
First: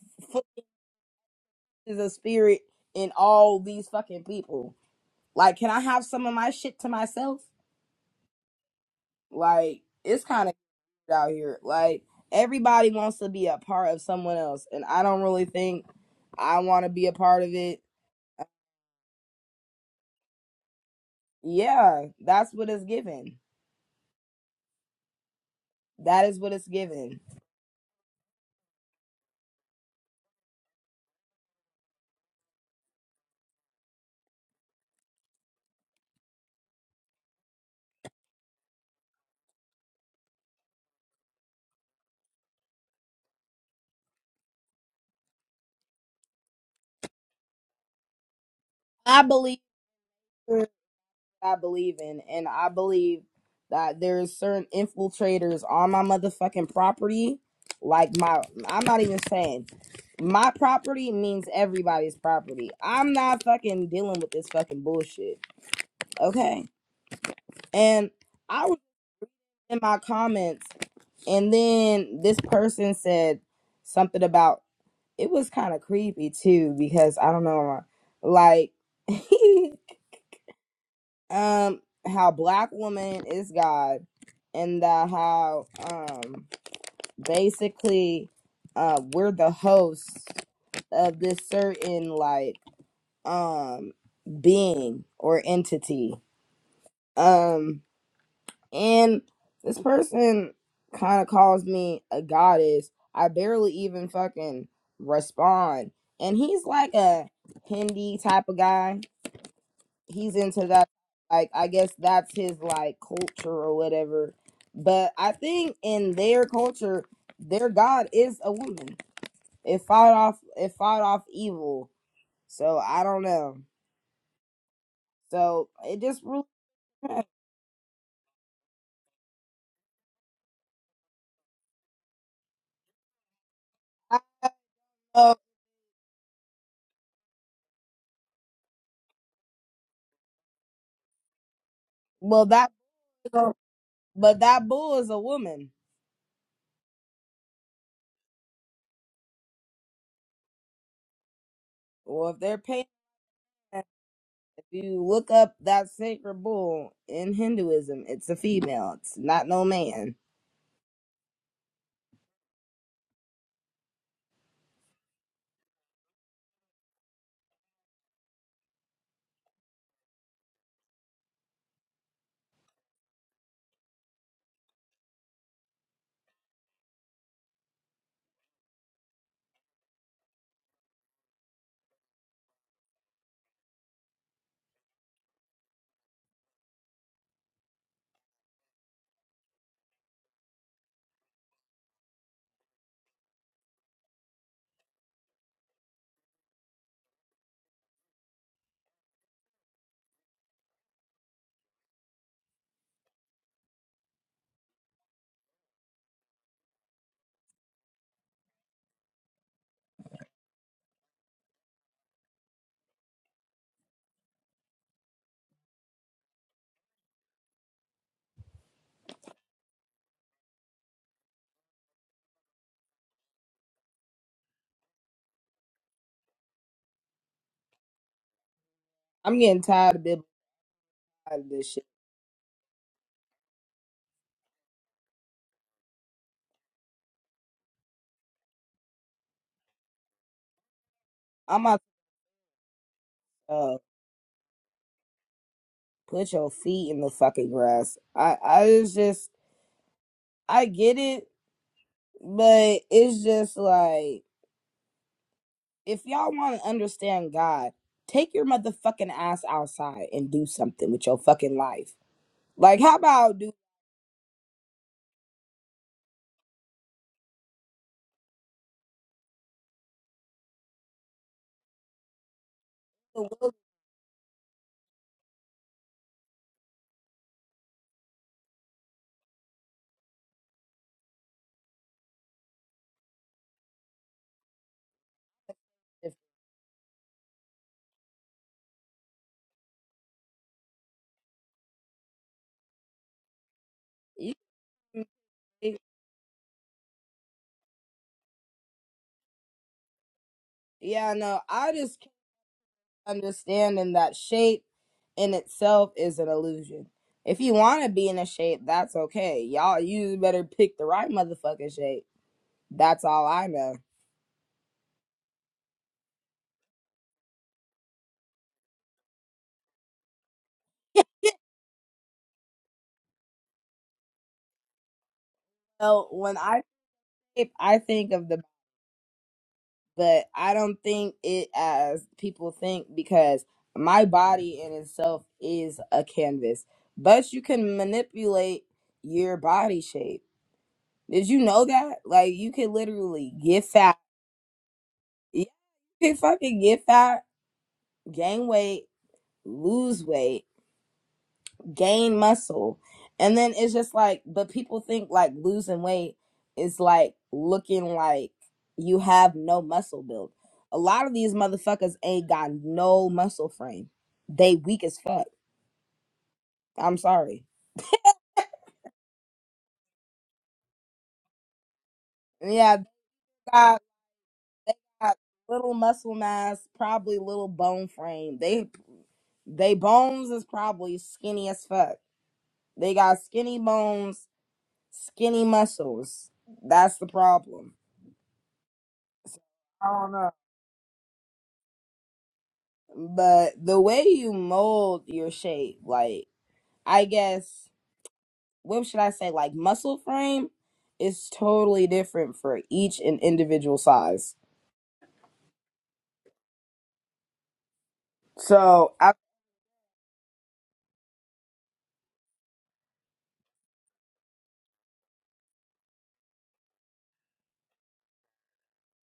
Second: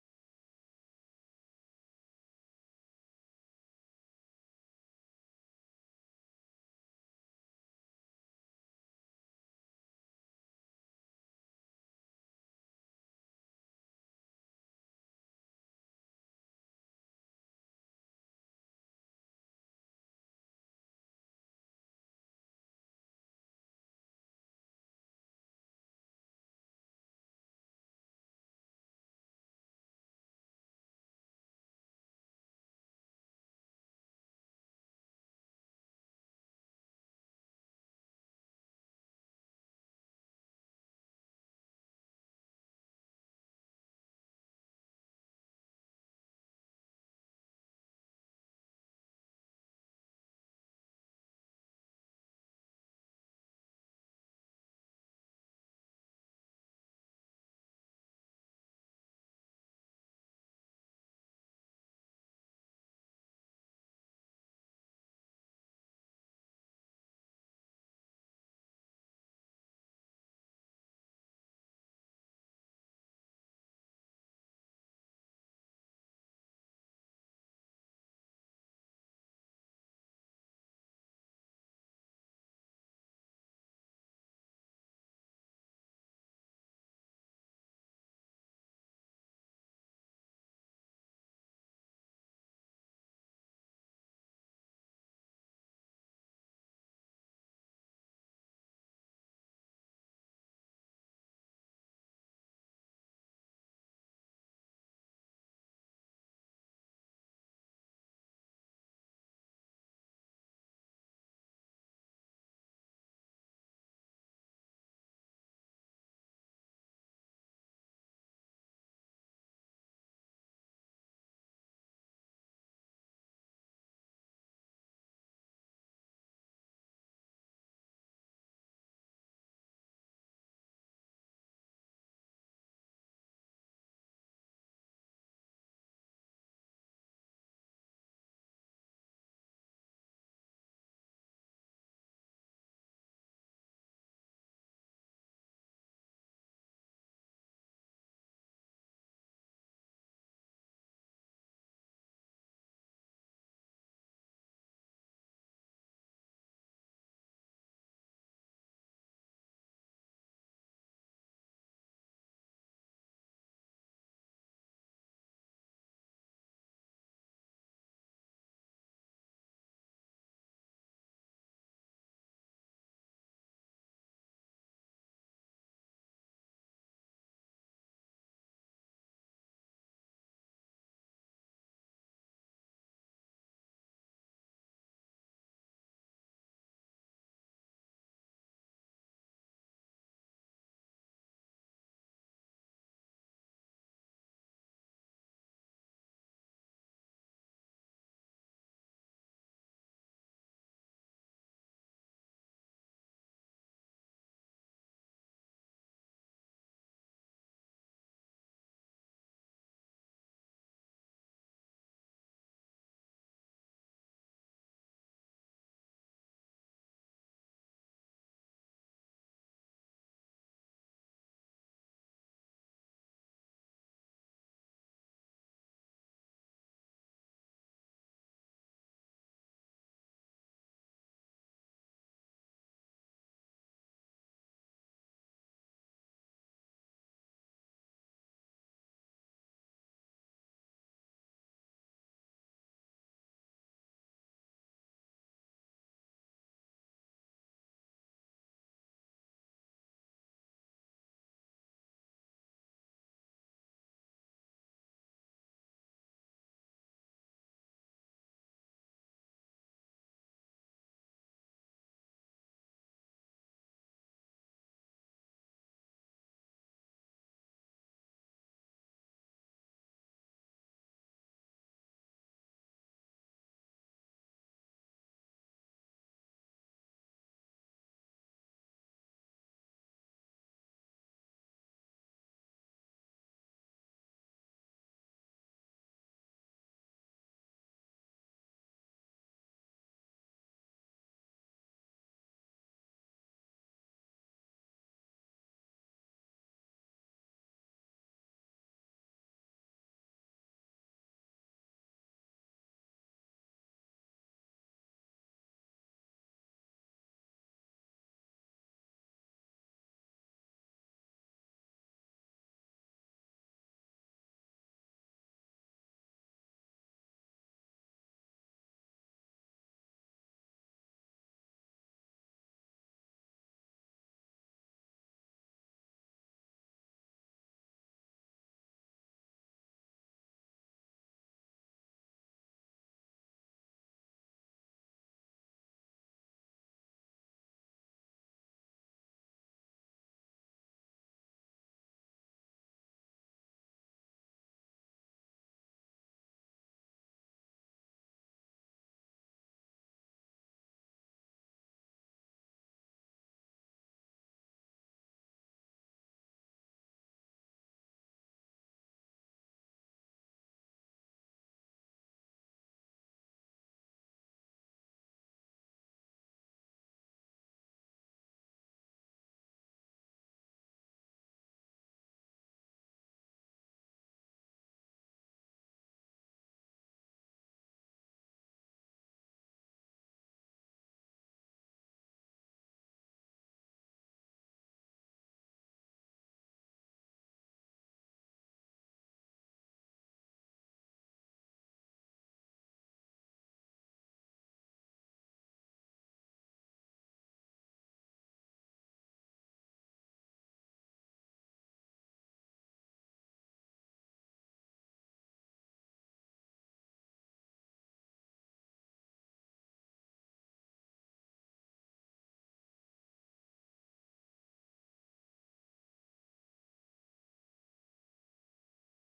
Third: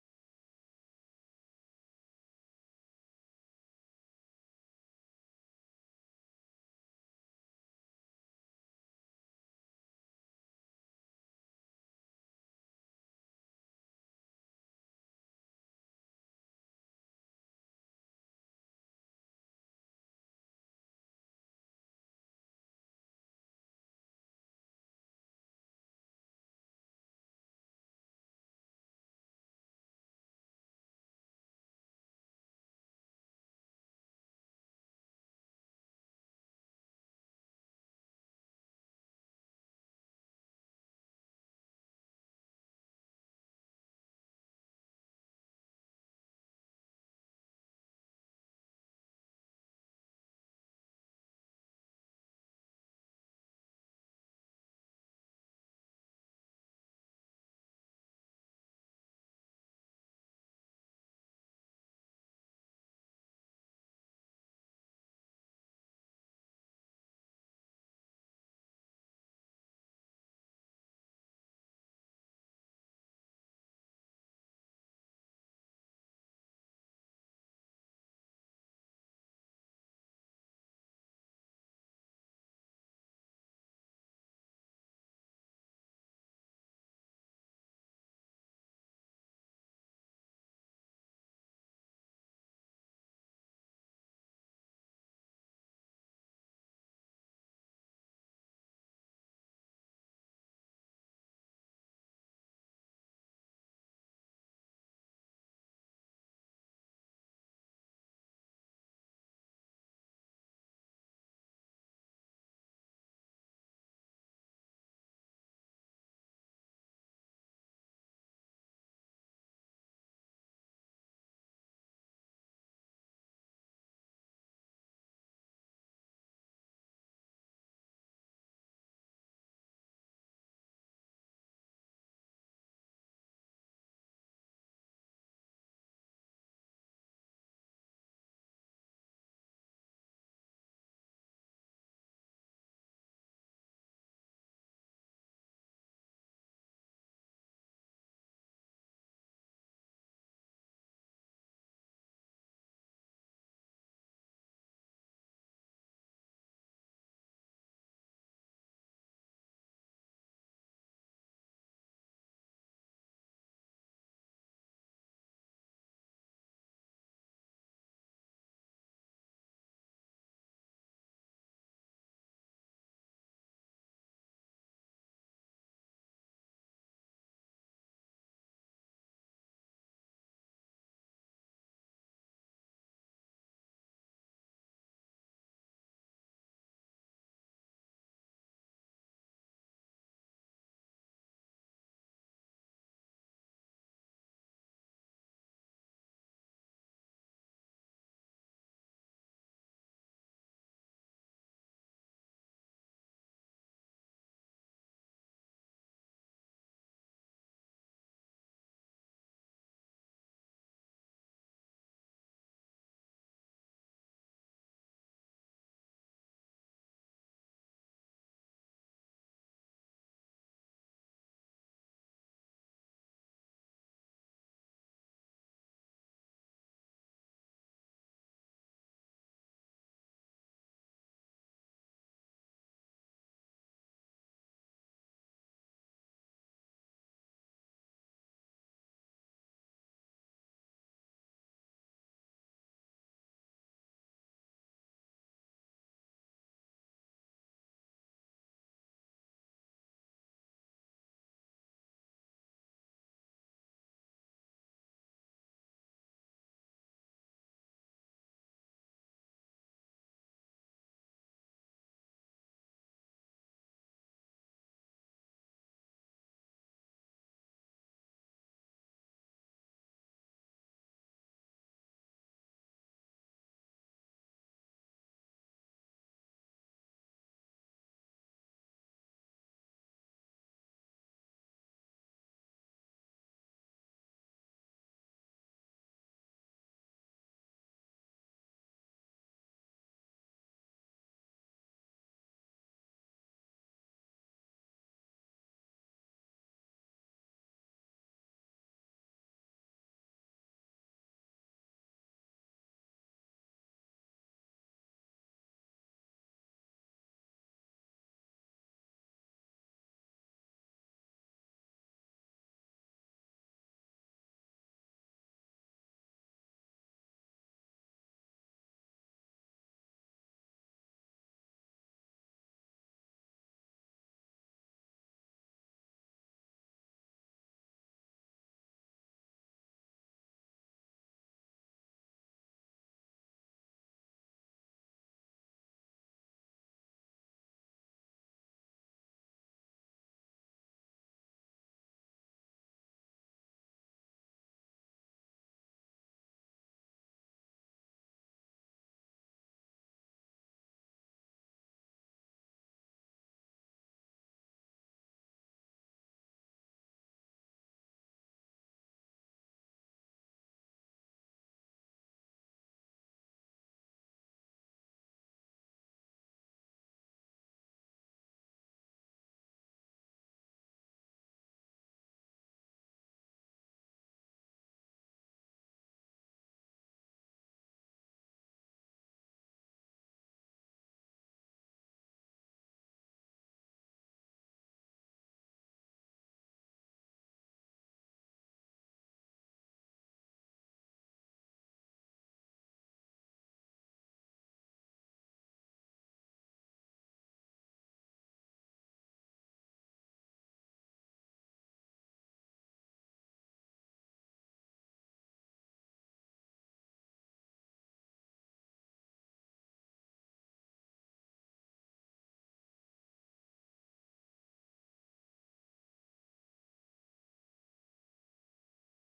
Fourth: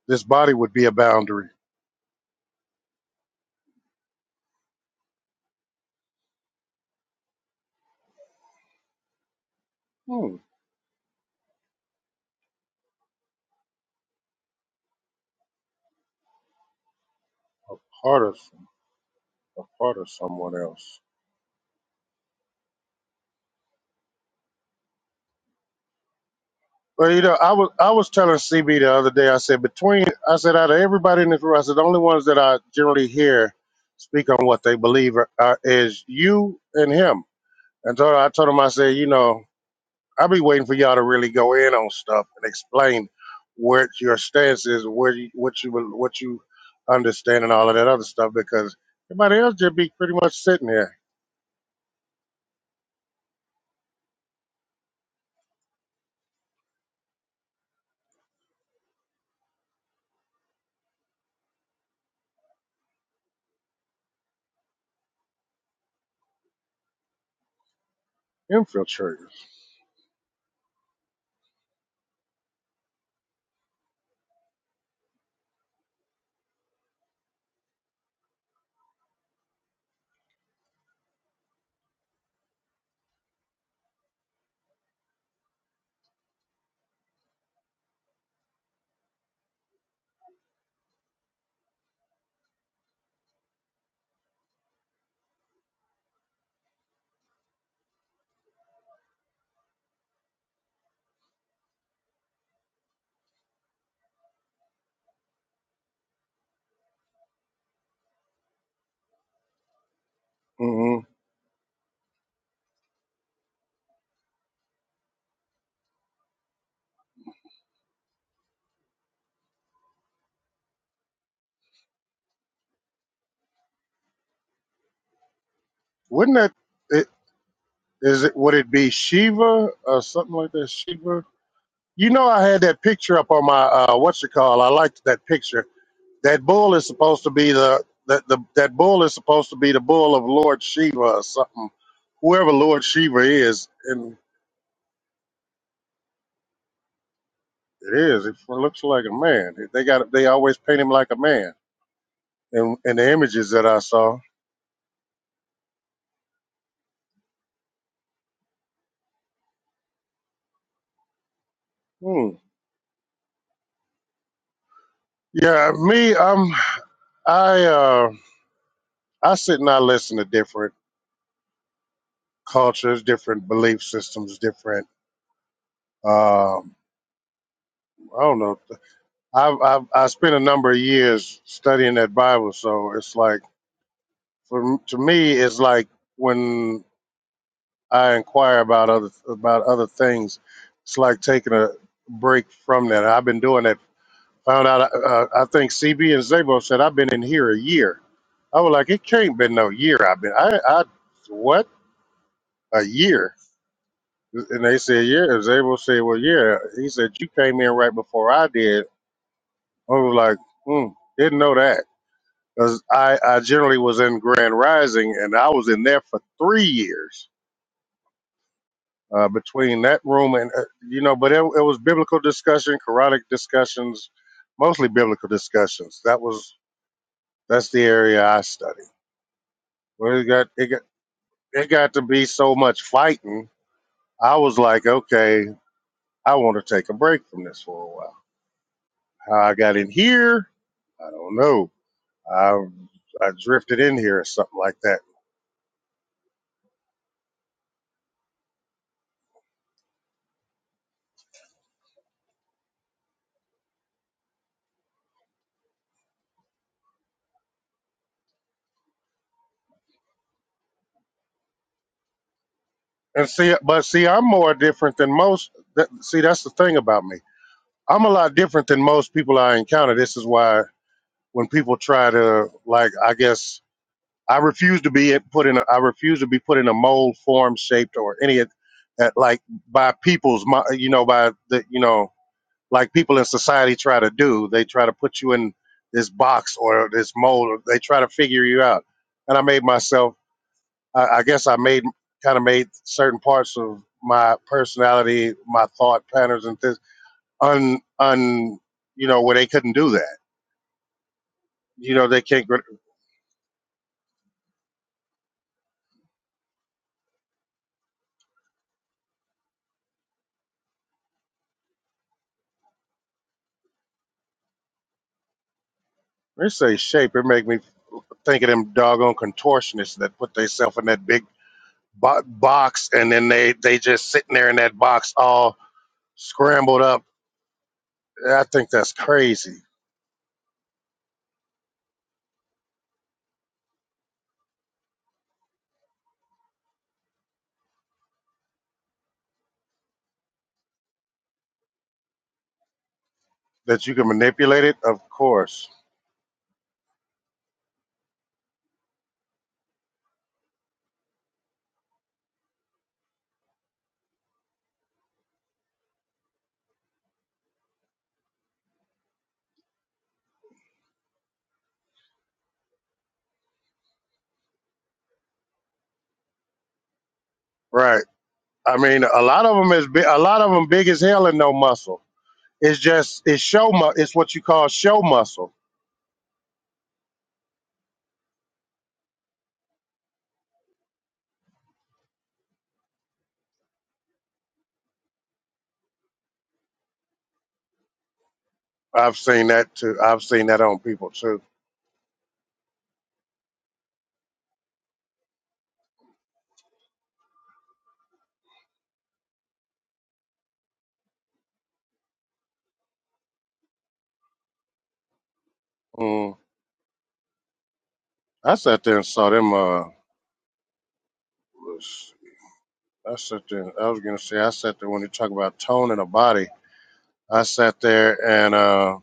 S2: this body would be a boundary.
S3: foolishness of spirit in all these fucking people. Like, can I have some of my shit to myself? Like, it's
S2: Hmm.
S3: kind of out here. Like, everybody wants to be a part of someone else, and I don't really think I want to be a part of
S2: A
S3: it.
S2: part of a part of someone else.
S3: Yeah, that's what it's given. That is what it's
S2: Well,
S3: given.
S2: you know, I was I was telling CB the other day. I said between I said out of everybody in this room, I said the only ones that I generally hear speak on what they believe are, are, is you and him. And so I told him I said, you know. I'll be waiting for y'all to really go in on stuff and explain what your stance is, where you, what you what you understand, and all of that other stuff. Because
S3: I
S2: everybody else
S3: believe
S2: just be pretty much
S3: in
S2: sitting
S3: what
S2: there
S3: I believe in, and I believe that there's certain infiltrators on my motherfucking property. Like my, I'm not even saying my property means everybody's property. I'm not fucking dealing with this fucking bullshit. Okay, and I was
S2: infiltrators.
S3: in my comments, and then this person said something about it was kind of creepy too because I don't know, like. um how black woman is God and that how um basically uh we're the hosts of this certain like um being or entity. Um and this person kind of calls me a goddess. I barely even fucking respond. And he's like a Hindi type of guy he's into that
S2: hmm
S3: like i guess that's his like culture or whatever but i think in their culture their god is a woman it fought off it fought off evil so i don't know so it just
S2: Wouldn't
S3: really
S2: that it, is it? Would it be Shiva or something like that? Shiva. You know, I had that picture up on my uh,
S3: I
S2: what's it called? I liked
S3: don't
S2: that
S3: know.
S2: picture. That bull is supposed to be the that the that bull is supposed to be the bull of Lord Shiva or something.
S3: well
S2: Whoever
S3: that
S2: Lord Shiva is, and
S3: but that bull is a woman
S2: It is. It looks like a man. They got. They always paint him like a man.
S3: well if they're
S2: And
S3: paying
S2: in in the images that I saw.
S3: if you look up that sacred bull in hinduism it's a female it's not no man
S2: Hmm. Yeah, me. Um, I uh, I sit and I listen to different cultures, different belief systems, different. Um, I don't know. I've, I've I spent a number of years studying that Bible, so it's like for to me, it's like when I inquire about other about other things, it's like taking a break from that. I've been doing that Found out, uh, uh, I think CB and Zabo said, I've been in here a year. I was like, it can't been no year. I've been, I, I, what? A year. And they said, yeah. And Zabo said, well, yeah. He said, you came in right before I did. I was like, hmm, didn't know that. Because I, I generally was in Grand Rising and I was in there for three years uh, between that room and, uh, you know, but it, it was biblical discussion, Quranic discussions, mostly biblical discussions. That was, that's the area I studied.
S3: i'm getting tired of
S2: Well, it
S3: biblical
S2: got it got it
S3: this shit
S2: got to be so much fighting. I was like, okay, I want to take a break from this for a while. How I got in here, I don't
S3: i'm
S2: know.
S3: out
S2: I I drifted in here or something like that.
S3: put your feet in the fucking grass. I I was just I get it, but it's just like if y'all want to understand God, take your motherfucking ass outside and do something with your fucking life. Like how
S2: And
S3: about do
S2: see, but see, I'm more different than most. That, see, that's the thing about me. I'm a lot different than most people I encounter. This is why when people try to like, I
S3: the will
S2: guess I refuse to be put in. A, I refuse to be put in a mold, form, shaped, or any of that, like by people's, mi- you know, by the, you know, like people in society try to do. They try to put you in this
S3: if
S2: box or this mold. Or they try to figure you out. And I made myself. I, I guess I made kind of made certain parts of
S3: you
S2: my
S3: can
S2: personality, my
S3: make-
S2: thought patterns, and this un un, you know, where they couldn't do that.
S3: yeah, no, I
S2: You
S3: just
S2: know, they can't. gr-
S3: understanding that shape in itself is an illusion. If you want to be in a shape, that's okay. Y'all, you better pick the right motherfucking shape. That's all I know.
S2: They say shape. It make me think of them doggone contortionists that put themselves in that big bo- box and then they they just sitting there in that box all
S3: So when I
S2: scrambled up.
S3: shape, I think of the,
S2: I think that's crazy
S3: but I don't think it as people think because my body in itself is a canvas. But you can manipulate your body shape. Did you know that? Like you can literally get
S2: that you
S3: fat.
S2: can manipulate it. Of
S3: You
S2: course,
S3: can fucking get fat, gain weight, lose weight, gain muscle. And then it's just like, but people think like losing weight is like looking like you have no muscle build. A lot of these motherfuckers ain't got no muscle frame. They weak as fuck. I'm sorry.
S2: right? I mean, a lot of them is big, a lot of them big as hell and no muscle.
S3: Yeah,
S2: It's
S3: they
S2: just it's show
S3: got,
S2: mu- it's what you call show
S3: got
S2: muscle.
S3: little muscle mass, probably little bone frame. They they bones is probably skinny as fuck. They got skinny bones, skinny muscles. That's the problem.
S2: I've
S3: So,
S2: seen that
S3: I
S2: too.
S3: don't
S2: I've
S3: know.
S2: seen that on people too.
S3: But the way you mold your shape, like I guess what should I say, like muscle frame is totally different for each and individual size.
S2: Mm. I sat
S3: So
S2: there and
S3: I
S2: saw them. Uh, I sat there. I was gonna say I sat there when you talk about tone in a body. I sat there and uh,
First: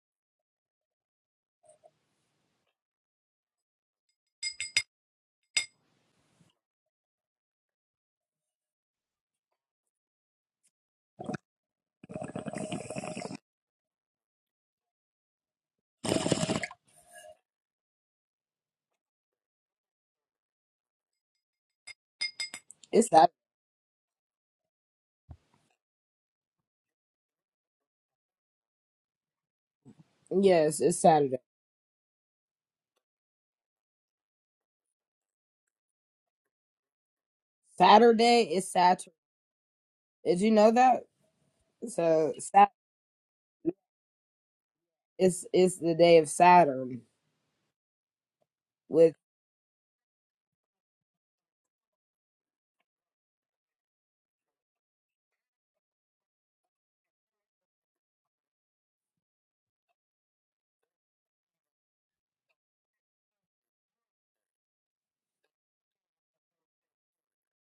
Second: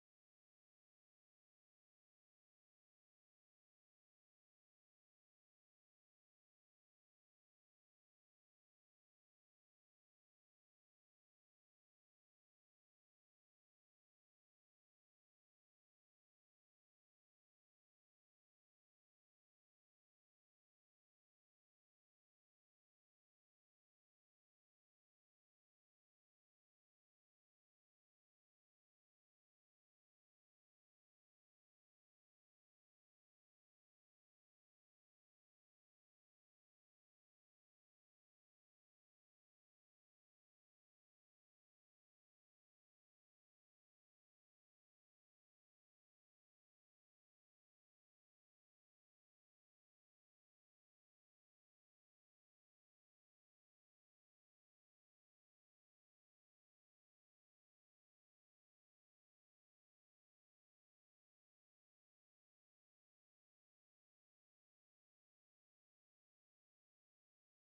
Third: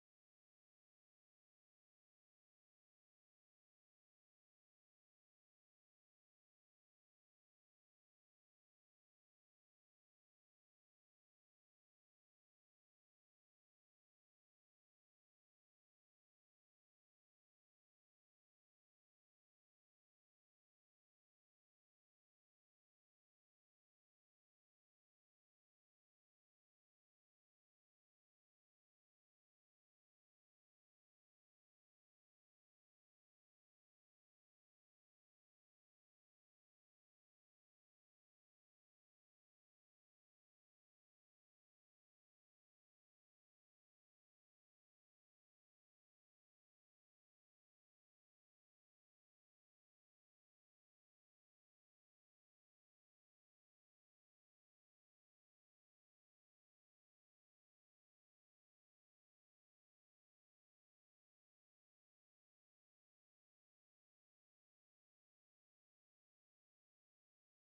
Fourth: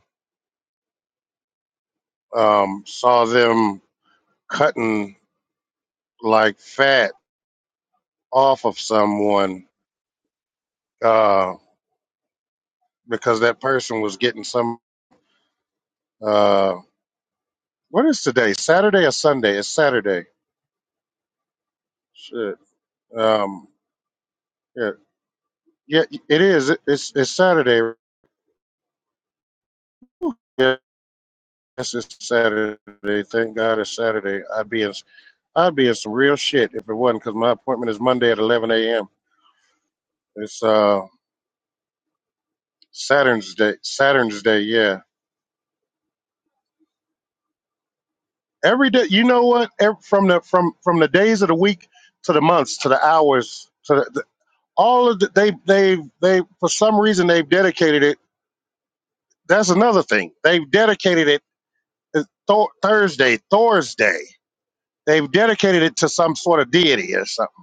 S2: um, saw them cutting like fat off of someone uh, because that person was getting some. Uh, what is today? Saturday or Sunday? It's Saturday. Shit.
S3: it's that
S2: Um, yeah, yeah, it is. It's it's Saturday. Yes,
S3: yes, it's Saturday.
S2: it's Saturday. Thank God it's Saturday. I'd be in I'd be in some real shit if it wasn't because my appointment is Monday at
S3: Saturday is
S2: 11 a.m.
S3: Saturn. Did you
S2: It's
S3: know that?
S2: uh
S3: So Sat
S2: Saturn's day. Saturn's day. Yeah
S3: is is the day of Saturn.
S2: every day
S3: with
S2: you know what Ev- from the from from the days of the week to the months to the hours to the, the- all of the, they they they for some reason they've dedicated it that's another thing they've dedicated it to Thor thursday thursday they've dedicated it to some sort of deity or something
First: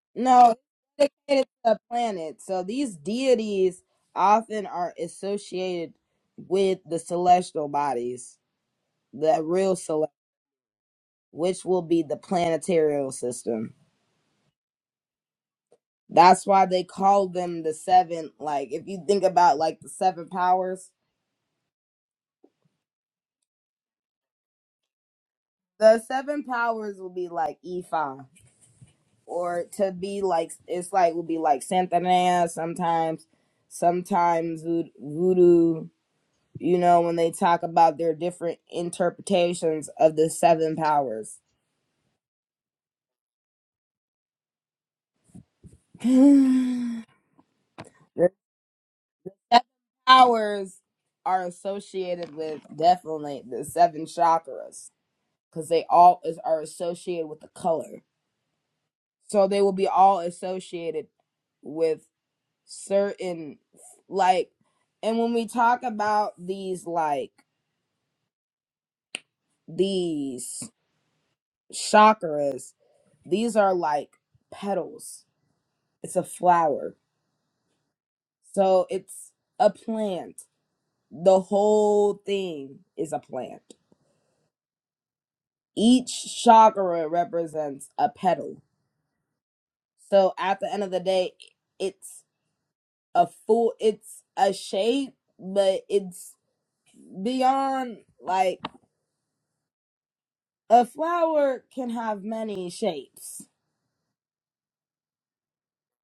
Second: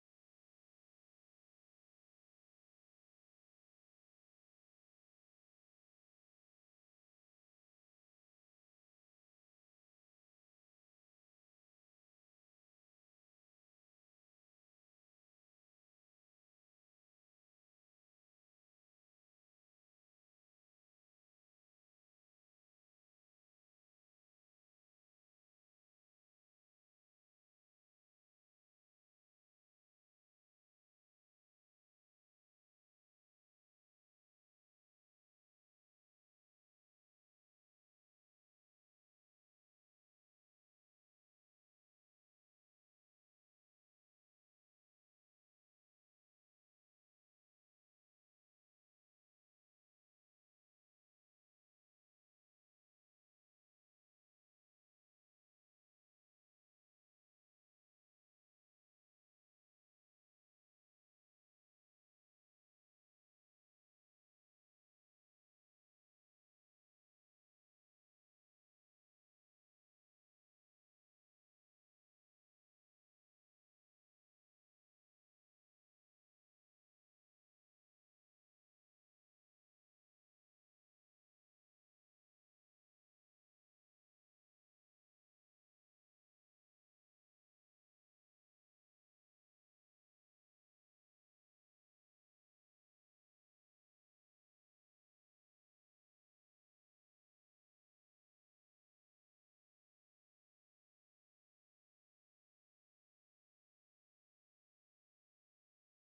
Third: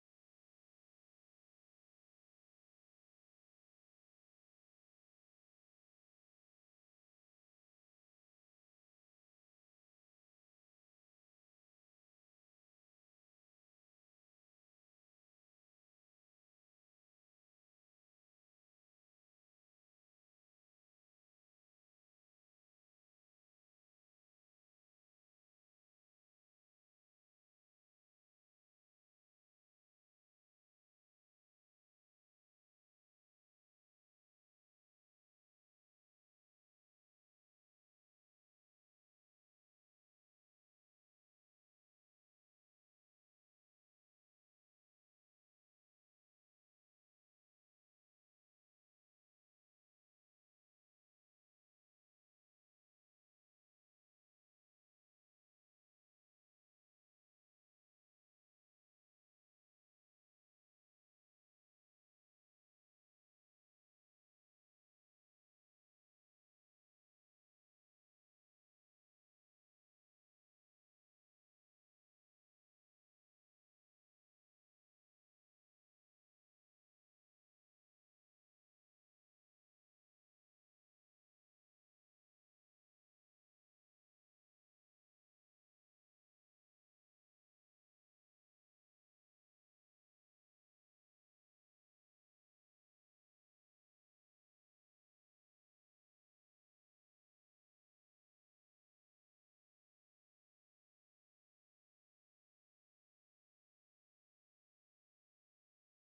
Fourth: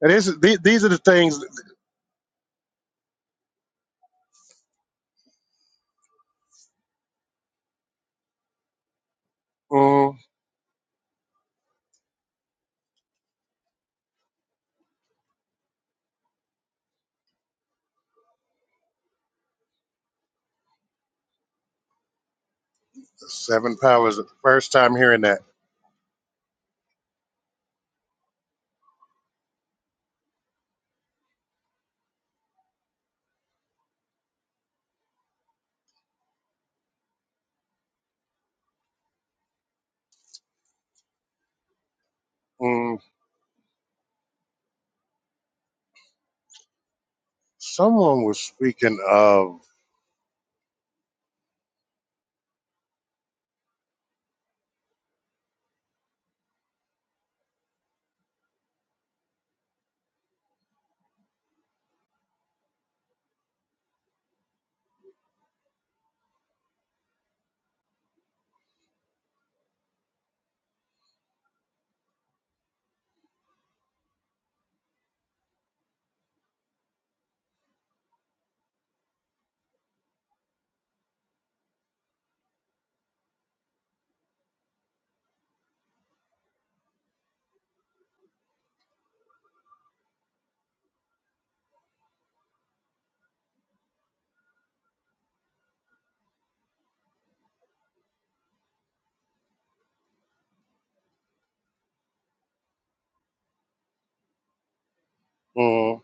S2: and this, is-
S3: no
S2: the- these are the
S3: it's
S2: things
S3: dedicated to the planet. So these deities often are associated with the celestial bodies, the real celestial,
S2: mm,
S3: which will be the planetarial system. That's why they call them the seven. Like, if you think about like the seven powers,
S2: the seven powers the first time hearing that
S3: the seven powers will be like Ifa, or to be like it's like will be like Santana sometimes, sometimes Vood- voodoo. You know when they talk about their different interpretations of the seven powers.
S2: mm,
S3: the
S2: someone was speaking of
S3: seven powers are associated with definitely the seven chakras because they all is, are associated with the color. So they will be all associated with certain like and when we talk about these like these chakras, these are like petals. It's a flower. So it's a plant. The whole thing is a plant. Each chakra represents a petal. So at the end of the day, it's a full it's a shape, but it's beyond like a flower can have many shapes.
S2: mm,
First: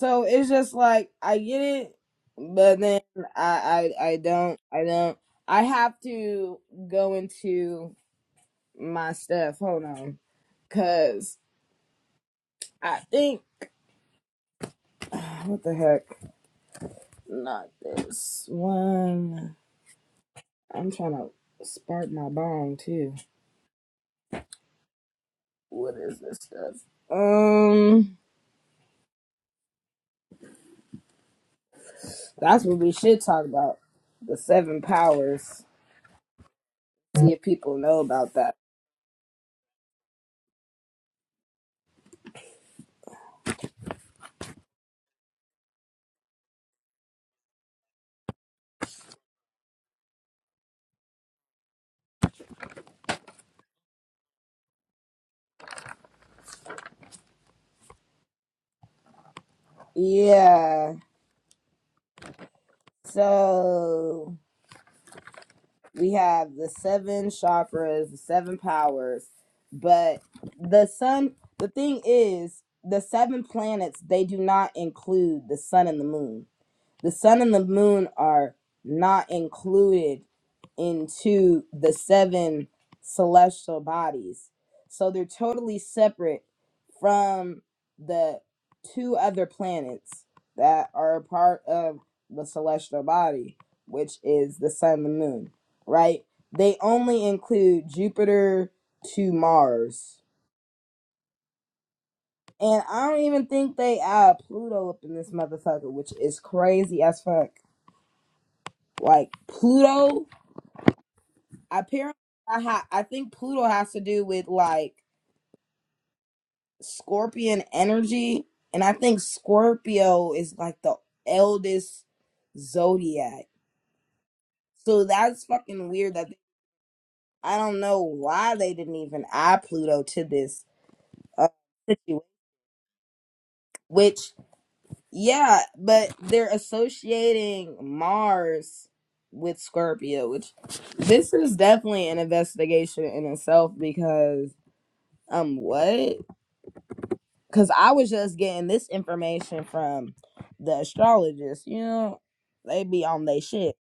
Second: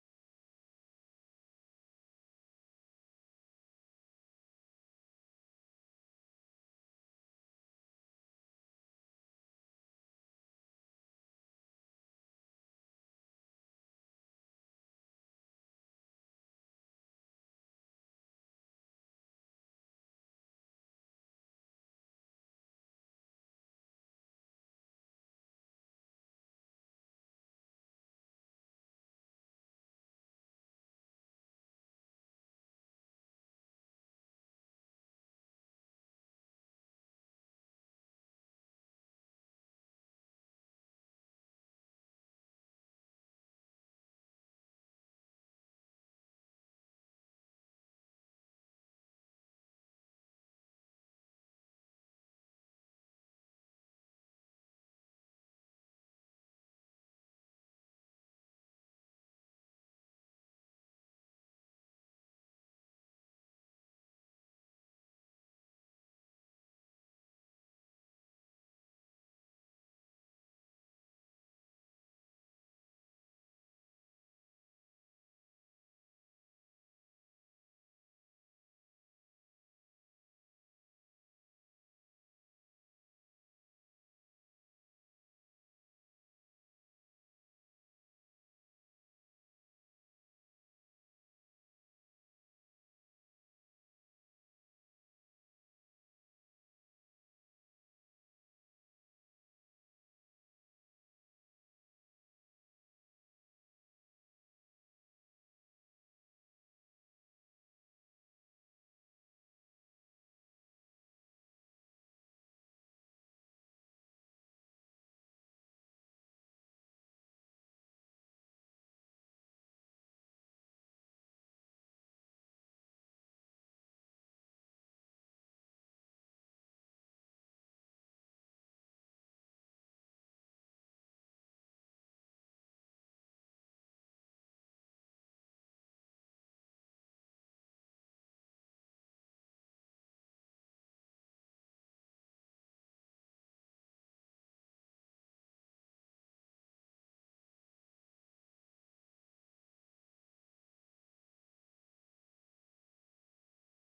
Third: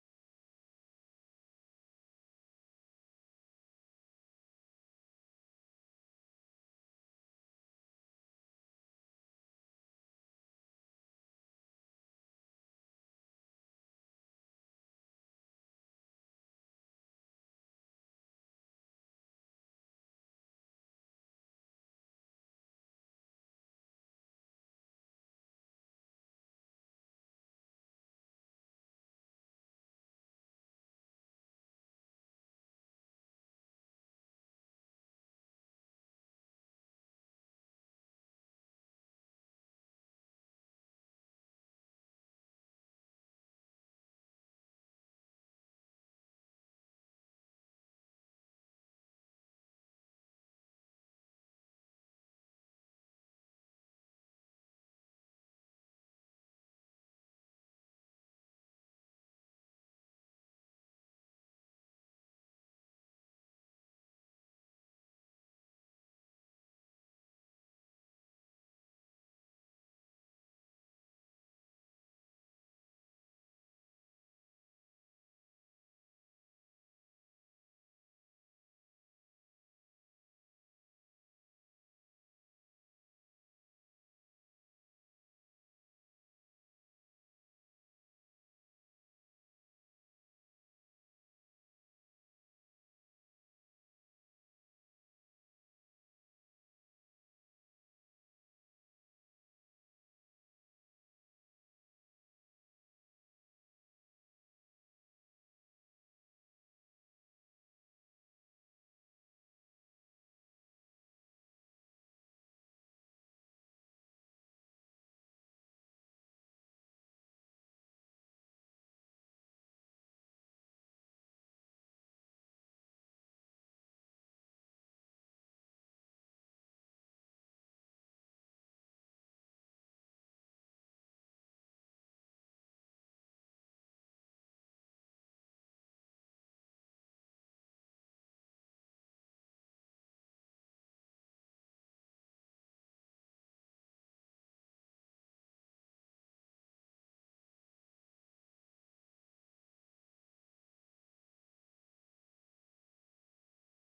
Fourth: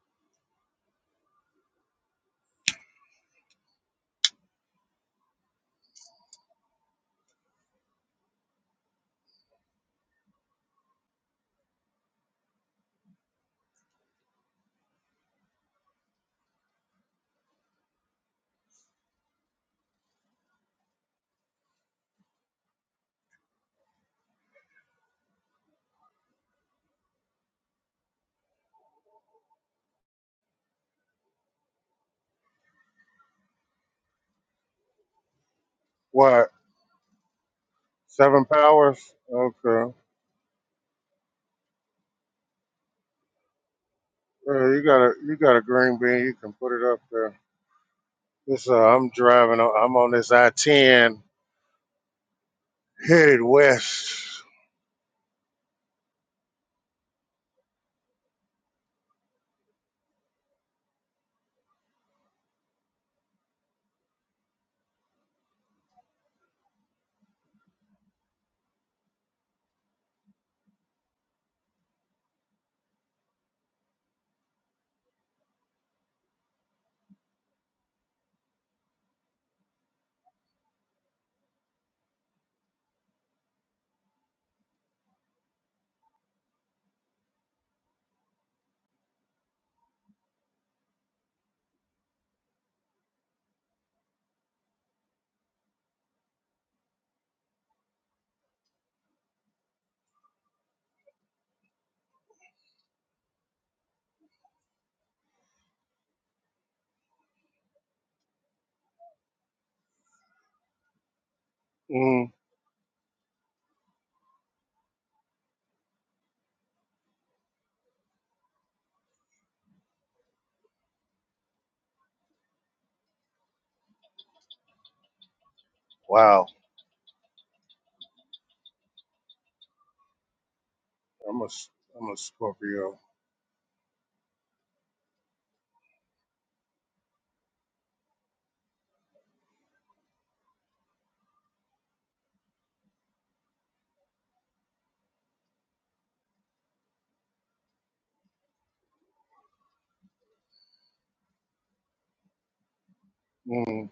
S3: So it's just like I get it, but then I I, I don't I don't I have to go into my stuff. Hold on, cause I think what the heck? Not this one. I'm trying to spark my bong too. What is this stuff? Um. That's what we should talk about. The seven powers.
S2: what
S3: See if people know about
S2: seven
S3: that.
S2: powers okay Uh, you got a you got a green bean. You can put it up there. This uh, I'm driving. on- I'm on this I-10 headed west.
S3: Yeah. So we have the seven chakras, the seven powers, but the sun, the thing is, the seven planets, they do not include the sun and the moon. The sun and the moon are not included into the seven celestial bodies. So they're totally separate from the two other planets that are a part of the celestial body, which is the sun and the moon, right? They only include Jupiter to Mars. And I don't even think they add Pluto up in this motherfucker, which is crazy as fuck. Like Pluto, apparently,
S2: Mm,
S3: I ha- I think Pluto has to do with like Scorpion energy, and I think Scorpio is like the eldest zodiac. So that's fucking weird. That
S2: wow,
S3: I don't know why they didn't even add Pluto to this
S2: I'm a
S3: uh,
S2: s- I'm a
S3: situation.
S2: Scorpio.
S3: Which, yeah, but they're associating Mars with Scorpio, which this is definitely an investigation in itself because um what? because I was just getting this information from the astrologist. You know, they be on they shit
S2: Mm,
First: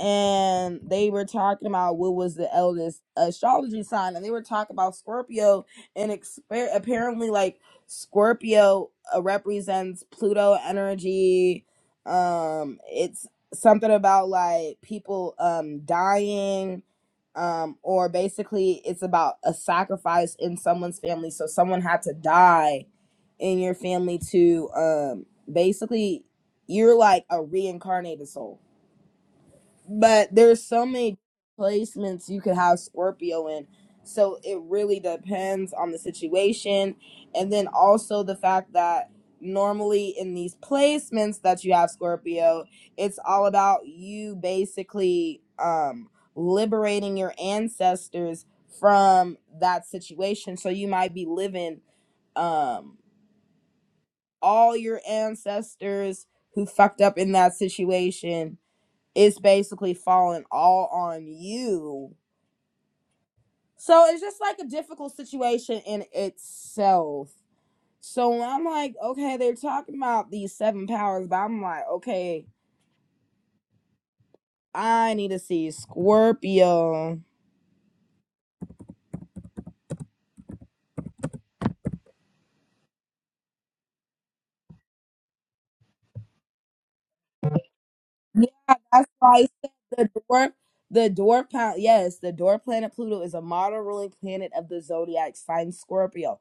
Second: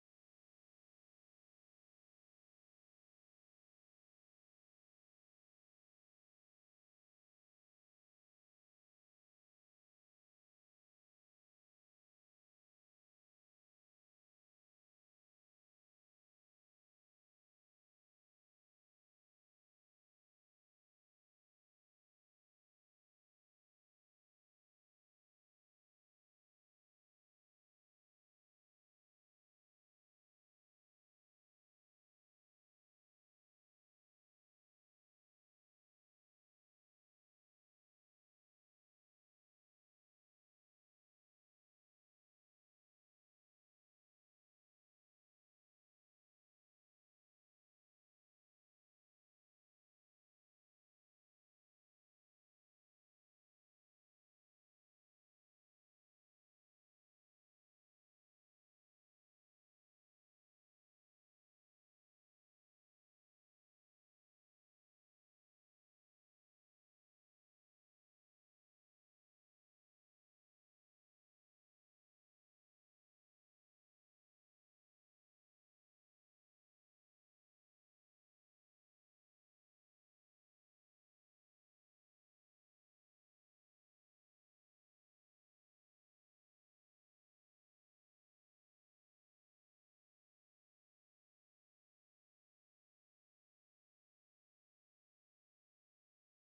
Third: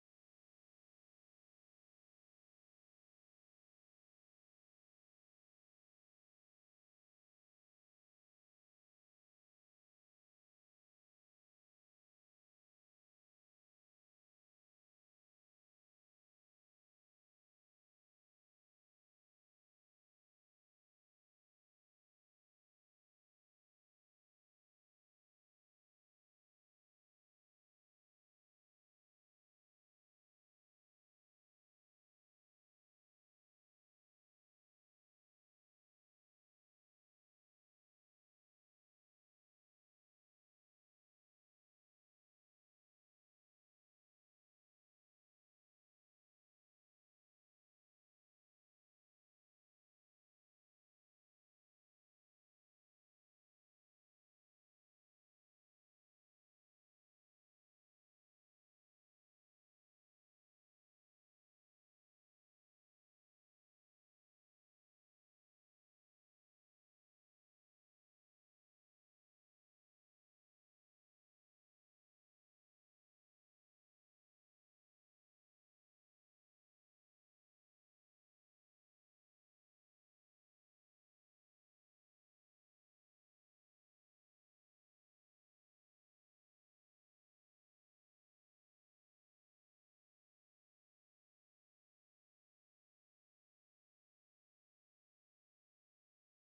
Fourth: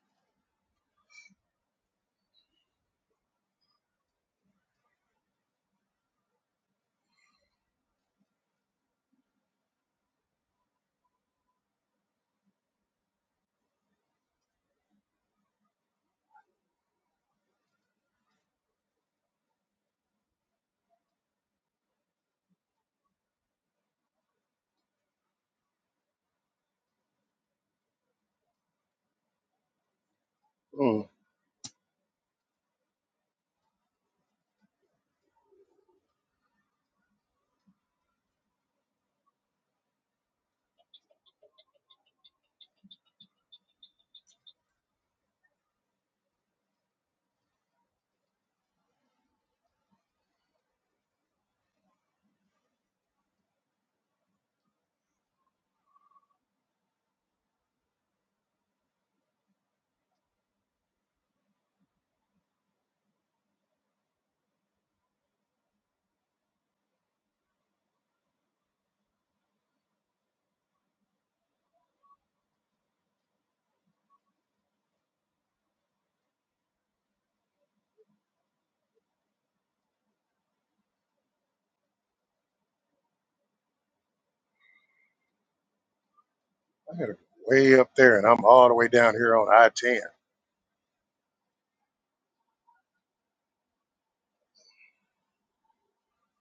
S3: and they were talking about what was the eldest astrology sign, and they were talking about Scorpio, and exper- apparently, like Scorpio uh, represents Pluto energy. Um, it's something about like people um dying, um, or basically, it's about a sacrifice in someone's family. So someone had to die in your family to um basically, you're like a reincarnated soul but there's so
S2: mm,
S3: many placements you could have Scorpio in. So it really depends on the situation. And then also the fact that normally in these placements that you have Scorpio, it's all about you basically um liberating your ancestors from that situation. So you might be living um all your ancestors who fucked up in that situation it's basically falling all on you. So it's just like a difficult situation in itself. So I'm like, okay, they're talking about these seven powers, but I'm like, okay, I need to see Scorpio.
S2: I had it way up there, and I'm all
S3: Yeah,
S2: the way
S3: that's
S2: down here
S3: why
S2: on
S3: I
S2: I-10.
S3: said the dwarf, the dwarf planet. Yes, the dwarf planet Pluto is a model ruling planet of the zodiac sign Scorpio.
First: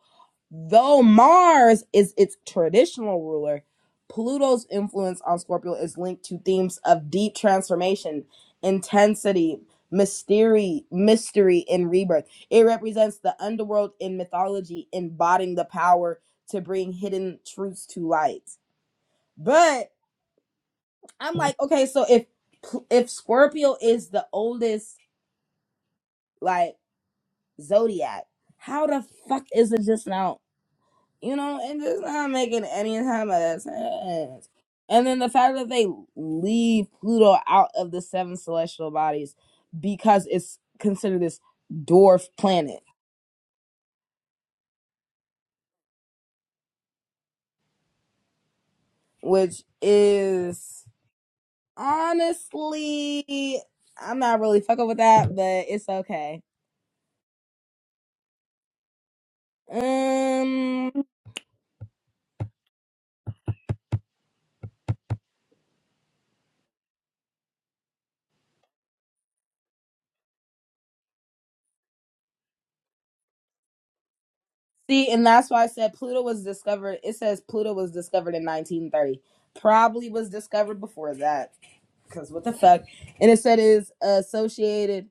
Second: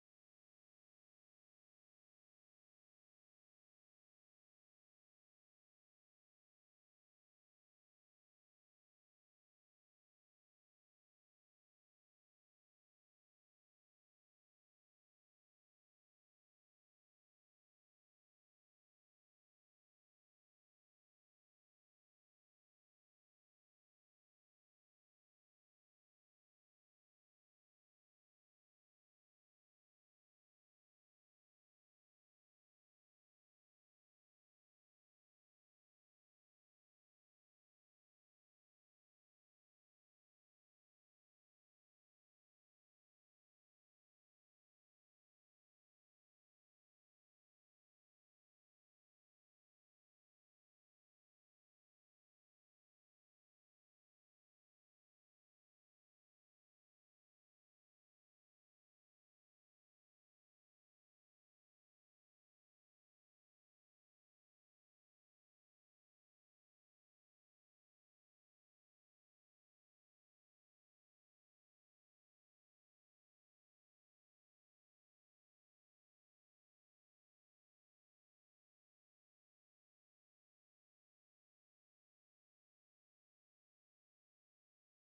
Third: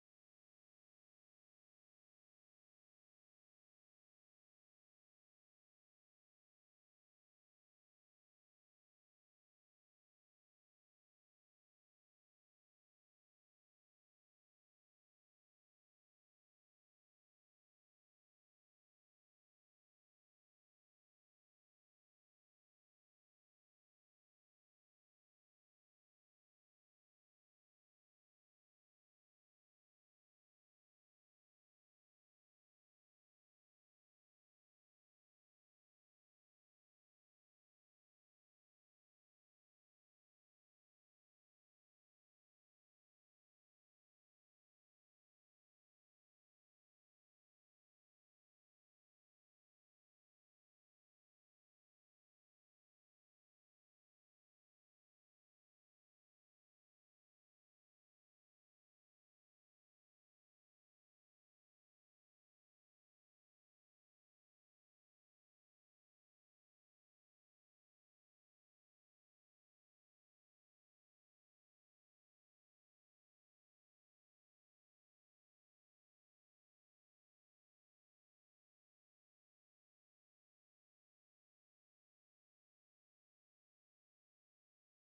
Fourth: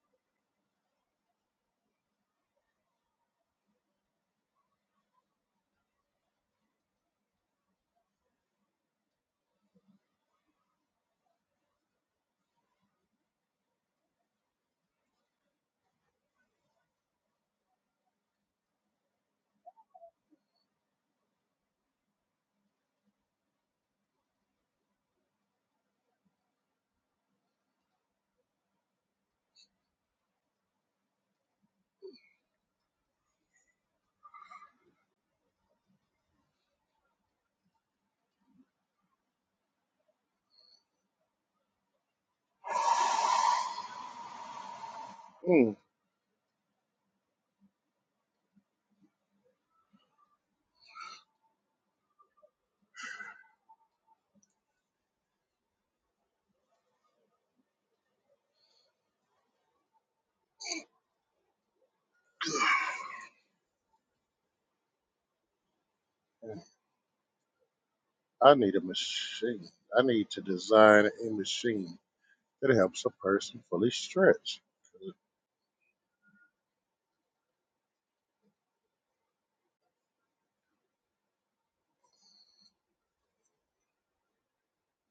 S3: Though Mars is its traditional ruler, Pluto's influence on Scorpio is linked to themes of deep transformation, intensity, mystery, mystery, and rebirth. It represents the underworld in mythology, embodying the power to bring hidden truths to light. But I'm like, okay, so if if Scorpio is the oldest like zodiac, how the fuck is it just now you know, and just not making any time of that sense. And then the fact that they leave Pluto out of the seven celestial bodies because it's considered this dwarf planet,
S2: Mm,
S3: which is honestly, I'm not really fucking with that, but it's okay. Um,
S2: I need a machine. I need to design a machine that helps a person fully stretch.
S3: see, and that's why I said Pluto was discovered. It says Pluto was discovered in 1930. Probably was discovered before that Cause what the fuck? And it said is associated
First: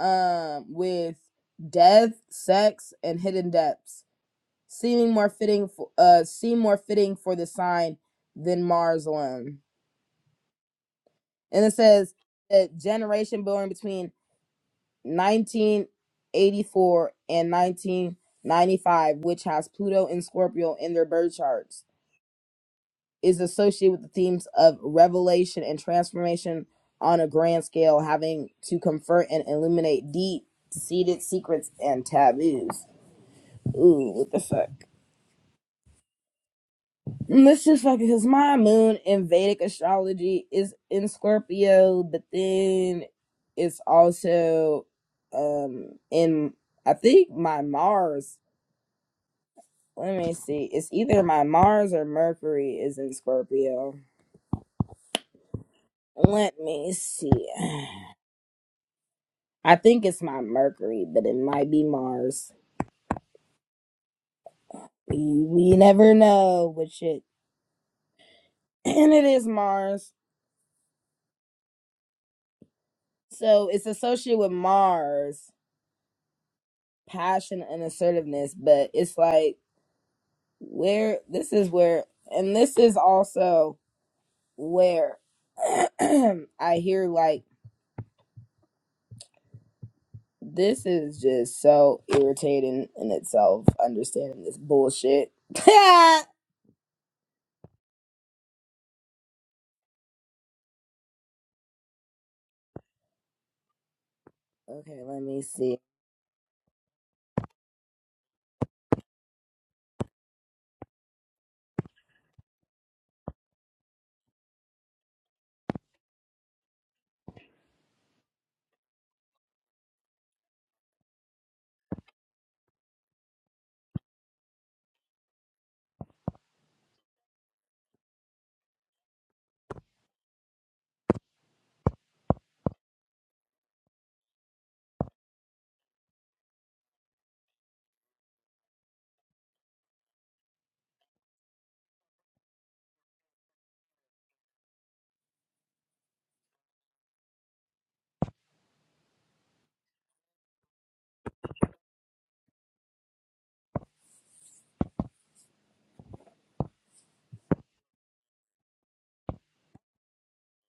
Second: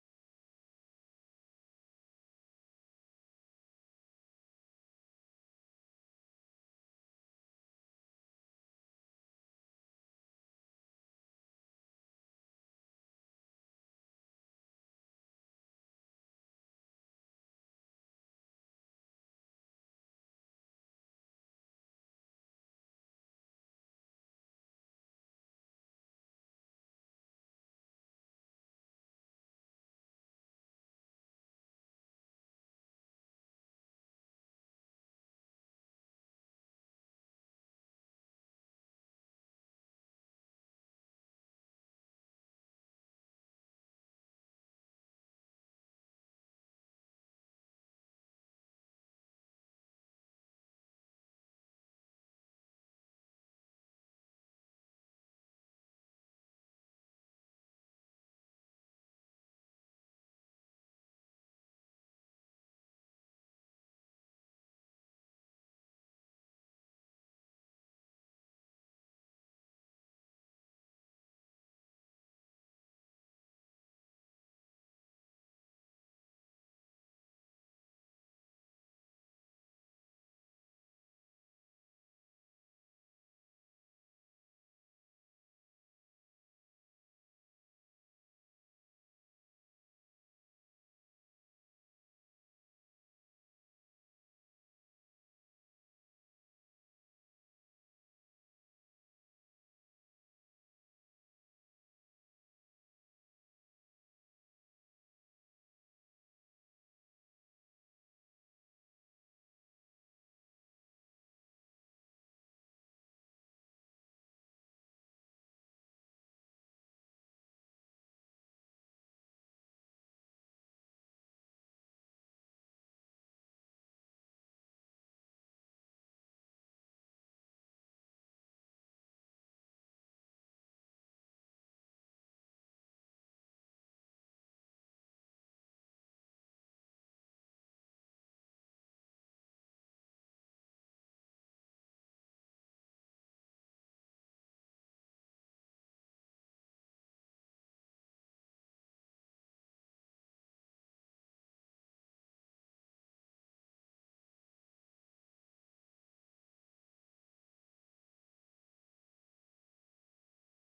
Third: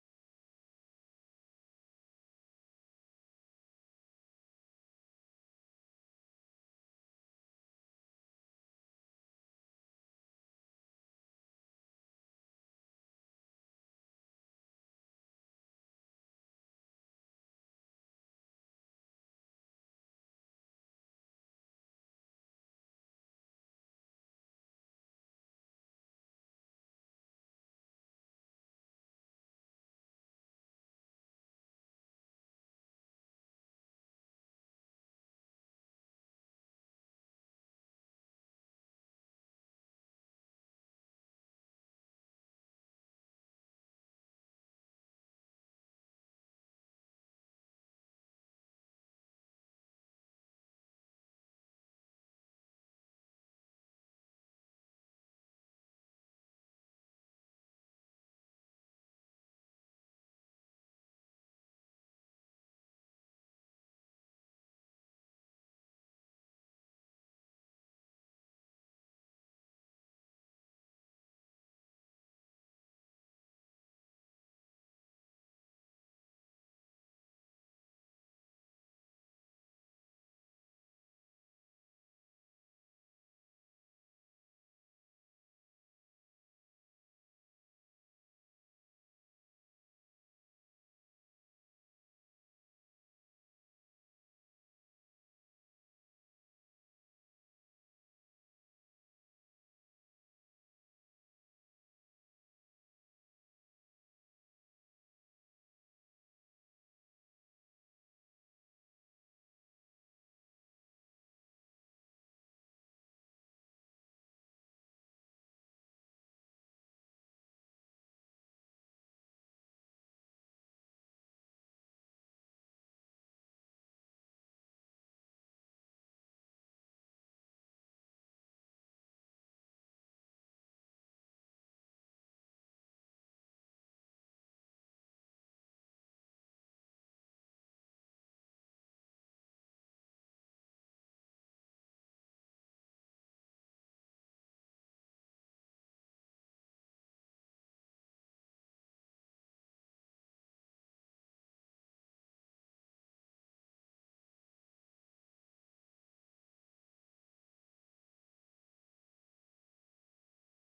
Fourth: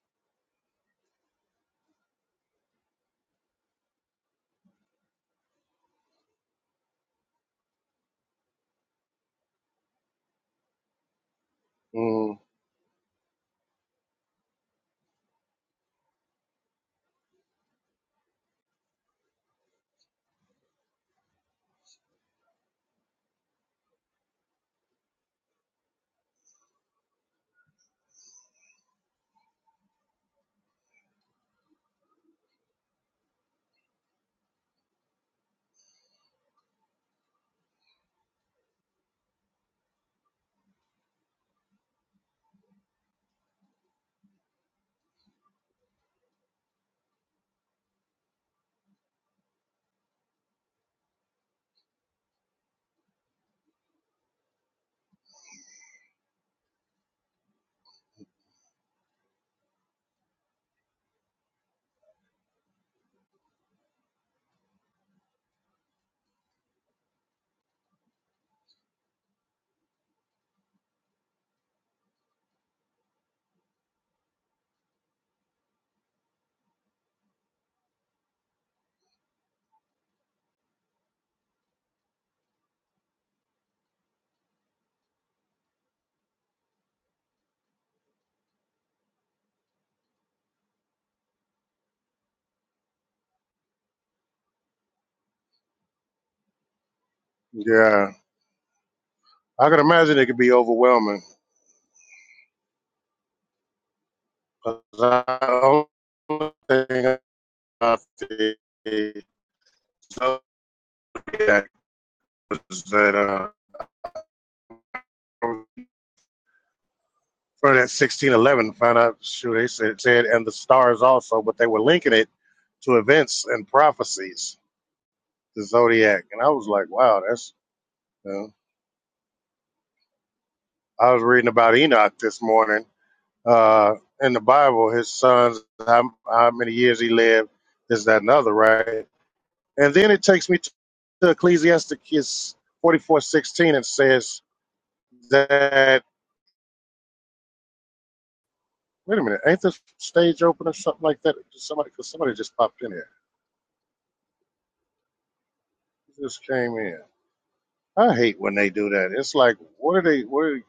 S3: um with death, sex, and hidden depths, seeming more fitting for uh seem more fitting for the sign than Mars alone. And it says
S2: Mm,
S3: that generation born between 1984 and 1995, which has Pluto and Scorpio in their birth charts. is associated with the themes of revelation and transformation on a grand scale, having to confront and illuminate deep seated secrets and taboos. Ooh, what the fuck? Let's just fuck it, because my moon in Vedic astrology is in Scorpio, but then it's also um in I think my Mars. Let me see. It's either my Mars or Mercury is in Scorpio. Let me see. I think it's not Mercury, but it might be Mars. We, we never know which shit. And it is Mars. So it's associated with Mars, passion and assertiveness, but it's like where this is where and this is also where I hear like this is just so irritating in itself understanding this bullshit. okay,
S2: yeah, I can imagine it could be overwhelming. 'cause
S3: let me see.
S2: I- the only thing off the that was that uh from that sixteen eleven found out shoot they said, said and the stars also, but they were linking it to events and prophecies, the zodiac, and I was like, wow, that's. You know, I was reading about Enoch this morning uh, in the Bible, his sons, how, how many years he lived, this, that, and the other, right? And then it takes me to Ecclesiastes 44:16 and says that Wait a minute, ain't this stage open or something like that? Somebody, cause somebody just popped in here. Who Just came in. I hate when they do that. It's like, what do they? What do they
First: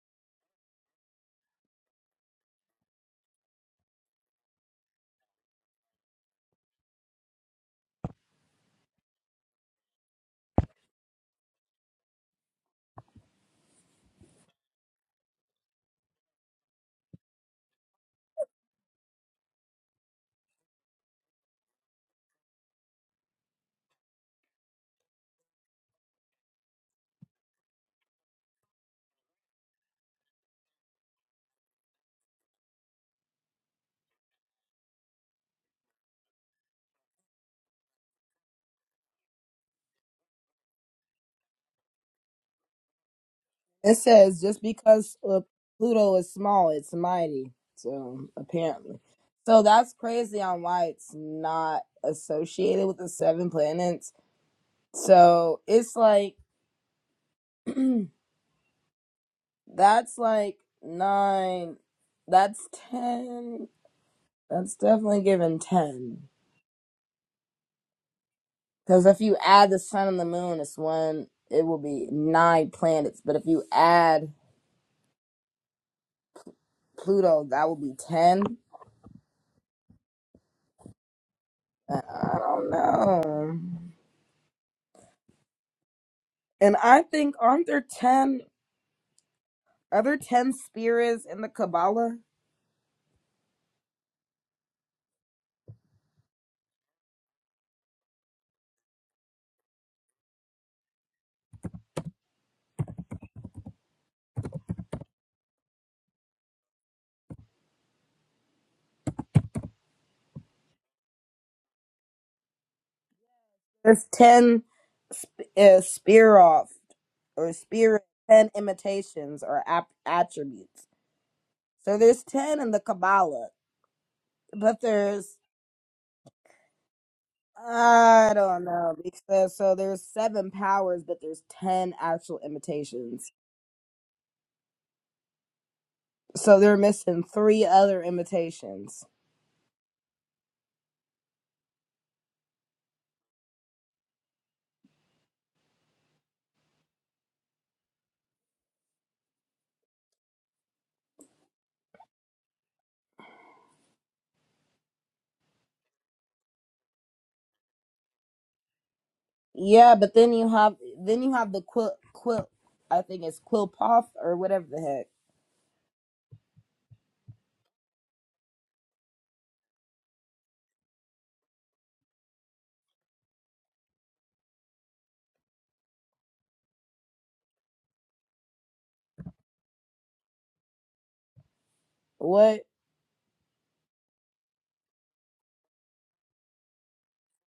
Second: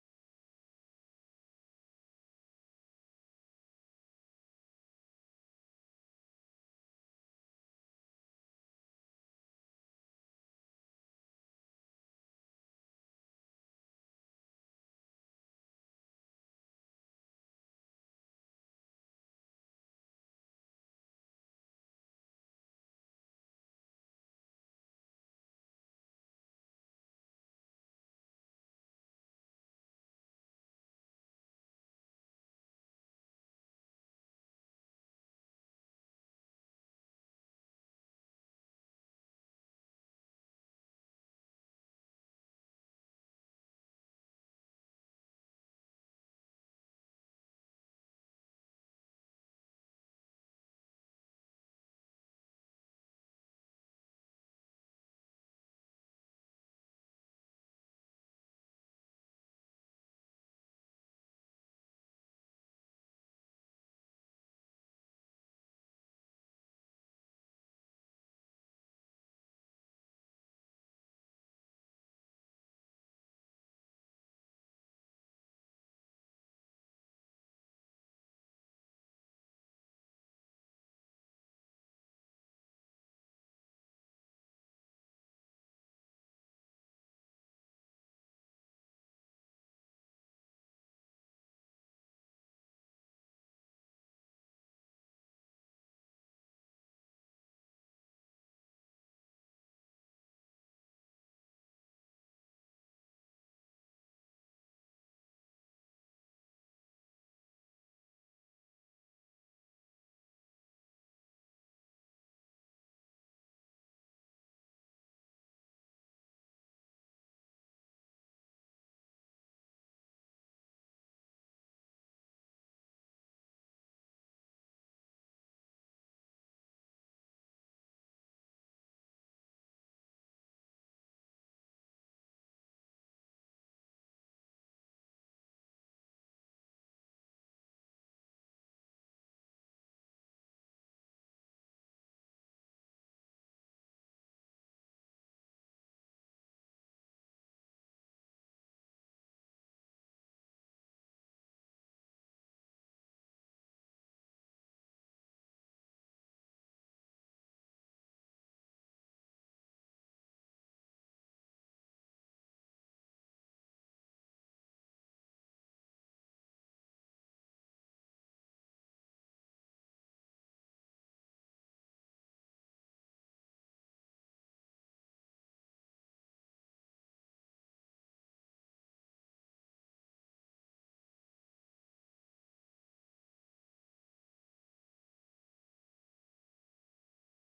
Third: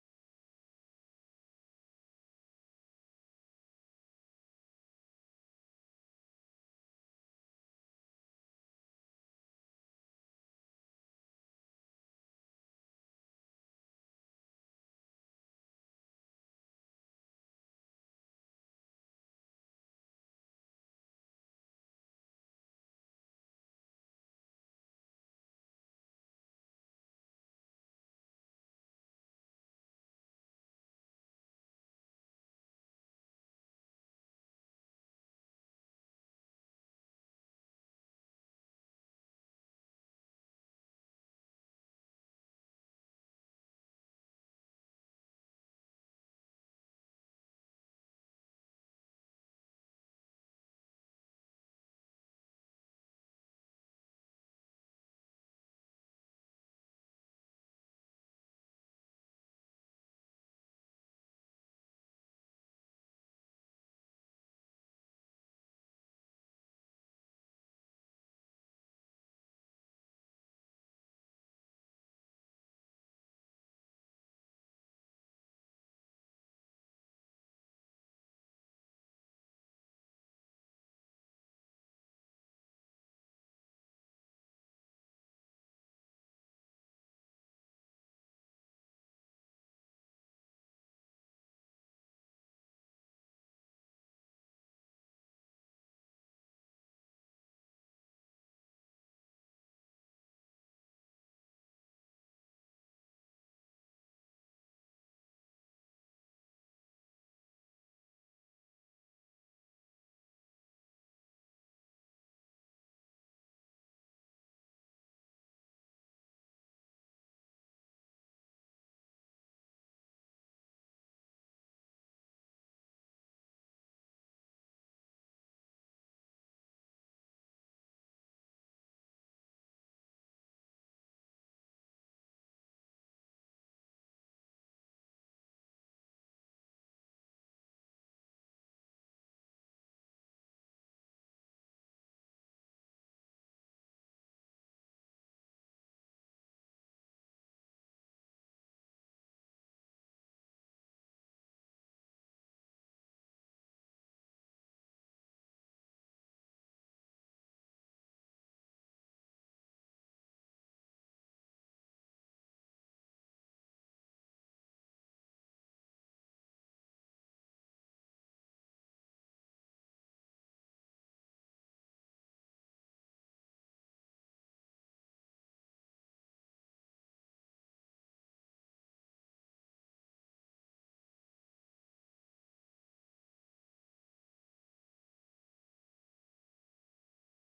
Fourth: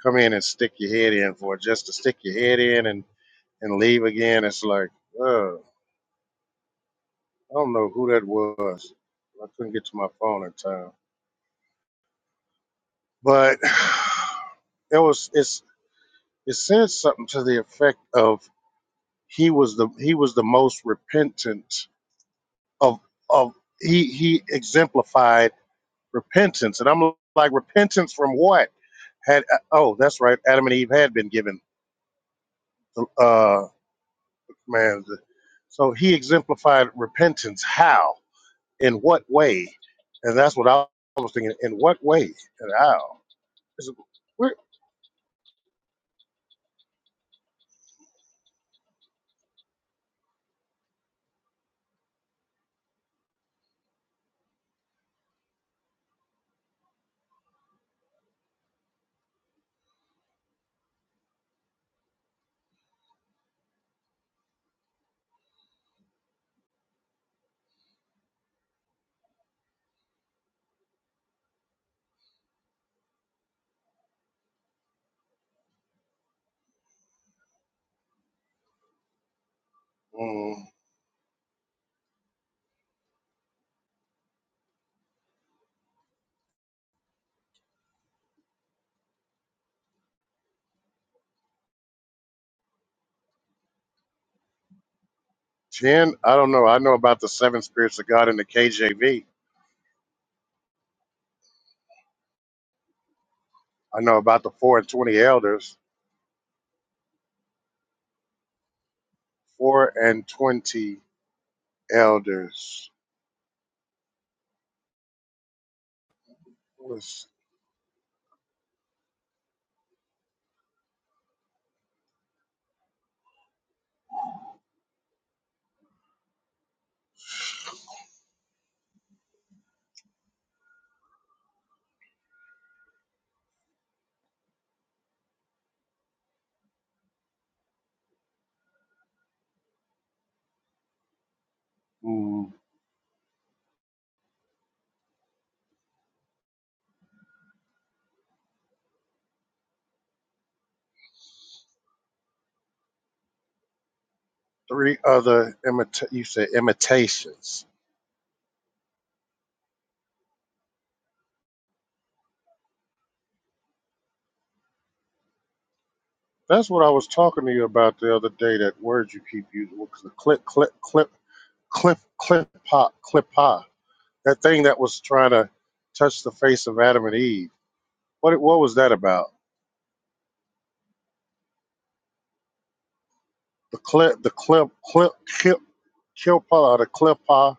S2: come in and stick your head in for? Just to stick your head in and and leave again? It's like, uh, I don't know who that was. I couldn't get to my phone in time. But it was. It's. It said something to the effect of he was the he was the most repentant of of he he exemplified repentance. And I'm like, repentance from what? Had uh, oh, that's right. Adam and Eve had been given. Uh, man, so he exemplified repentance. How? In what way? And that's what I was thinking. In what way? And how? Is it,
S3: It says
S2: where,
S3: just because uh, Pluto is small, it's mighty. So apparently, so that's crazy on why it's not associated with the seven planets. So it's like that's like nine, that's ten. That's definitely given ten. Because if you add the sun and the moon, it's one. It will be nine planets. But if you add Pluto, that will be ten.
S2: mm,
S3: I I don't know. And I think aren't there ten other ten spirits in the Kabbalah?
S2: Jen, I don't know. I know about the seven spirits of God in the KJV. I know about the four and twenty elders. Four and twenty elders
S3: There's ten uh, spiroff
S2: was.
S3: or spirit ten imitations or ap- attributes. So there's ten in the Kabbalah, but there's I don't know because so there's seven powers, but there's ten actual imitations. So they're missing three other imitations.
S2: three other imita- you said imitations.
S3: Yeah, but then you have then you have the quill quill. I think it's quill or whatever the heck.
S2: That's what I was talking to you about the other day. That word you keep using, what's the clip, clip, clip, clip, clip, pop, clip, pop. That thing that was trying to touch the face of Adam and Eve. What it- what was that about?
S3: What?
S2: The clip, the clip, clip, clip, clip, or the clip, pop.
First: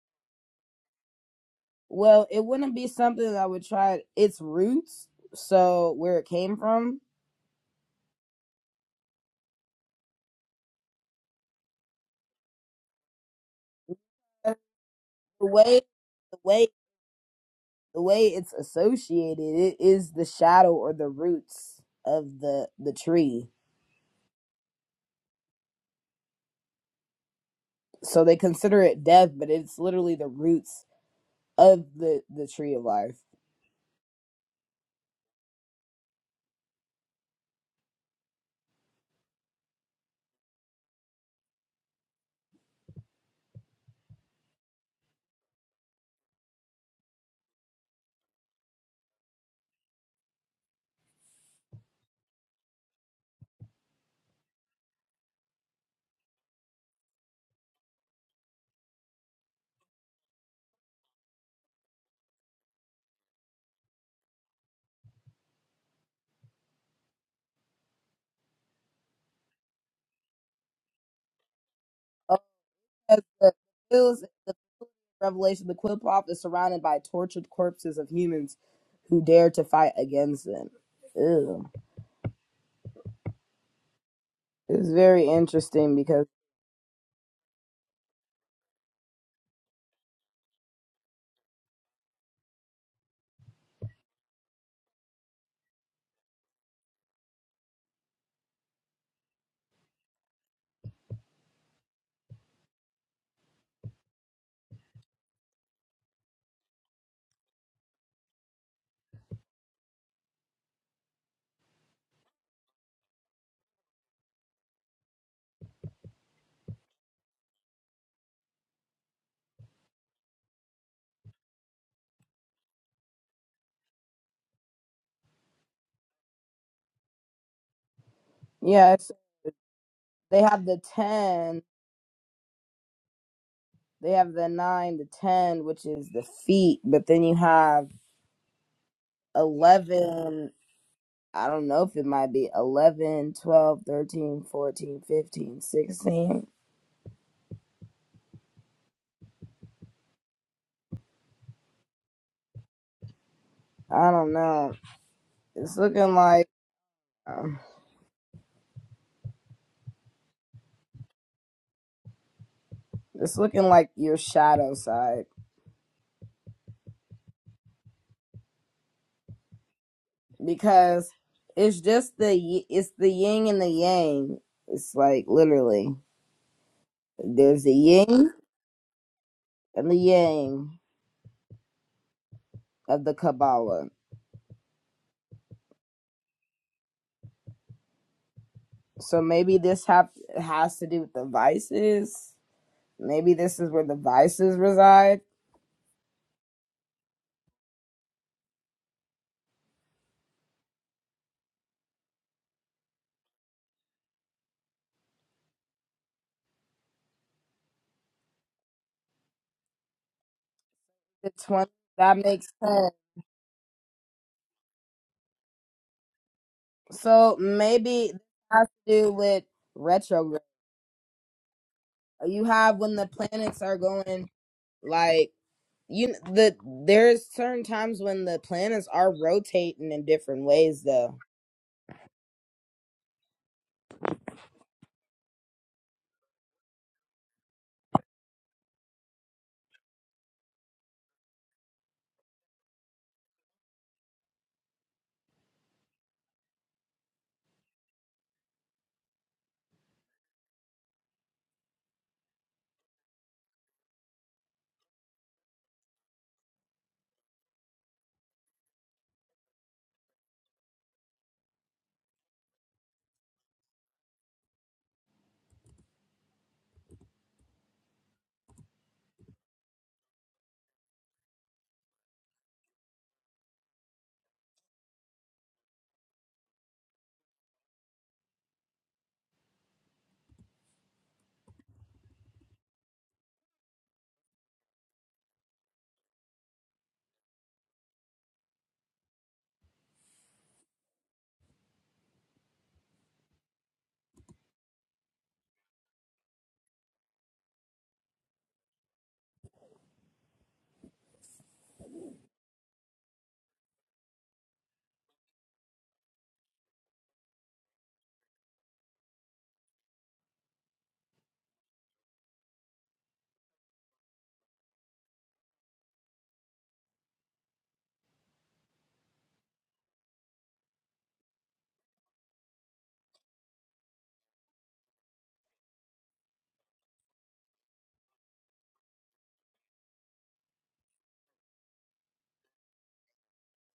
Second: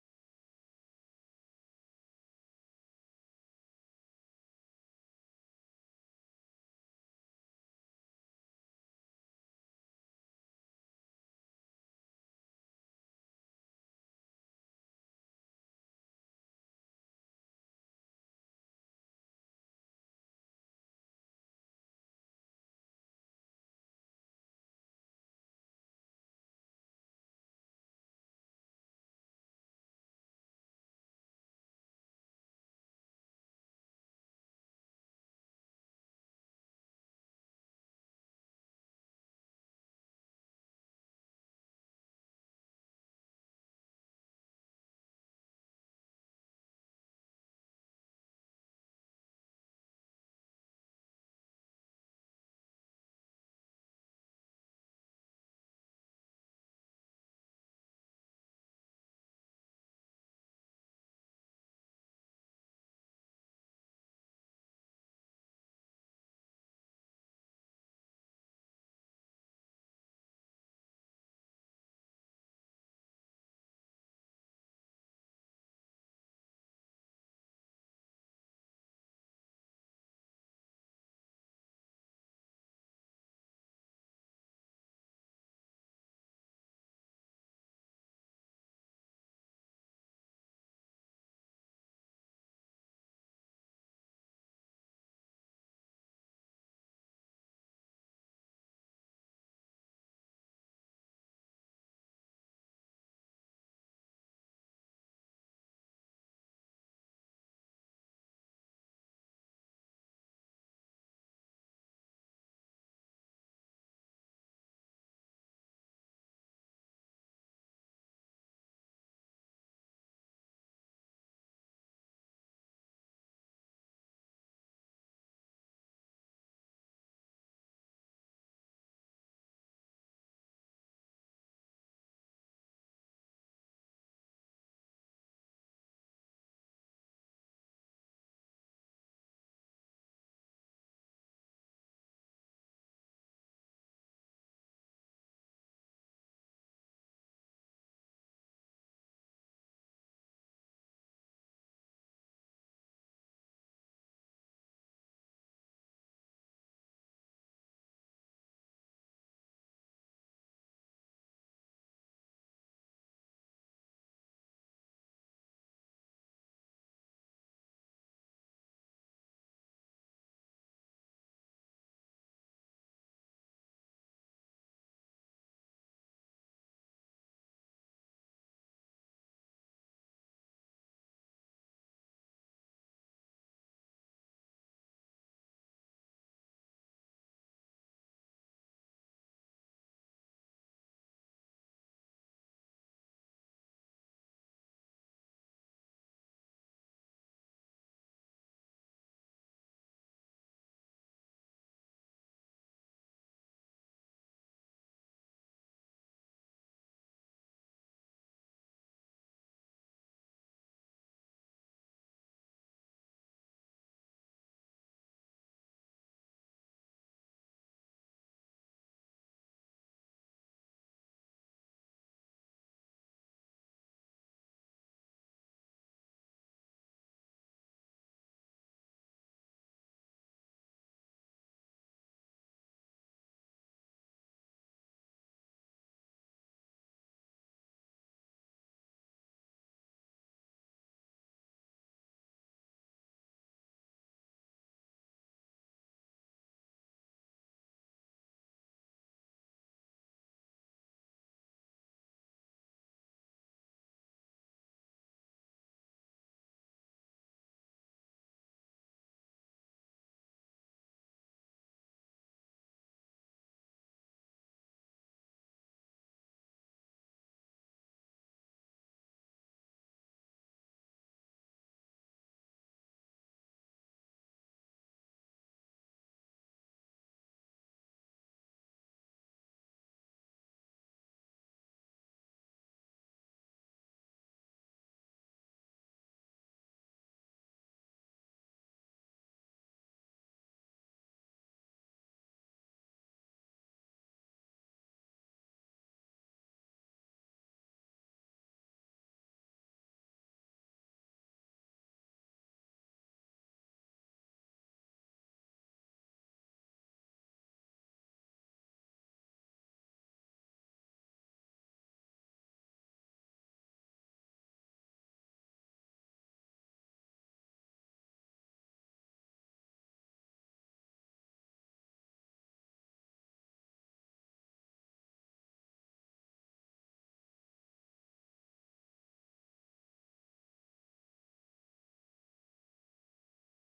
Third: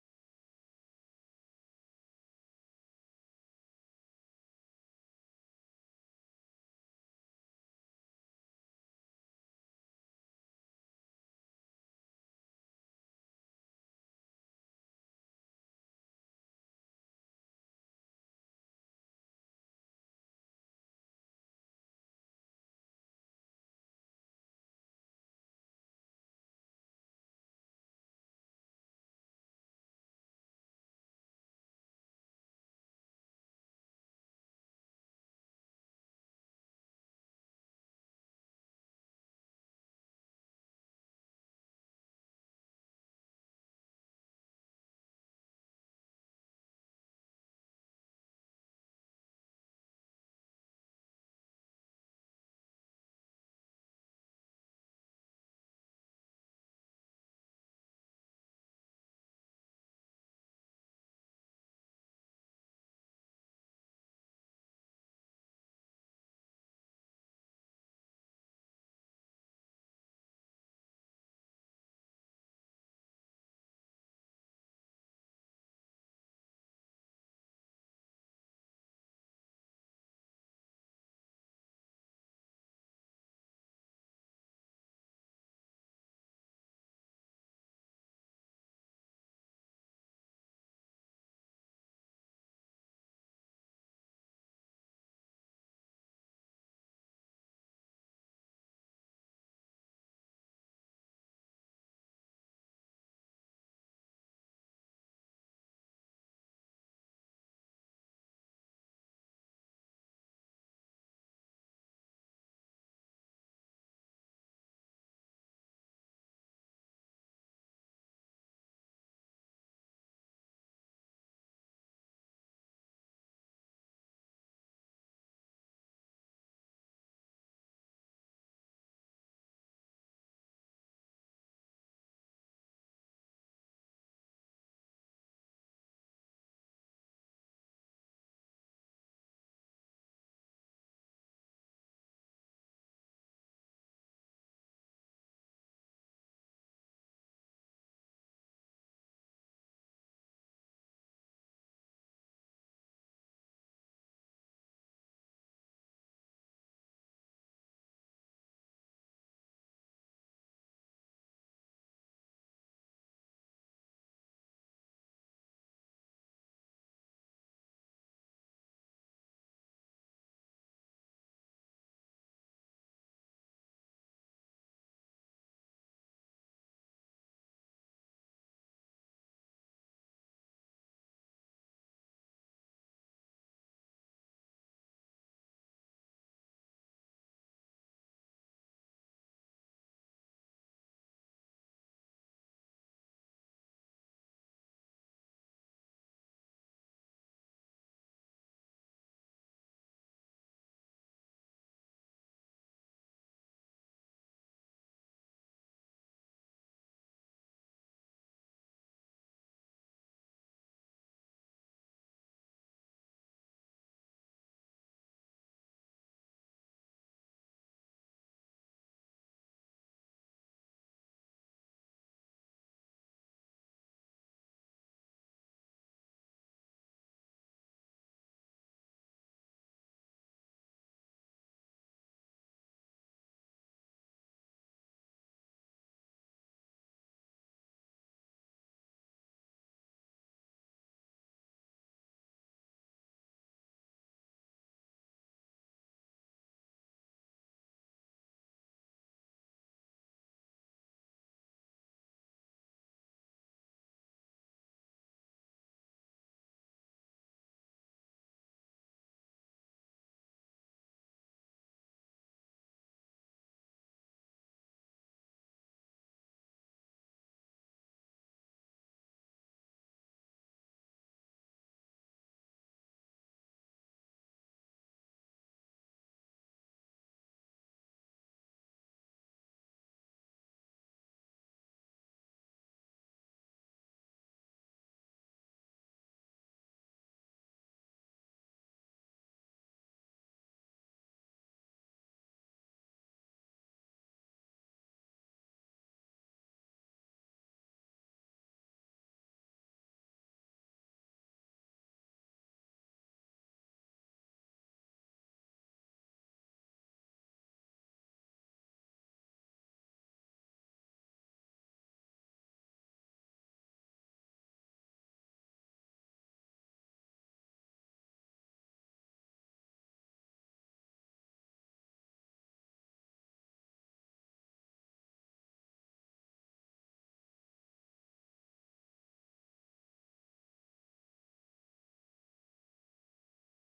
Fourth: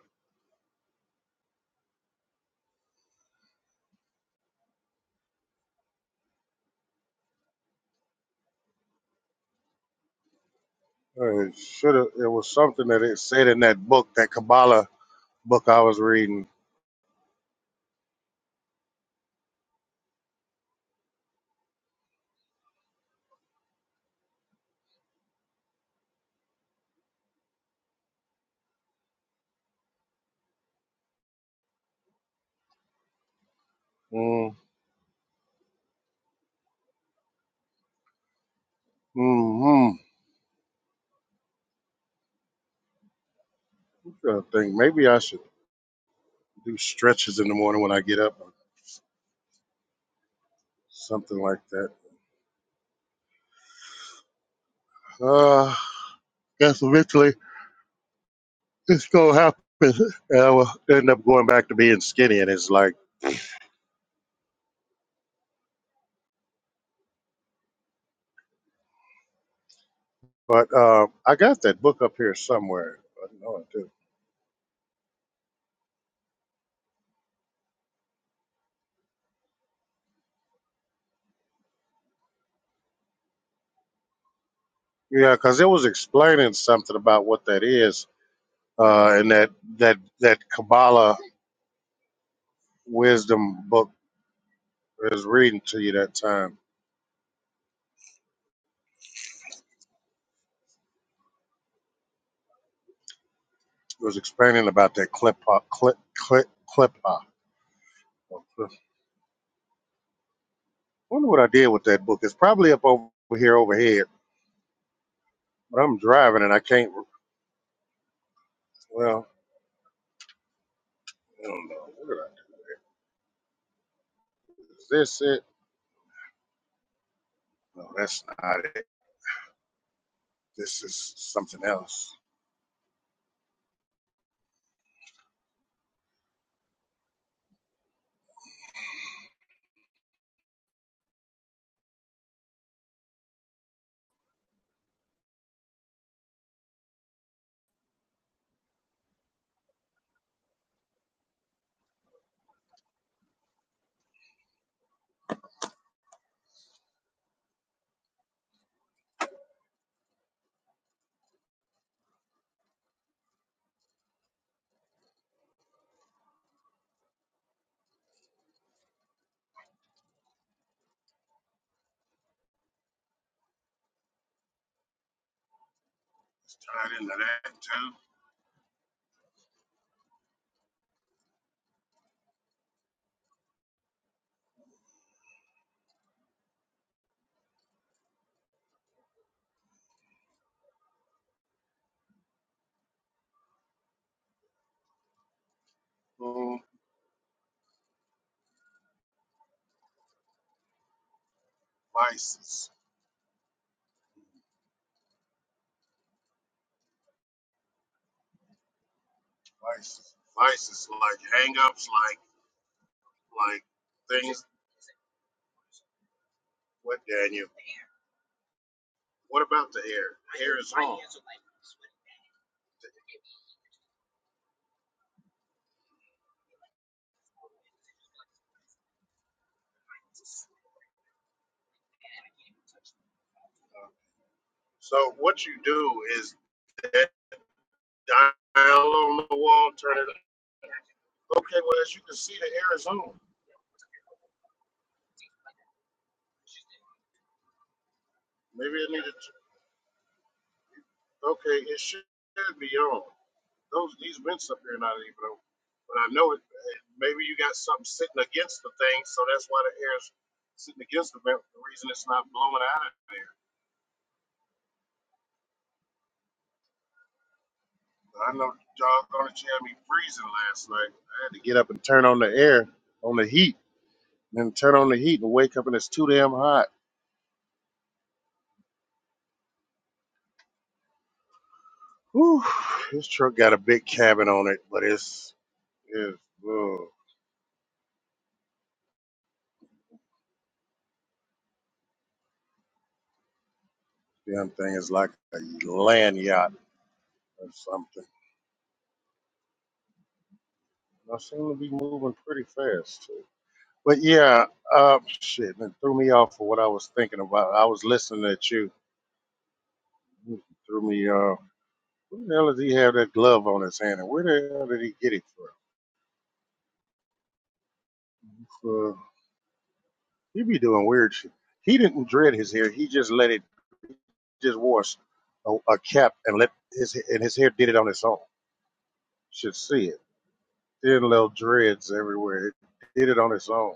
S3: Well, it wouldn't be something that I would try its roots, so where it came from.
S2: It should have. It was something that it said in that book, that
S3: The
S2: Kabbalah book I
S3: way
S2: was
S3: the
S2: reading.
S3: way the way it's associated, it is the shadow or the roots of the the tree. So they consider it death, but it's literally the roots of the the tree of life.
S2: Mm, mm, mm. I think maybe I should do stretches in the morning when I get up. something like that. Uh, I guess eventually it's gonna happen, and I will end up going back to being skinny. And it's like, but uh, I got that book up here
S3: Oh,
S2: somewhere.
S3: as
S2: I
S3: the
S2: know it too.
S3: reveals in Revelation, the Quill pop is surrounded by tortured corpses of humans who dare to fight against them. Ew. It's very
S2: Yeah, because it was
S3: interesting because
S2: explaining something about what that is, uh, and that that that Kabbalah wisdom book I was reading to you that time was explaining about that clipa, clip, clip, clipa. Wonder what I did with that book. It's probably up over here overhead, but I'm driving and I can't. Well, I don't know. What did I do? Is this it? No, that's not it.
S3: yeah, They have the
S2: This is something
S3: 10,
S2: else.
S3: they have the 9, the 10, which is the feet, but then you have 11, I don't know if it might be eleven, twelve, thirteen, fourteen, fifteen, sixteen. I don't know. It's looking like um, it's looking like your shadow side because it's just the y- it's the yin and the yang. It's like literally
S2: It's tied into that
S3: there's the
S2: too.
S3: yin and the yang of the Kabbalah So maybe this have has to do with the vices. Maybe this is where the vices reside.
S2: Mm, vices, vices, vices like
S3: The twenty
S2: hangups, like
S3: that makes sense.
S2: like things. What
S3: So
S2: Daniel?
S3: maybe this has to do
S2: What
S3: with
S2: about the hair?
S3: retrograde.
S2: Hair is on.
S3: You have when the planets are going like you kn- the there's certain times when the planets are rotating in different ways though.
S2: So what you do is that dial on the wall, turn it. Okay, well as you can see, the air is on. Maybe it needed. To, okay, it should be on. those these vents up here are not even over. But I know it. it- Maybe you got something sitting against the thing, so that's why the air's sitting against the vent. The reason it's not blowing out of there. But I know y'all gonna had me freezing last night. I had to get up and turn on the air, on the heat, and then turn on the heat and wake up and it's too damn hot. Whew, this truck got a big cabin on it, but it's it's ugh, damn thing is like a land yacht or something. I seem to be moving pretty fast. But yeah, uh, shit, it threw me off for what I was thinking about. I was listening at you. It Threw me. Uh, where the hell does he have that glove on his hand, and where the hell did he get it from? Uh, he be doing weird shit. He didn't dread his hair. He just let it. Just wore a, a cap and let his and his hair did it on its own. Should see it. Thin little dreads everywhere. It did it on its own.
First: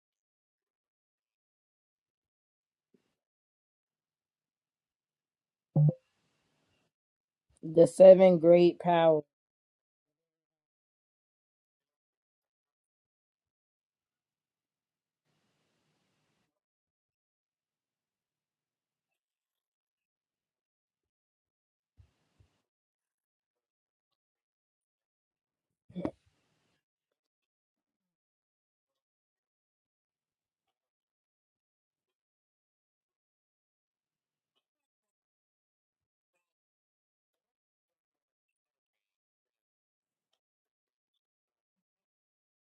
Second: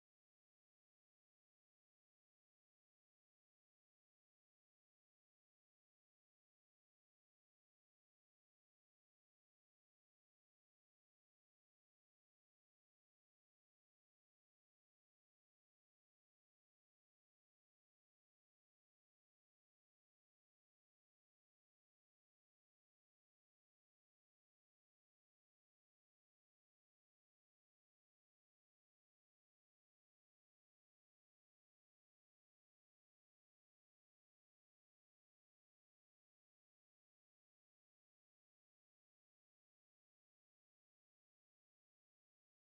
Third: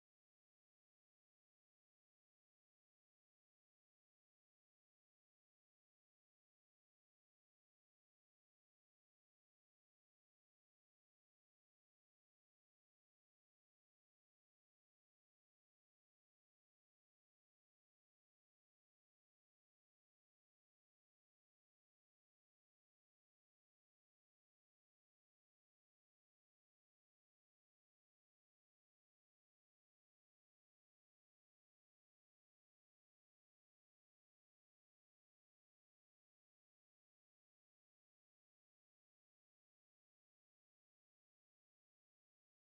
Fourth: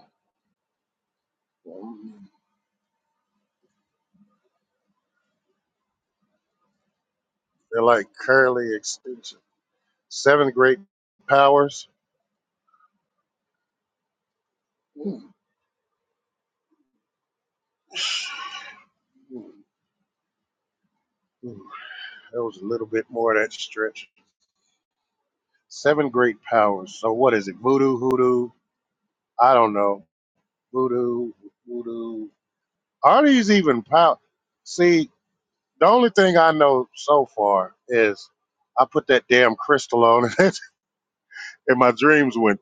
S2: They're
S3: The
S2: like
S3: seven
S2: curly
S3: great powers.
S2: extensions. Seven great powers. Mm-hmm. There was a little bit more of that stretch. Seven great powers. So what is it? Voodoo, hoodoo? I don't know. Voodoo, voodoo. Are these even powers? See, the only thing I know so far is I put that damn crystal on it, and my dreams went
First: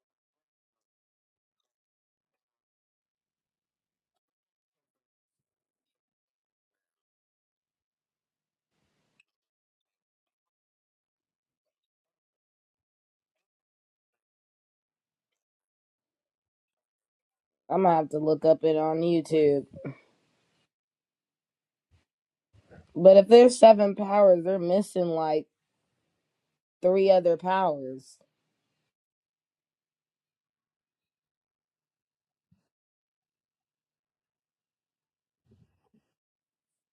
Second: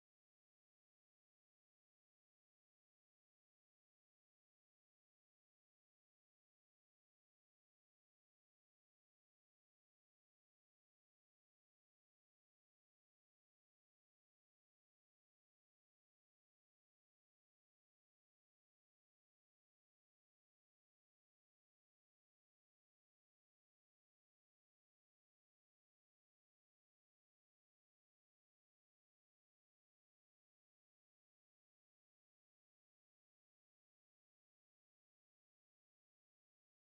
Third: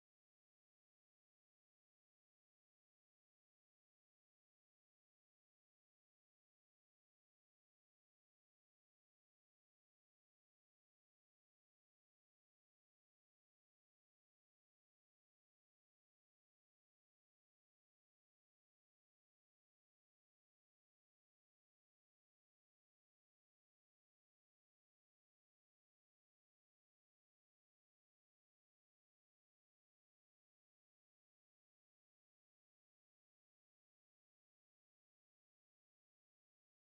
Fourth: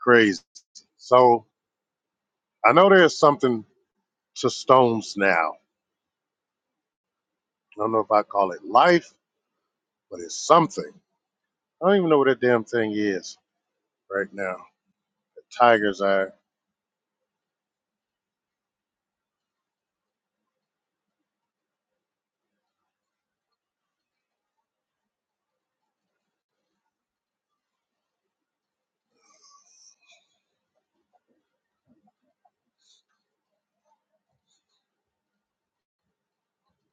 S2: crazy. So I know there's something to stones now. I don't know if I call it life, but it's something. I don't even know what that damn thing is right now. The tigers are.
S3: I'm gonna have to look up it on YouTube. But if there's seven powers, they're missing like three other powers.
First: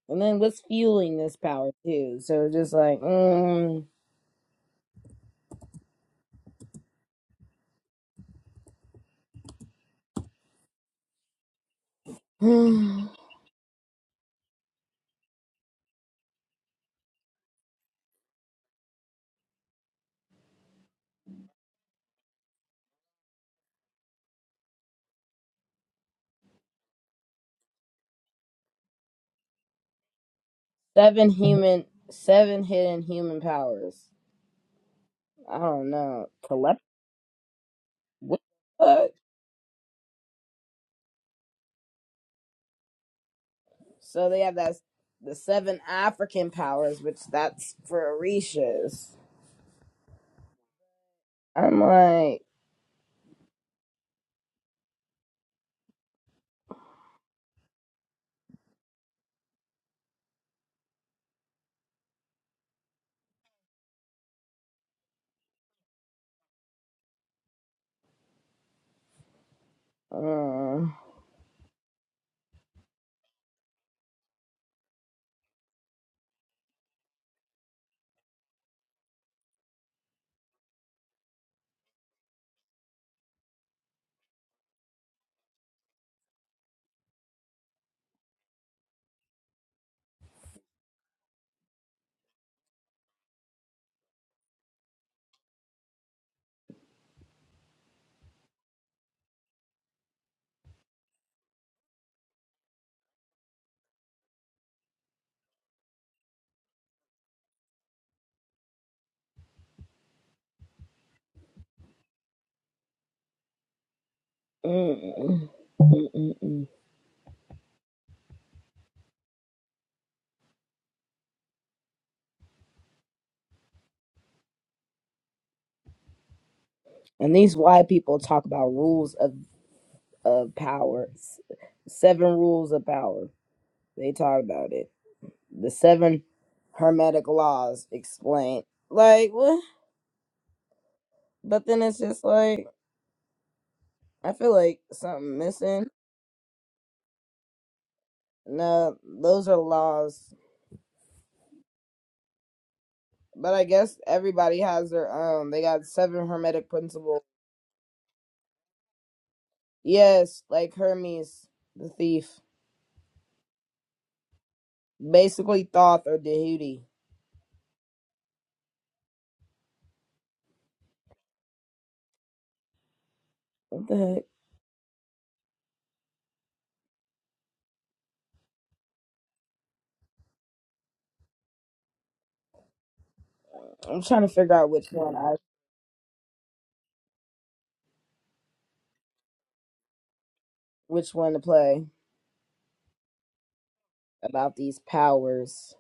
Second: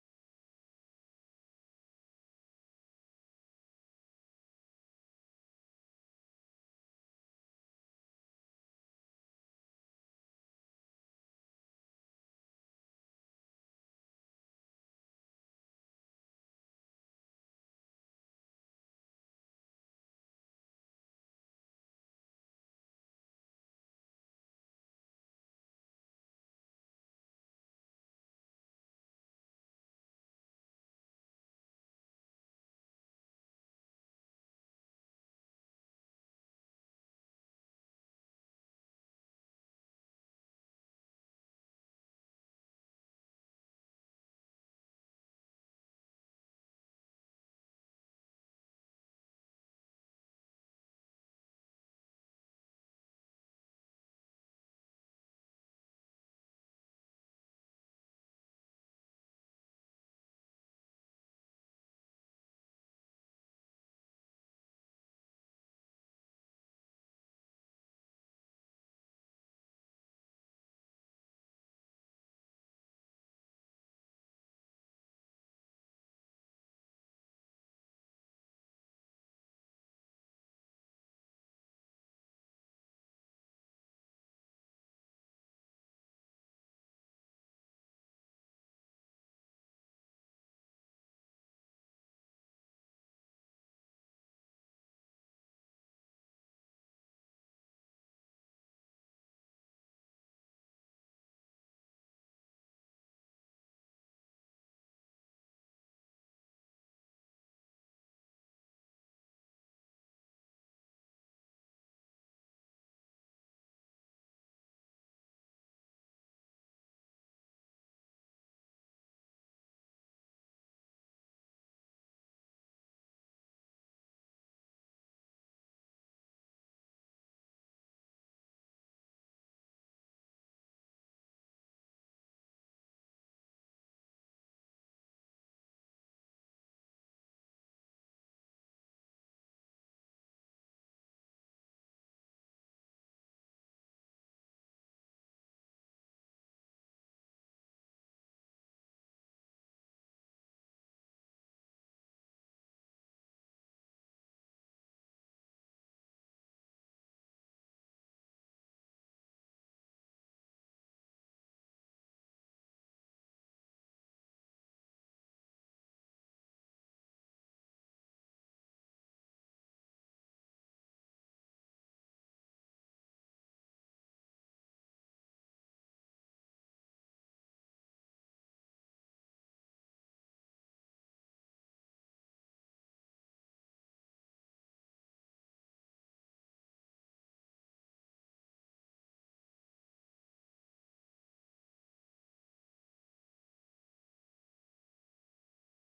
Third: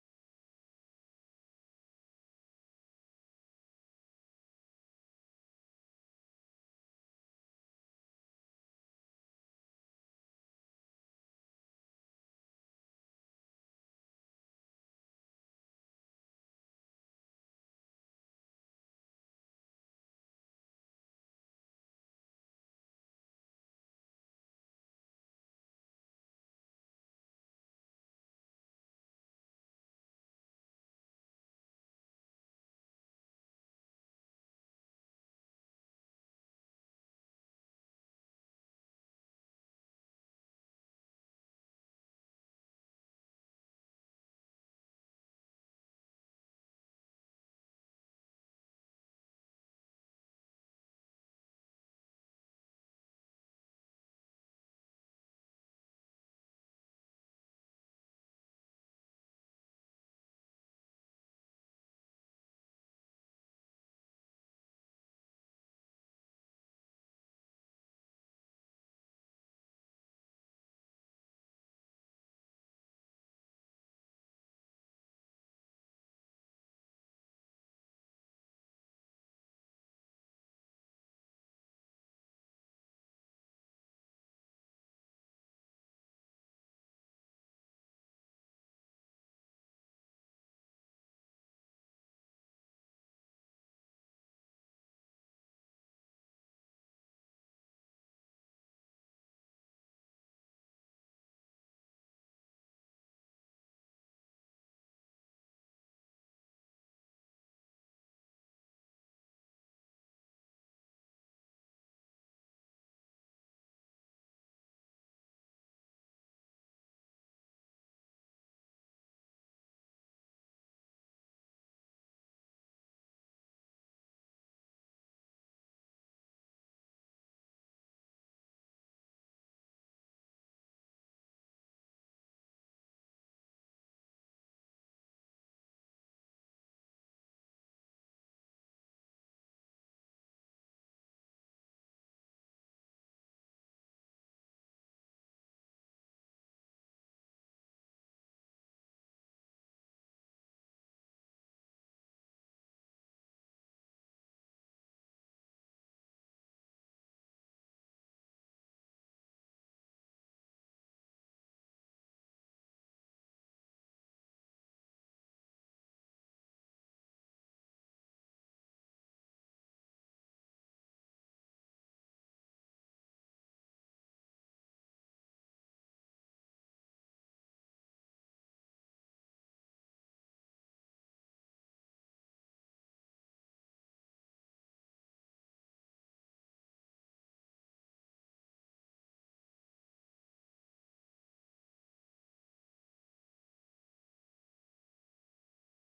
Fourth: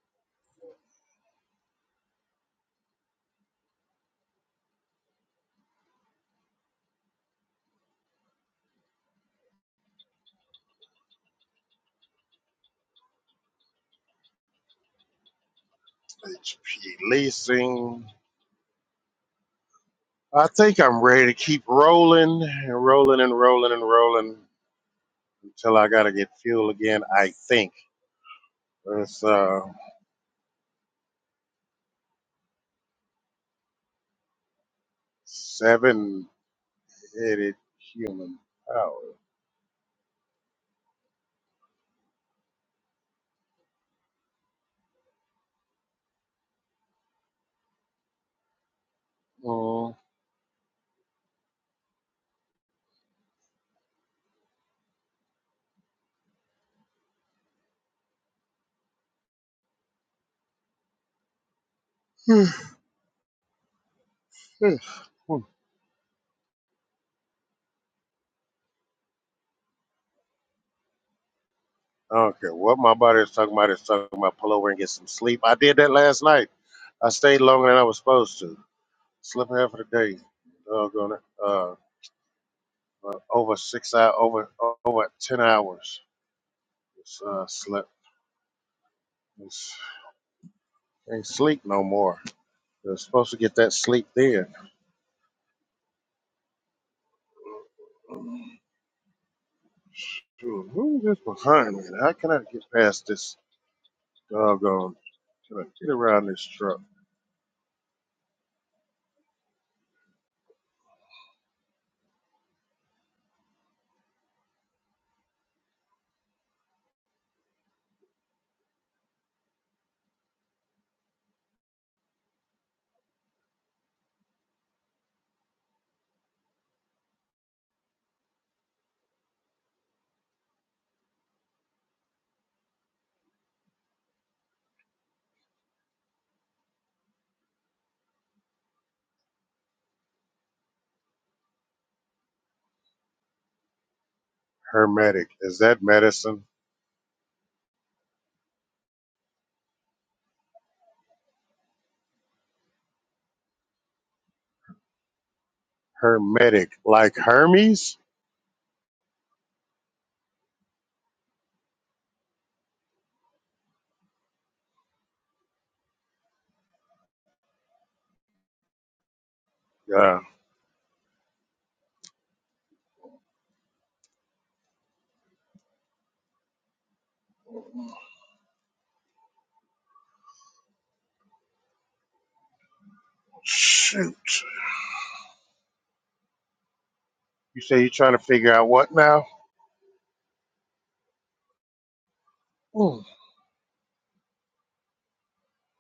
S3: And then what's fueling this power too? So it's just like mm,
S2: It's releasing. I think I'm ready to keep rolling and rolling and rolling and rolling until I gotta get fuel again. I think it's uh
S3: seven human, seven hidden human powers. I don't know.
S2: seven-headed
S3: Collect
S2: human.
S3: what? the fuck? So they have that the seven African powers, which that's for Orishas.
S2: Mm.
S3: I'm like,
S2: I
S3: uh, mm,
S2: don't care what my body is talking about. It's talking about pull over and get some sleep. I did that last night. I stayed longer than I was supposed to. Slept half of the day. Doggone it. Uh, uh, over six hours, over over ten hours. It's, uh, slept. It's, can't sleep no more. They're supposed to get that sleep then. Shoot, who is this behind me? How can I get past this doggone? Can I get around this truck?
S3: mm, mm, mm. and these white people talk about rules of of power, s- seven rules of power. They talk about it. the seven hermetic laws explained. Like, what? But then it's just like, I feel like
S2: Hermetic.
S3: something
S2: Is that
S3: missing.
S2: medicine?
S3: No, those are laws. But I guess everybody has their own. They got seven hermetic
S2: Hermetic. Like
S3: principles.
S2: Hermes?
S3: Yes, like Hermes, the thief. Basically, Thoth or Dehuti.
S2: Yeah.
S3: What the heck? I'm
S2: Shoot.
S3: trying to figure out which one I,
S2: You say you're trying to figure out what now?
S3: which one to play
S2: Mm.
S3: about these powers.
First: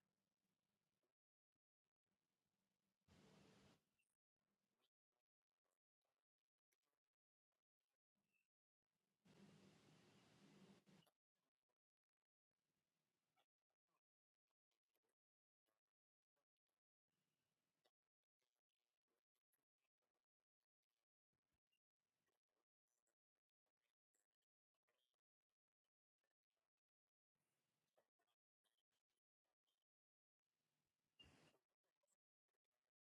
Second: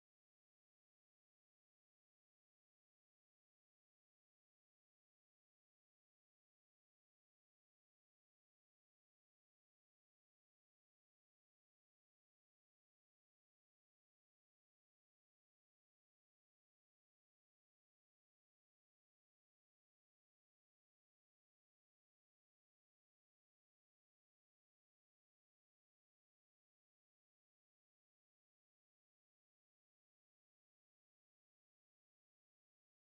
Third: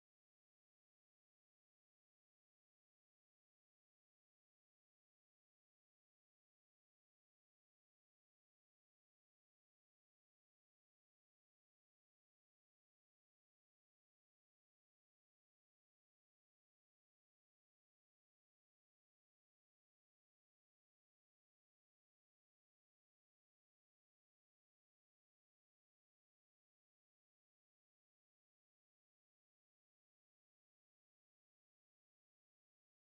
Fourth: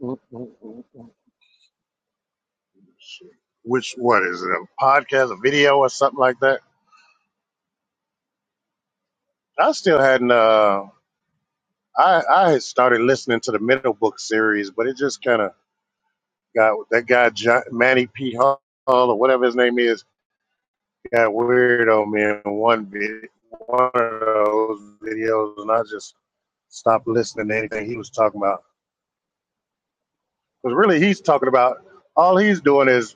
S2: Mm. Shoot. Which what is it? A podcast, a video, or something like that? I still hadn't. Uh, I I had started listening to the Middle Book series, but it just kind of Got that guy John, Manny P. Hall or whatever his name is. Got weirdo man. One video, one of those videos, and I just stopped listening to anything he was talking about. Because really, he's talking about all he's doing is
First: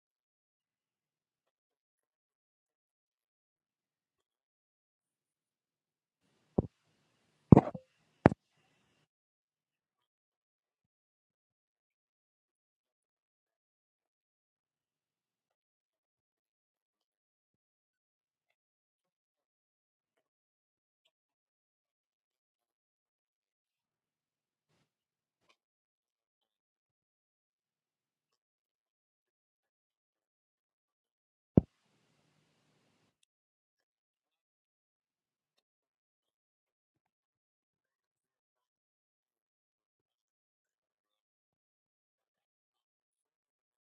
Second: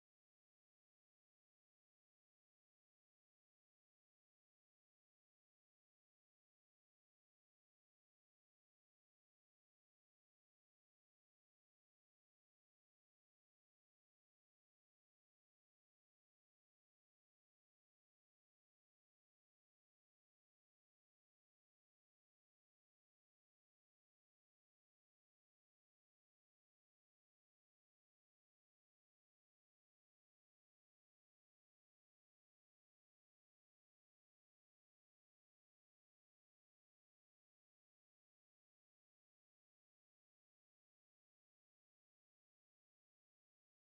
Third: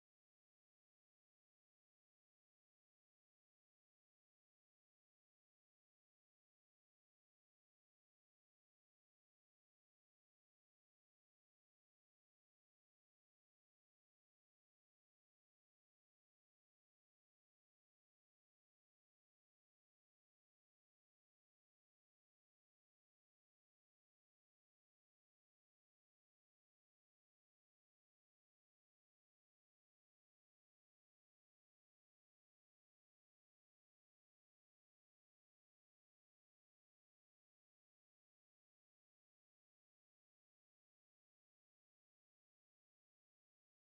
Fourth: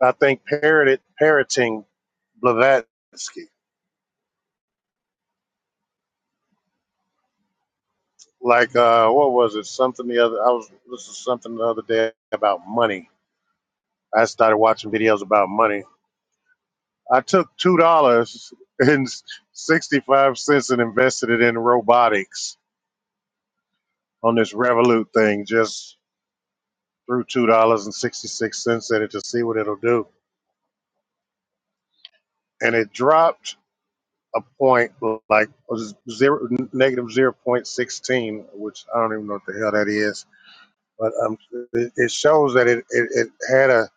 S2: I think parroted parroting Blavatsky. Like uh, what was it? Something the other. I was listening to something the other day about money. I started watching videos about money I took two dollars and sixty five cents and invested it in robotics on this Revolut thing. Just threw two dollars and sixty six cents in it to see what it'll do, and it dropped a point like zero negative zero point sixteen, which I don't even know what the hell that is. But um, it, it shows that it, it it had a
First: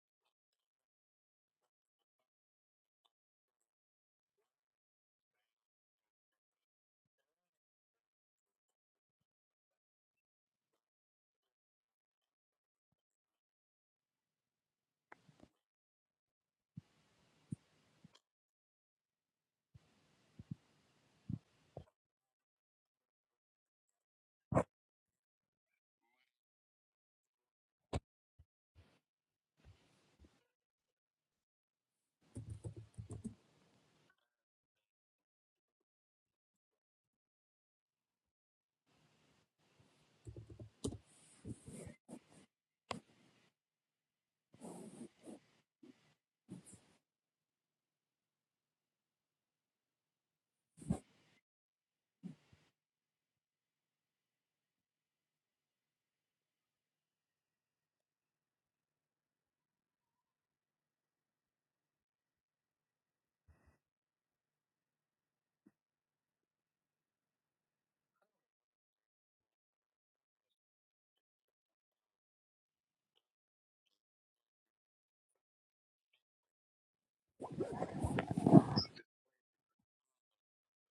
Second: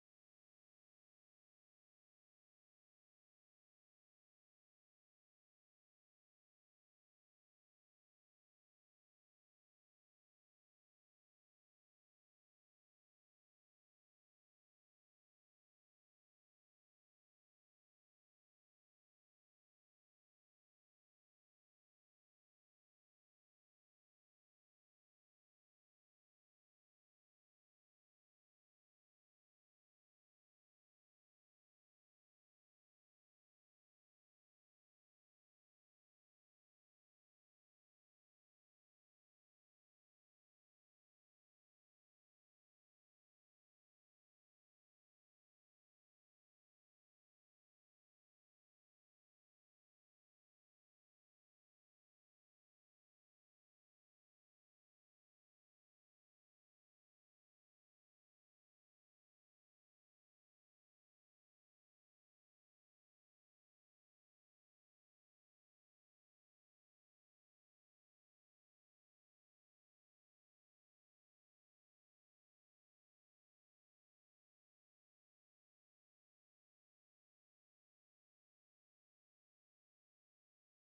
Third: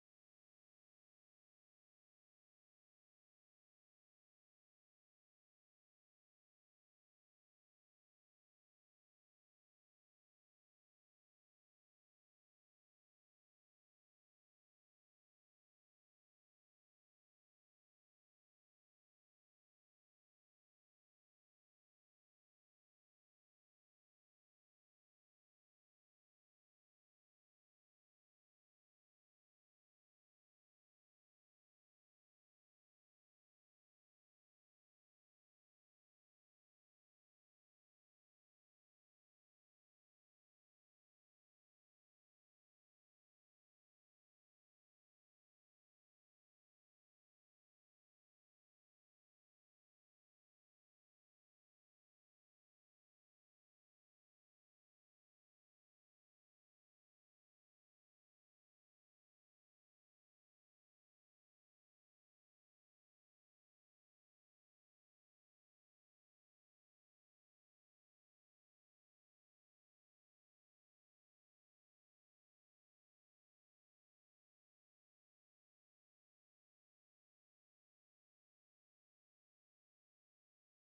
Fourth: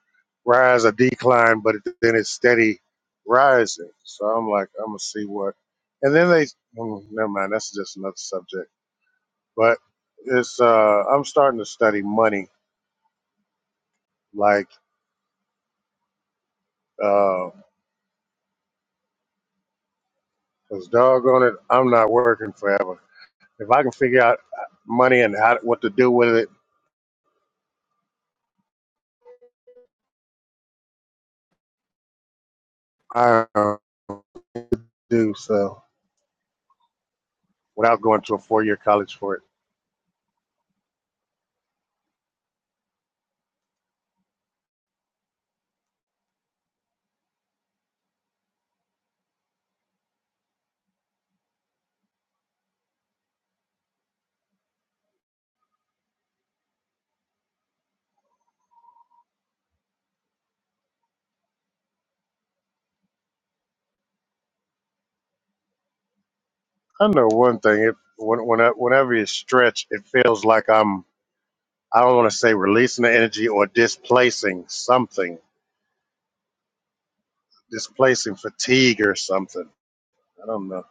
S2: rise, a decline, but it, then it's steady rising. So I'm like, I'm gonna see what. And then they, mm, never mind. That's just another subject But it's uh, I'm starting to study money, like uh, 'cause doggone it, I'm not working forever. If I can figure out uh, money and how what to do with it, I do so without going to a four year college for it. I know one thing: if when, when uh, whenever you stretch, it feels like I'm I don't want to say releasing the energy or displacing something, displacing fatigue or something. I don't know.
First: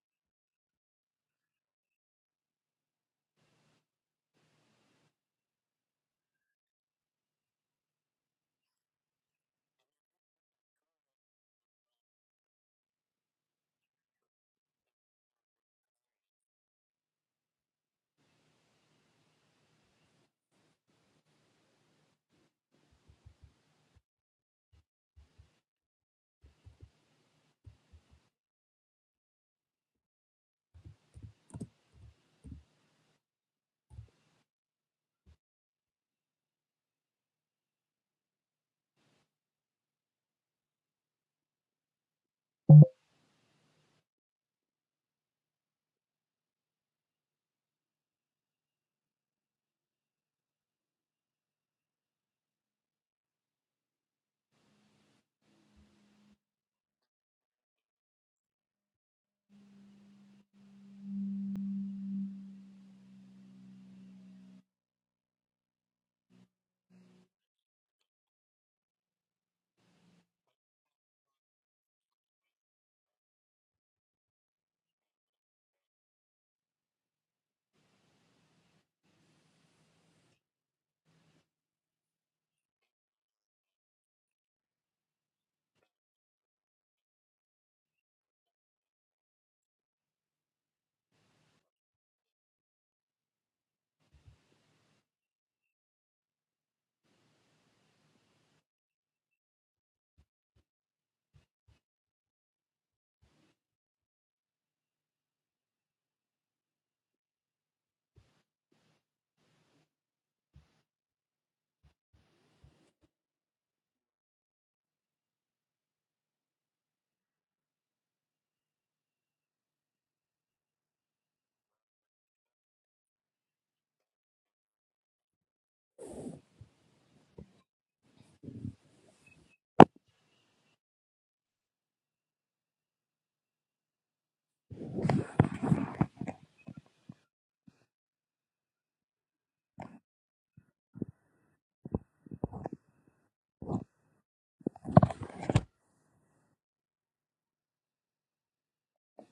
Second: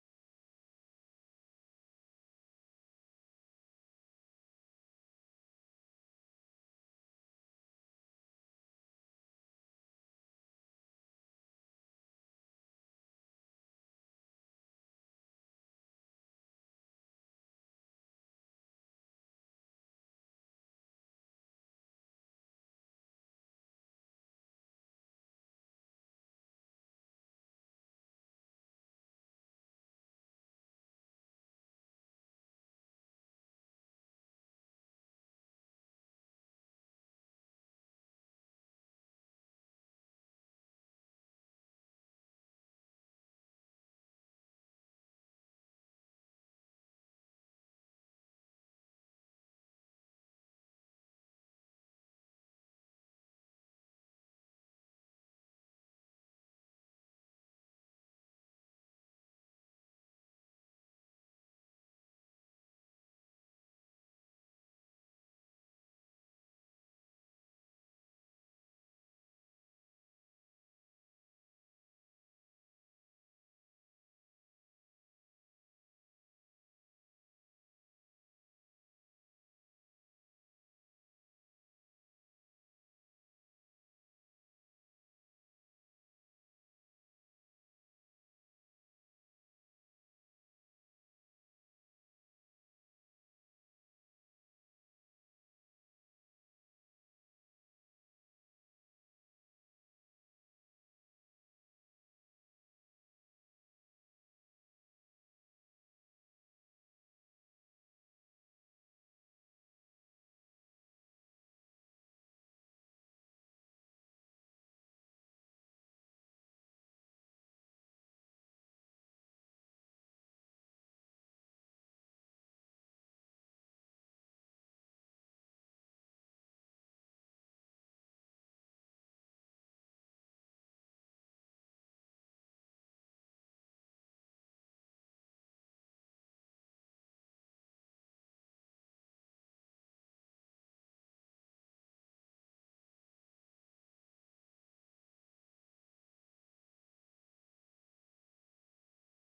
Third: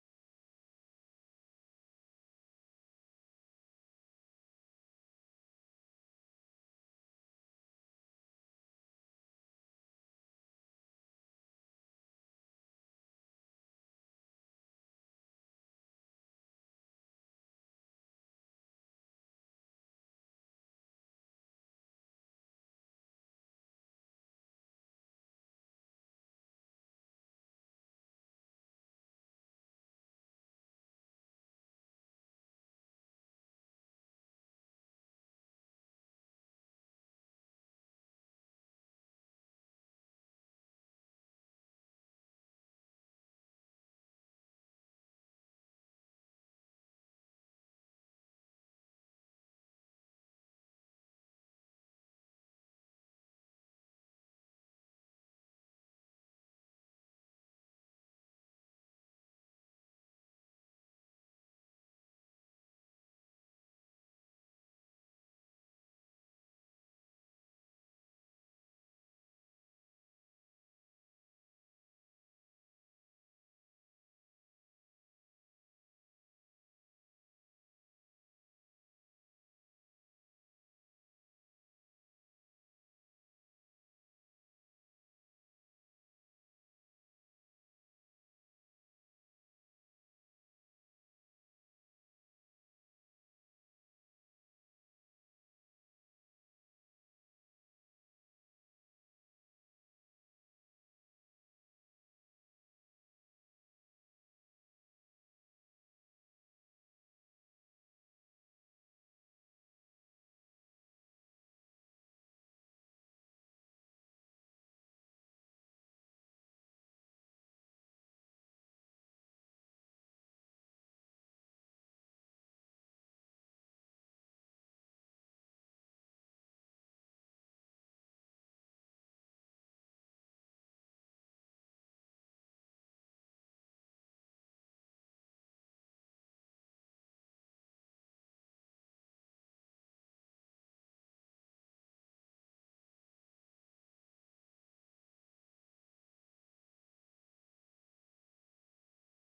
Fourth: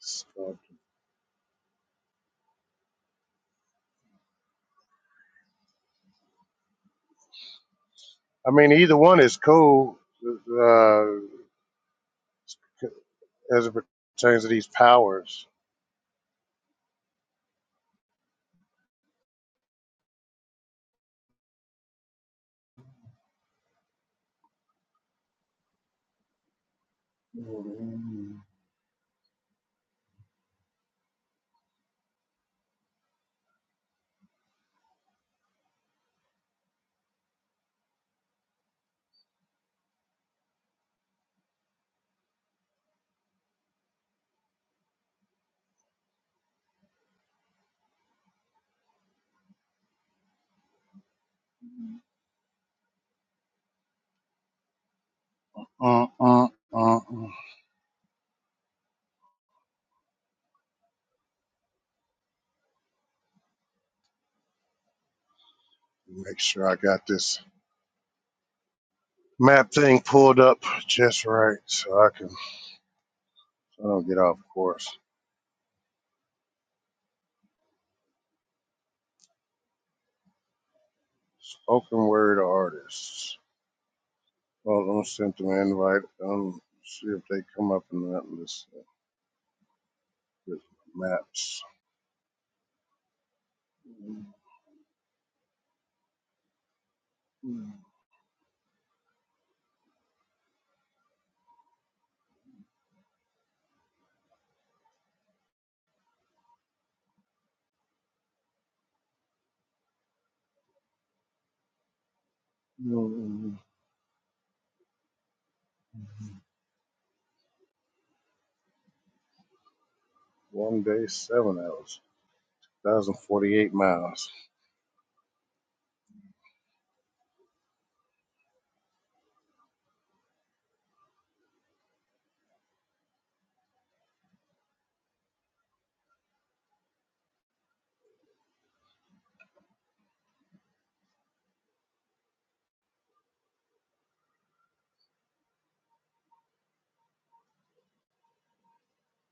S2: So, I mean, either one is cool. Uh, as it pertains to these powers. Uh, uh, uh, uh. Make sure I got this map thing pulled up just right so I can so I don't get off course. Spoken word artists. Well, I'm gonna send them an invite. Um, see if they come up in that list with maps. Mm, One day, seven hours, one thousand forty-eight miles.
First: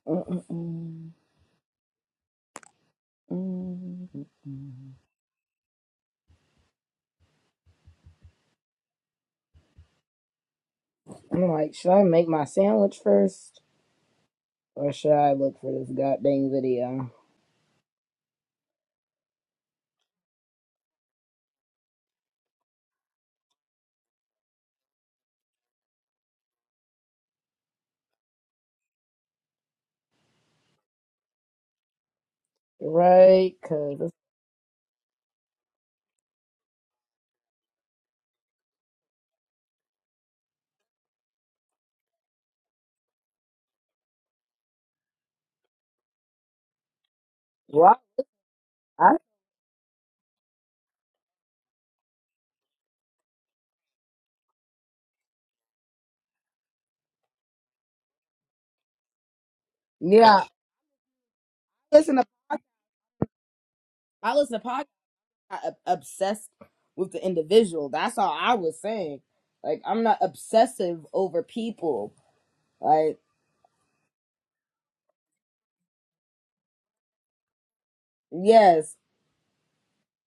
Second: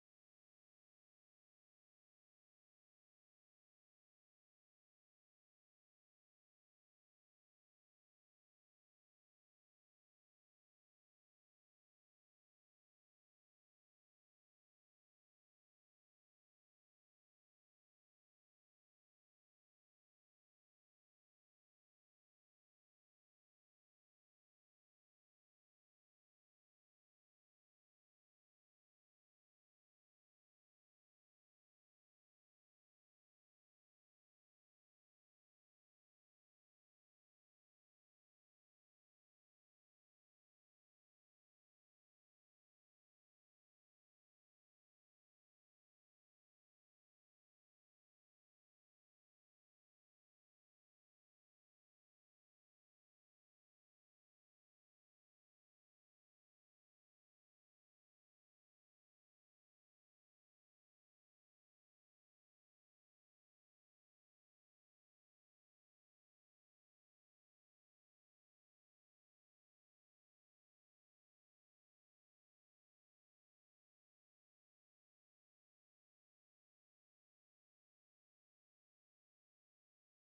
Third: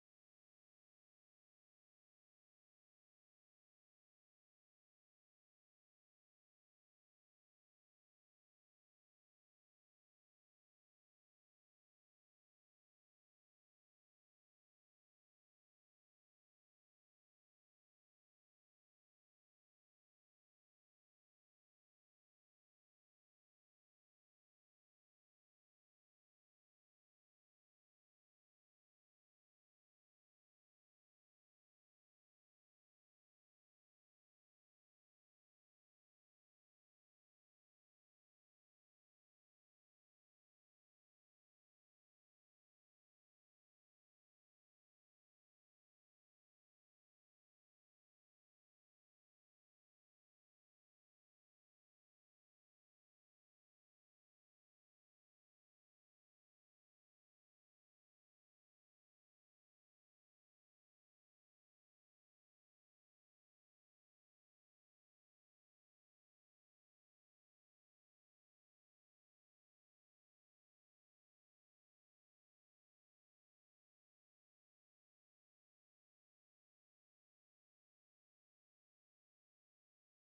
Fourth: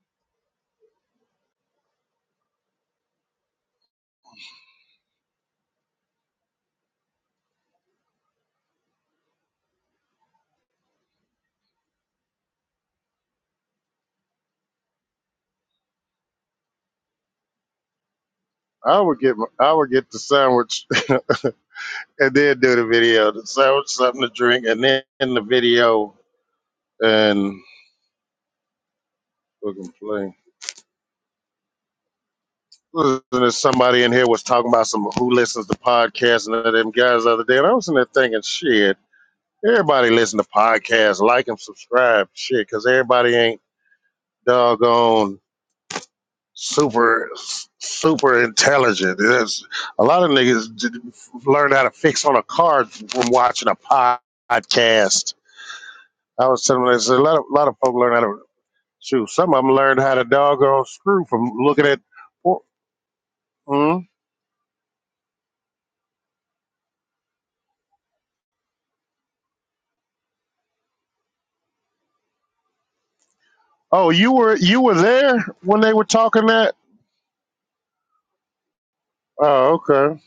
S3: Mm-mm-mm. Mm-mm-mm. I'm like, should I make my sandwich first? Or should I look for this goddamn video?
S2: I would get my, I would get the sandwich. and then do the video. So something to drink, and then in the video, and we can play. Listen, to
S3: Right? Cause
S2: somebody
S3: it's-
S2: in here was talking about some who listens to podcasts and all them guys the other day, and I was in there thinking, shit, everybody listen to podcasts, like and subscribe, shit, because everybody ain't doggone super
S3: well,
S2: super
S3: I, I-
S2: intelligent. There's a lot of niggas d- learn how to fix on a car from watching a podcast. I was telling them, there's a lot of lot of folk learn how to. Shoot, some of them learned how to
S3: yeah,
S2: doggone screw from looking
S3: I
S2: at.
S3: listen to
S2: Mm.
S3: I listen to podcasts. I'm not ob- obsessed with the individual. That's all I was saying. Like I'm not obsessive over people. Like
S2: Oh, you were you were there when they were talking that?
S3: yes,
S2: Oh, okay.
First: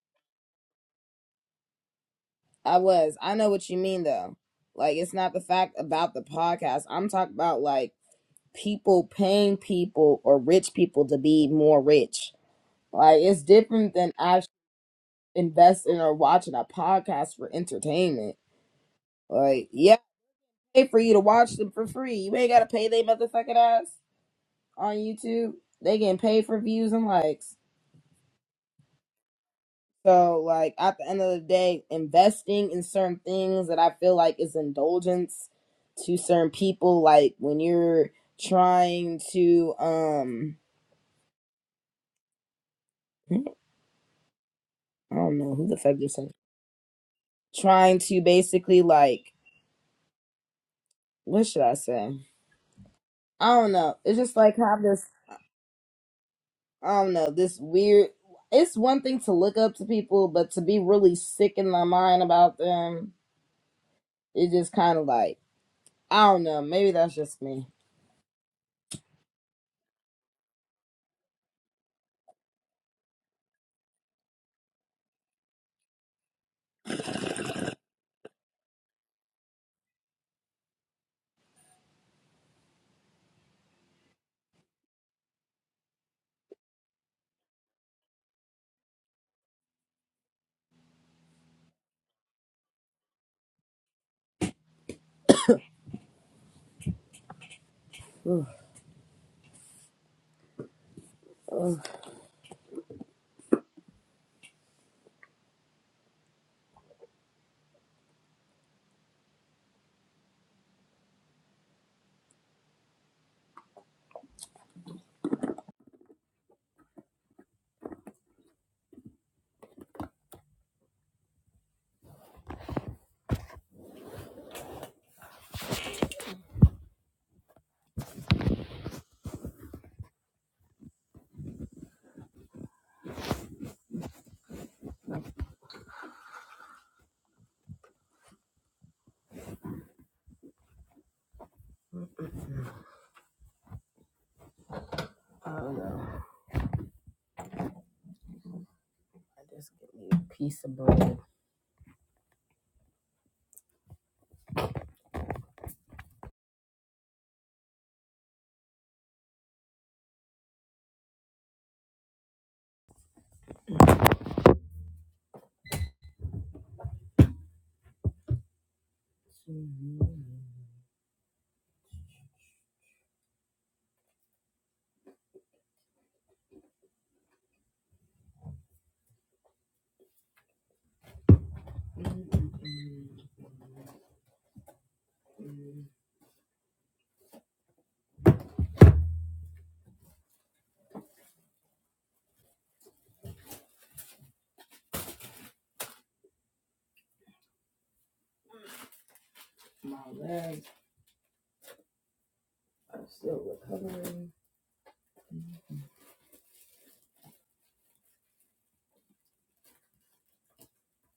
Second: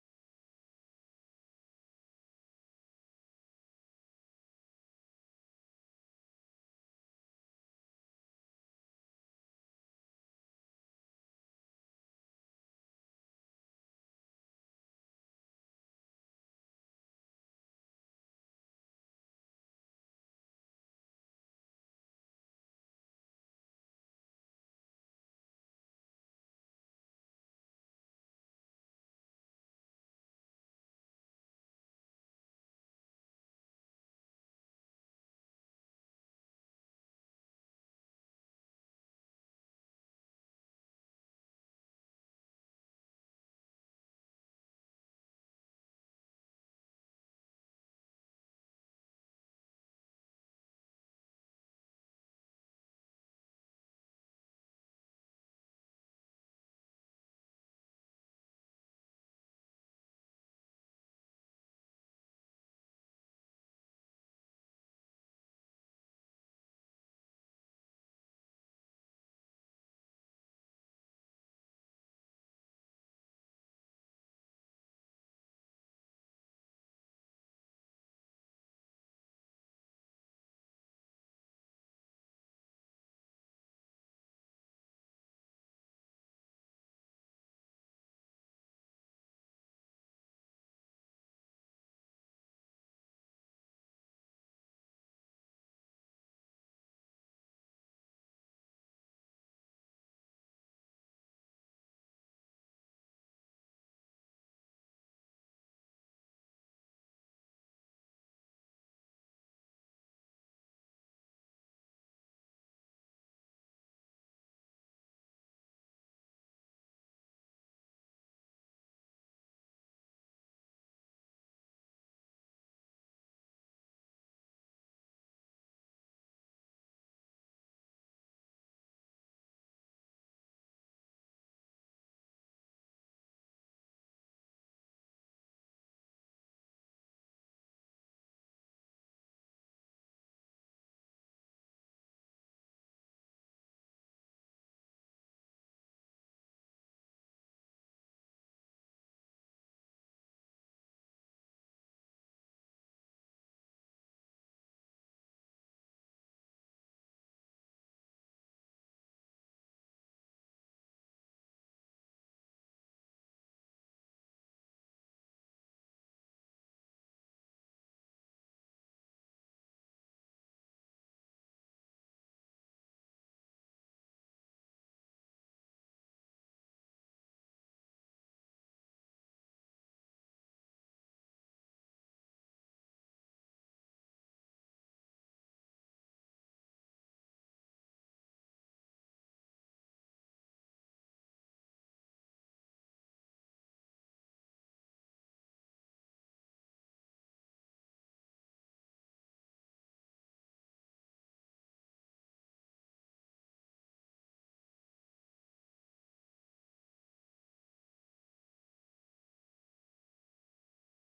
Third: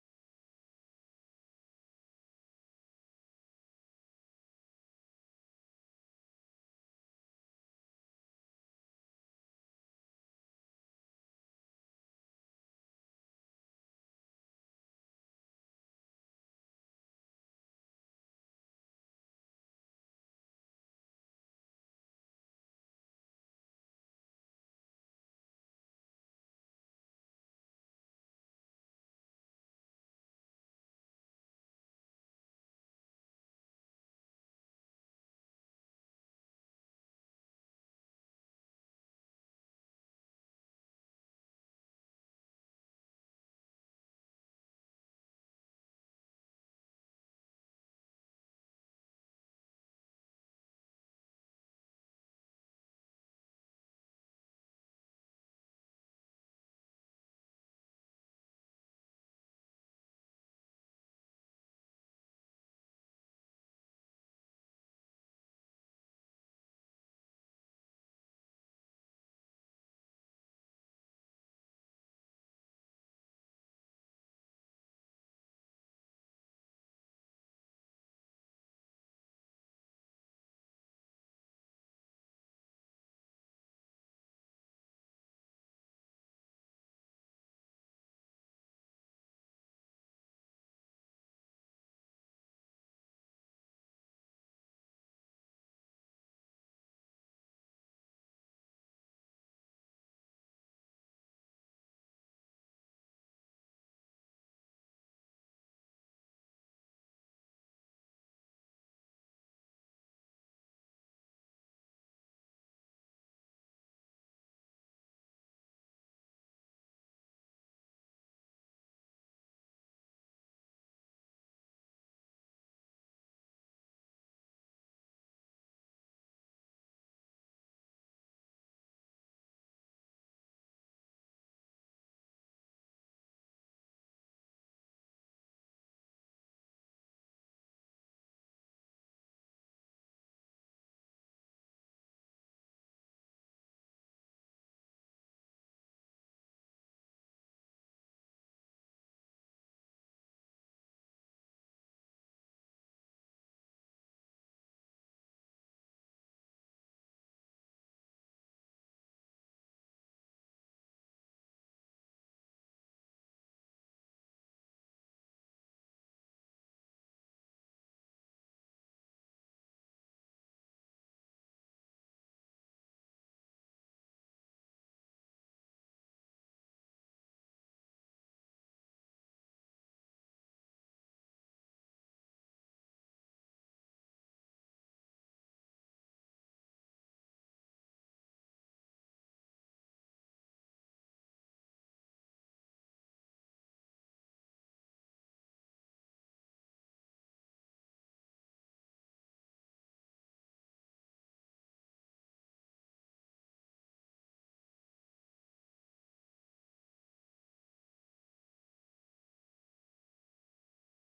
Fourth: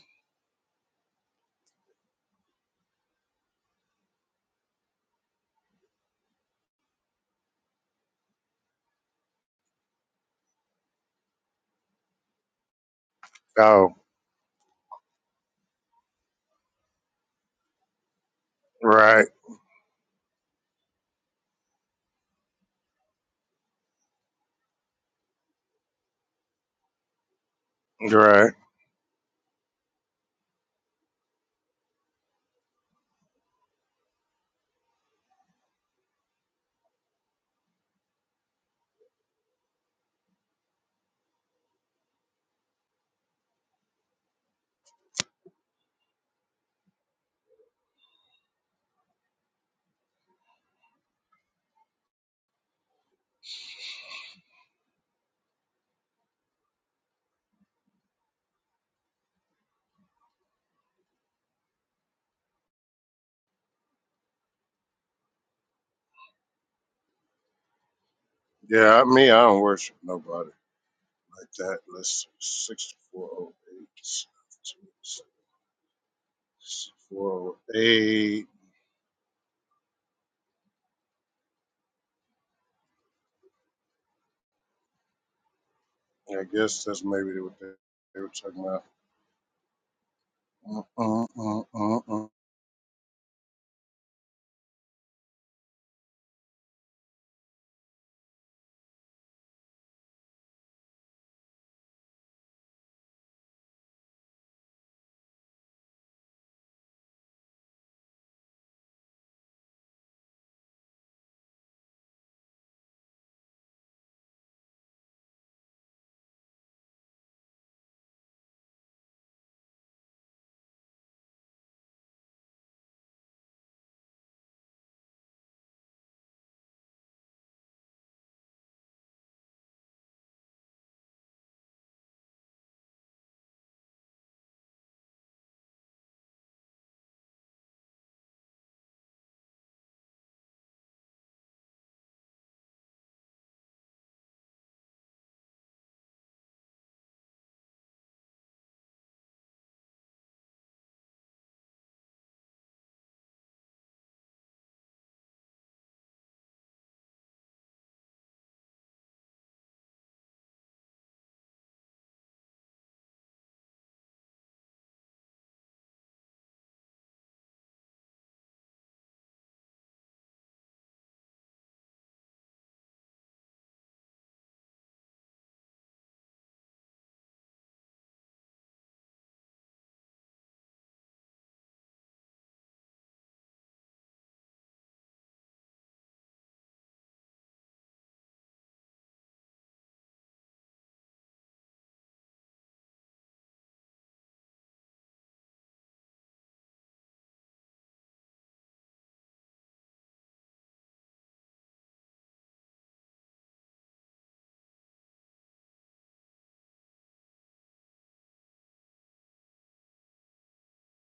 S3: I was. I know what you mean though. Like it's not the fact about the podcast. I'm talking about like people paying people or rich people to be more rich. Like it's different
S2: Oh,
S3: than invest in or watching a podcast for entertainment.
S2: right,
S3: Like, yeah, pay for you to watch them for free. You ain't gotta pay they motherfucking ass on YouTube. They getting paid for views and likes.
S2: right.
S3: So, like, at the end of the day, investing in certain things that I feel like is indulgence to certain people. Like when you're trying to, um, I don't know who the fuck you are saying. Trying to basically like, what should I say? I don't know. It's just like have this I don't know, this weird. It's one thing to look up to people, but to be really sick in my mind about them, it's just kind of like, I don't know. Maybe that's just me.
S2: Yeah, me, I don't worship nobody like that. Let's six four oh eight four oh eight. I guess that's maybe what they, they were talking about. Mm, mm, mm, mm, mm.
S3: I don't know. I just get me a piece of bread.